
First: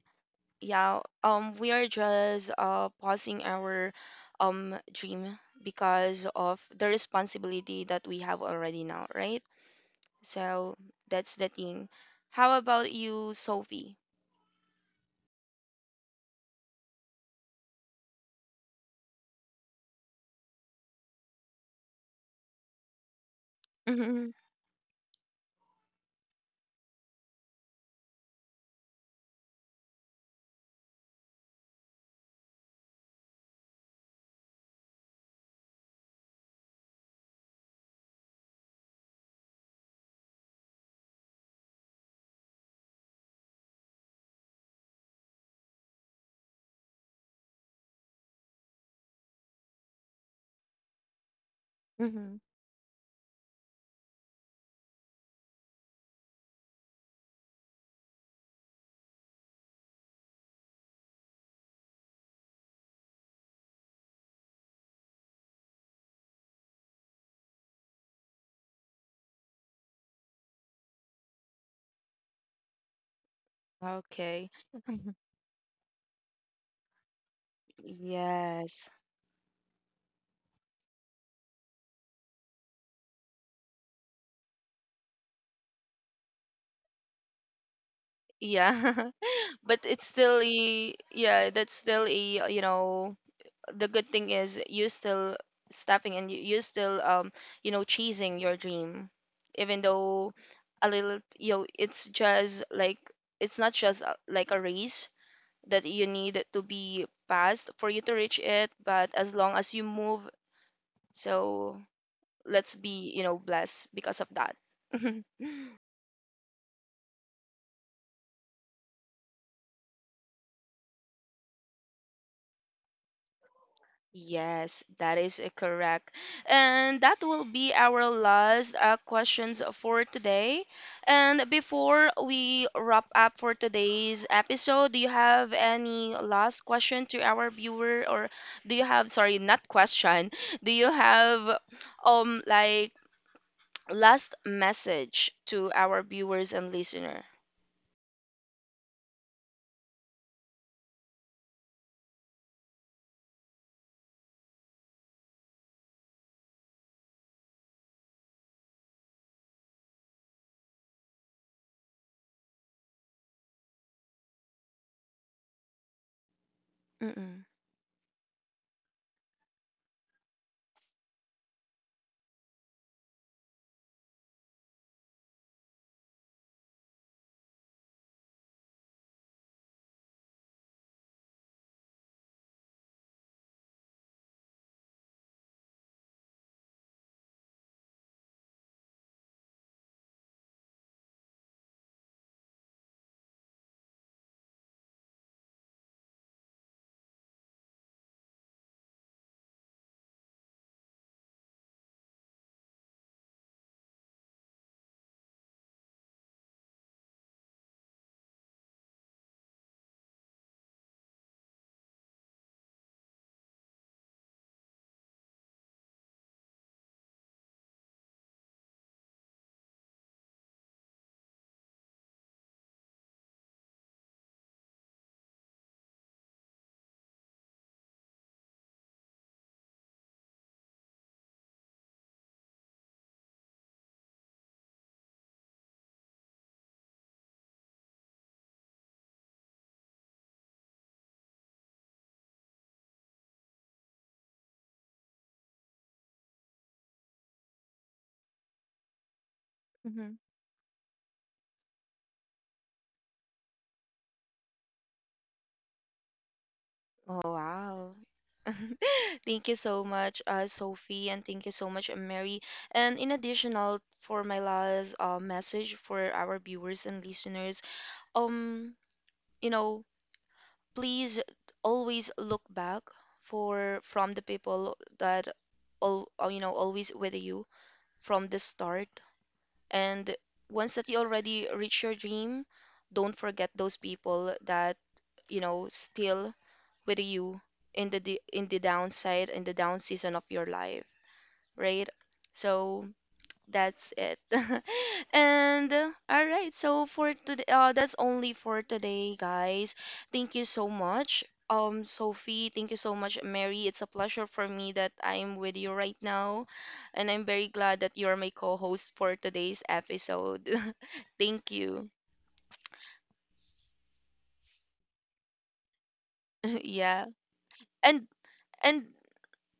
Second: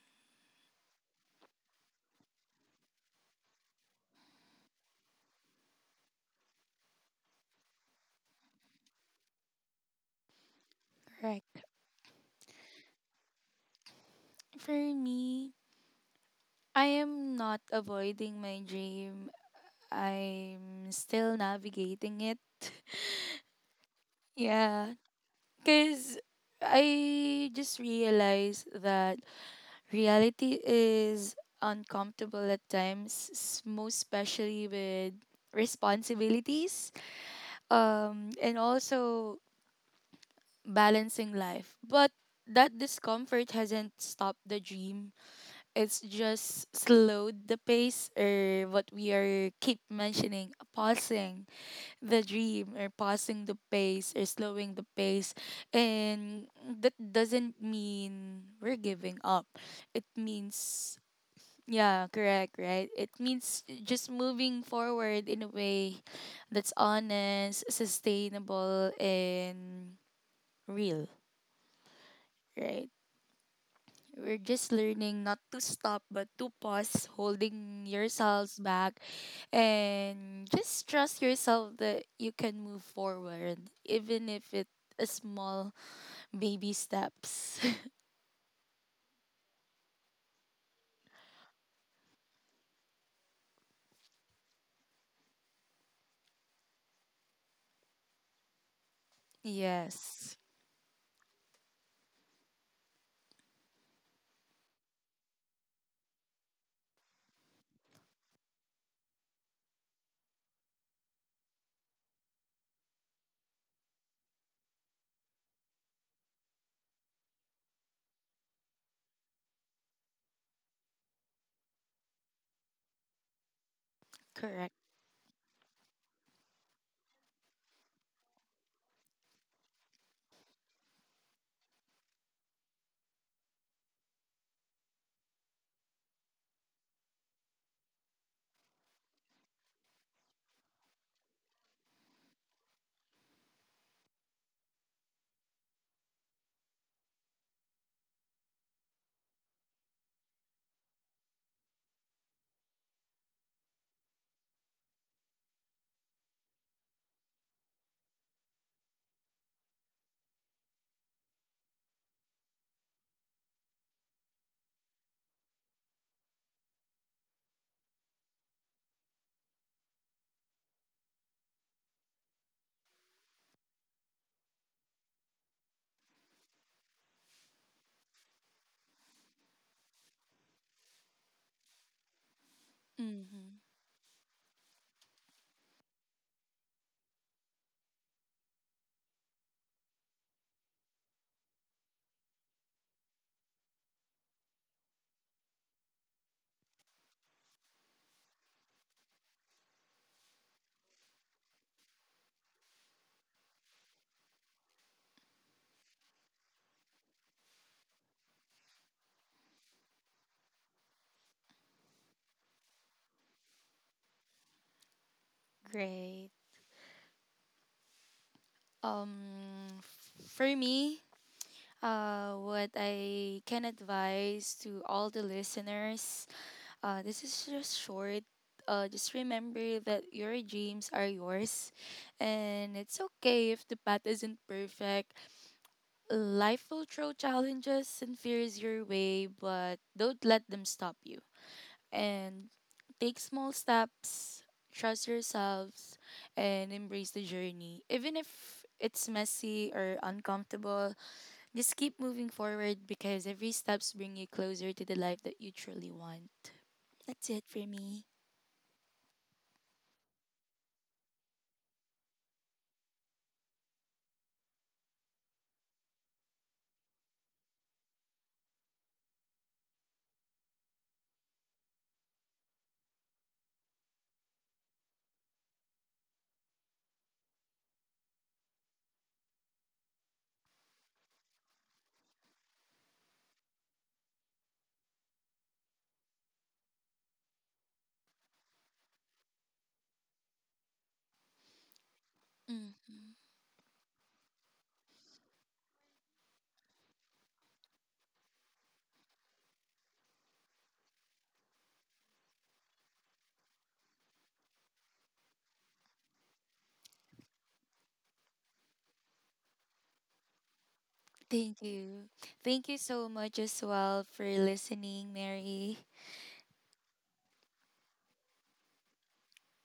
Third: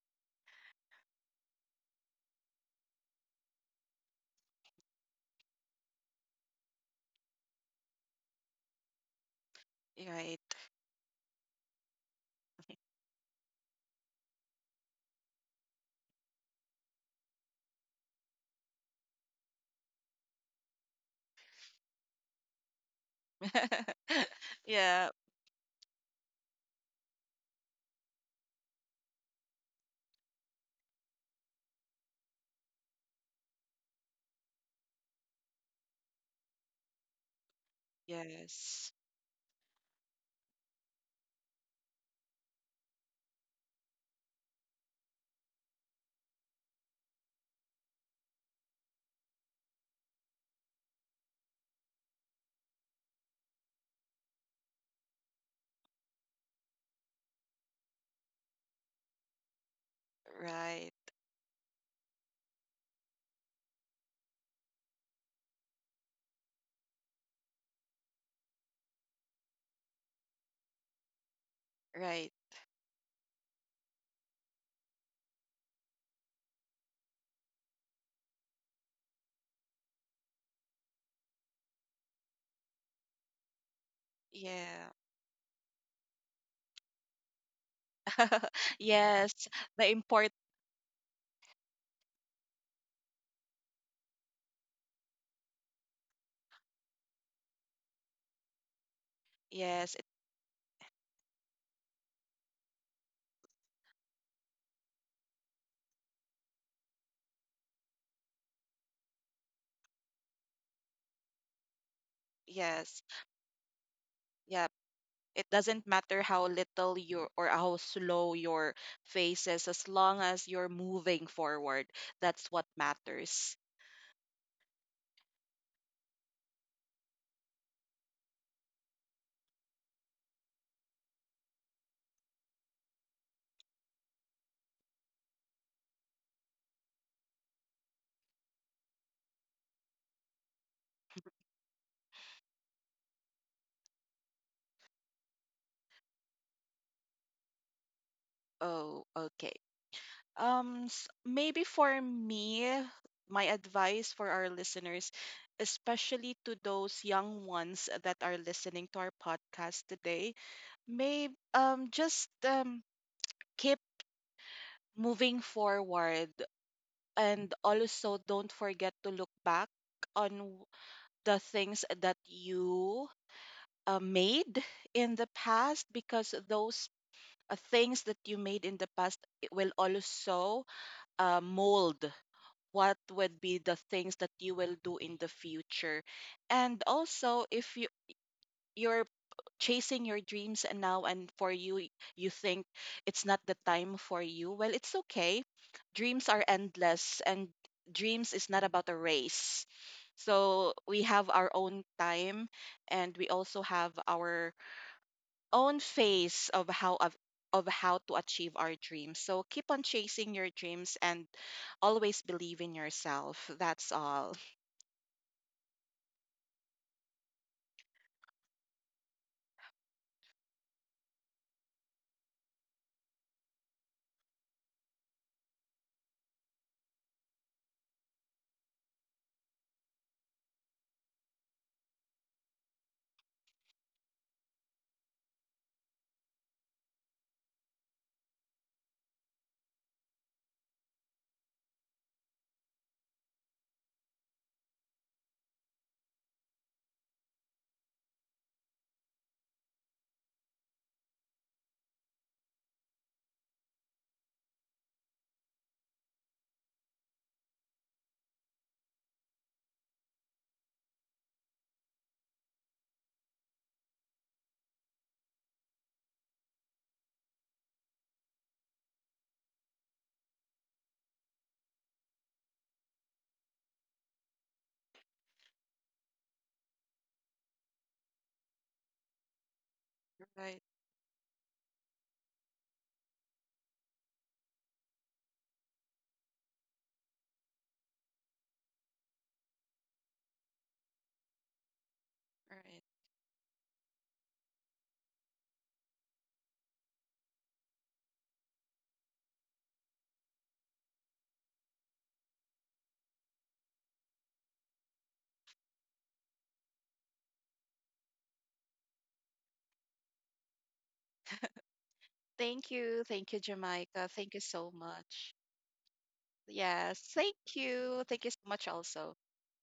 [SPEAKER 1] Yeah, we are just pausing our dream because of the responsibility that we have already now, right?
[SPEAKER 3] Right.
[SPEAKER 1] So that's the
[SPEAKER 2] Correct.
[SPEAKER 1] thing. How about you, Sophie?
[SPEAKER 2] For me, I am not avoiding my dream. I'm still navigating it.
[SPEAKER 1] Mm-hmm.
[SPEAKER 2] Yeah,
[SPEAKER 3] Yeah.
[SPEAKER 2] because I just realized that reality is uncomfortable at times, most especially with responsibilities, and
[SPEAKER 3] Yes.
[SPEAKER 2] also balancing life. But that discomfort hasn't stopped the dream. It's just slowed the pace, or what we are keep mentioning, pausing the
[SPEAKER 1] Mm-hmm.
[SPEAKER 2] dream, or pausing the pace, or slowing the pace. And that doesn't mean we're giving up. It
[SPEAKER 3] Right.
[SPEAKER 2] means, yeah, correct, right, it means just moving forward in a way that's honest, sustainable, and real.
[SPEAKER 3] Right.
[SPEAKER 2] Right, we're
[SPEAKER 1] Okay.
[SPEAKER 2] just learning not to stop but to pause, holding yourselves
[SPEAKER 1] Yes.
[SPEAKER 2] back, and just trust yourself that you can move forward, even if it's
[SPEAKER 3] Yeah.
[SPEAKER 2] a small baby steps.
[SPEAKER 1] Yeah.
[SPEAKER 3] Yes.
[SPEAKER 1] But
[SPEAKER 3] The
[SPEAKER 1] it's
[SPEAKER 3] import.
[SPEAKER 1] still a— yeah, that's still a, you know, the good thing is you still stepping, and you still you know, chasing your dream, even
[SPEAKER 3] Yes. It,
[SPEAKER 1] though
[SPEAKER 2] Yes.
[SPEAKER 1] a little, you know. It's just like, it's not just like a race that you need to be passed for you to reach it, but as long as you move. So let's
[SPEAKER 3] yes.
[SPEAKER 1] be, you know, blessed because of that.
[SPEAKER 3] Yeah. It doesn't matter how little you or how slow your face is, as long as you're moving forward. That's what matters.
[SPEAKER 2] Correct.
[SPEAKER 1] Yes, that is, correct. And that will be our last questions for today. And before we wrap up for today's episode, do you have any last question to our viewer, or do you have, sorry, not question, do you have like last message to our viewers and listener?
[SPEAKER 3] Oh, okay. Maybe for me, my advice for our listeners, especially to those young ones that are listening to our podcast today, may just keep moving forward
[SPEAKER 1] Mm-mm.
[SPEAKER 3] and also don't forget to look back on the things that you made in the past because those things that you made in the past it will also mold what would
[SPEAKER 2] Mm-hmm.
[SPEAKER 3] be the things that you will do in the future. And also if you, you're chasing your dreams and now and for you you think it's not the time for you, well it's okay, dreams are endless and dreams is not about a race, so we have our own time and we also have our own phase of how to achieve our dreams. So keep on chasing your dreams and always believe in yourself. That's all.
[SPEAKER 2] Great. um for me, what I can advise to all the listeners, this is just short. Just remember that your dreams are yours, and it's okay if the path isn't perfect. Life will throw challenges and fears your way, but don't let them stop you. And take small steps, trust yourselves, and embrace the journey. Even if it's messy or uncomfortable, just keep moving forward, because every steps bring you closer to the life that you truly want.
[SPEAKER 1] Oh,
[SPEAKER 2] That's it for
[SPEAKER 1] wow.
[SPEAKER 2] me.
[SPEAKER 1] Thank you so much, Sophie, and thank you so much, Mary. And in additional for my last message for our viewers and listeners, um, you know, please always look back for from the people that all, you know, always with you from the start. And
[SPEAKER 3] Right,
[SPEAKER 1] once that you already reach your dream, don't forget those people that, you know, still with you in the in the downside, in the down season of your life, right?
[SPEAKER 3] right.
[SPEAKER 1] So
[SPEAKER 2] Mhm.
[SPEAKER 1] that's it. And all right, so for today, that's only for today, guys. Thank you so much. Sophie, thank you so much, Mary. It's a pleasure for me that I'm with you right now, and I'm very glad that you're my co-host for today's episode. Thank
[SPEAKER 2] Thank
[SPEAKER 1] you.
[SPEAKER 2] you. Thank
[SPEAKER 3] Thank
[SPEAKER 2] you
[SPEAKER 3] you.
[SPEAKER 2] so
[SPEAKER 3] Thank
[SPEAKER 2] much
[SPEAKER 3] you,
[SPEAKER 2] as well
[SPEAKER 3] Jamaica.
[SPEAKER 2] for
[SPEAKER 3] Thank you so
[SPEAKER 2] listening,
[SPEAKER 3] much.
[SPEAKER 2] Mary.
[SPEAKER 3] Yes.
[SPEAKER 1] Yeah,
[SPEAKER 3] Thank you.
[SPEAKER 1] and
[SPEAKER 3] Thank you so much
[SPEAKER 1] and
[SPEAKER 3] also.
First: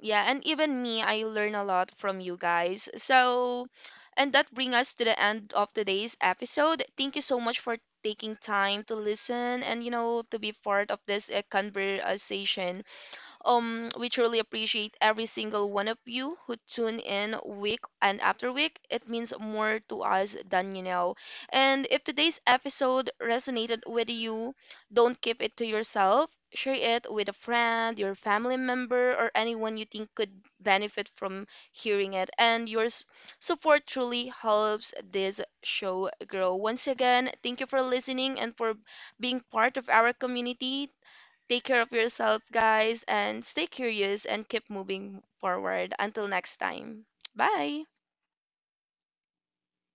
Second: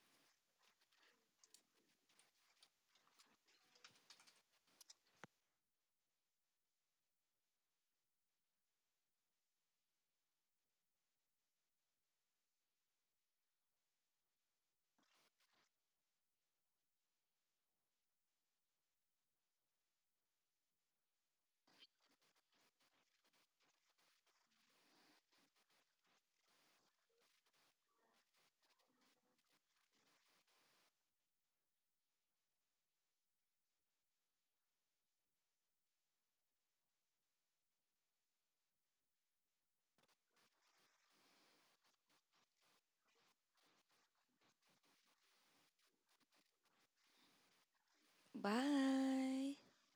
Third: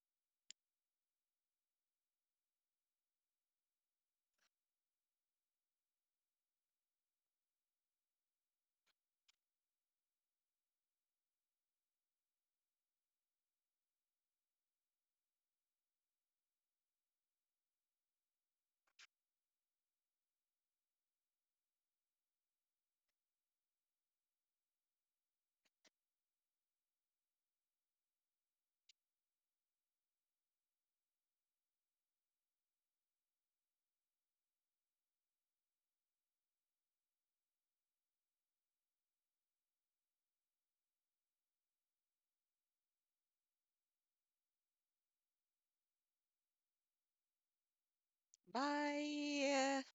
[SPEAKER 1] yeah, and even me, I learn a lot from you guys. So, and that brings us to the end of today's episode. Thank you so much for taking time to listen and, you know, to be part of this conversation. We truly appreciate every single one of you who tune in week and after week. It means more to us than you know. And if today's episode resonated with you, don't keep it to yourself. Share it with a friend, your family member, or anyone you think could benefit from hearing it. And your support truly helps this show grow. Once again, thank you for listening and for being part of our community. Take care of yourself, guys, and stay curious and keep moving forward. Until next time. Bye.
[SPEAKER 2] Bye.
[SPEAKER 3] Bye.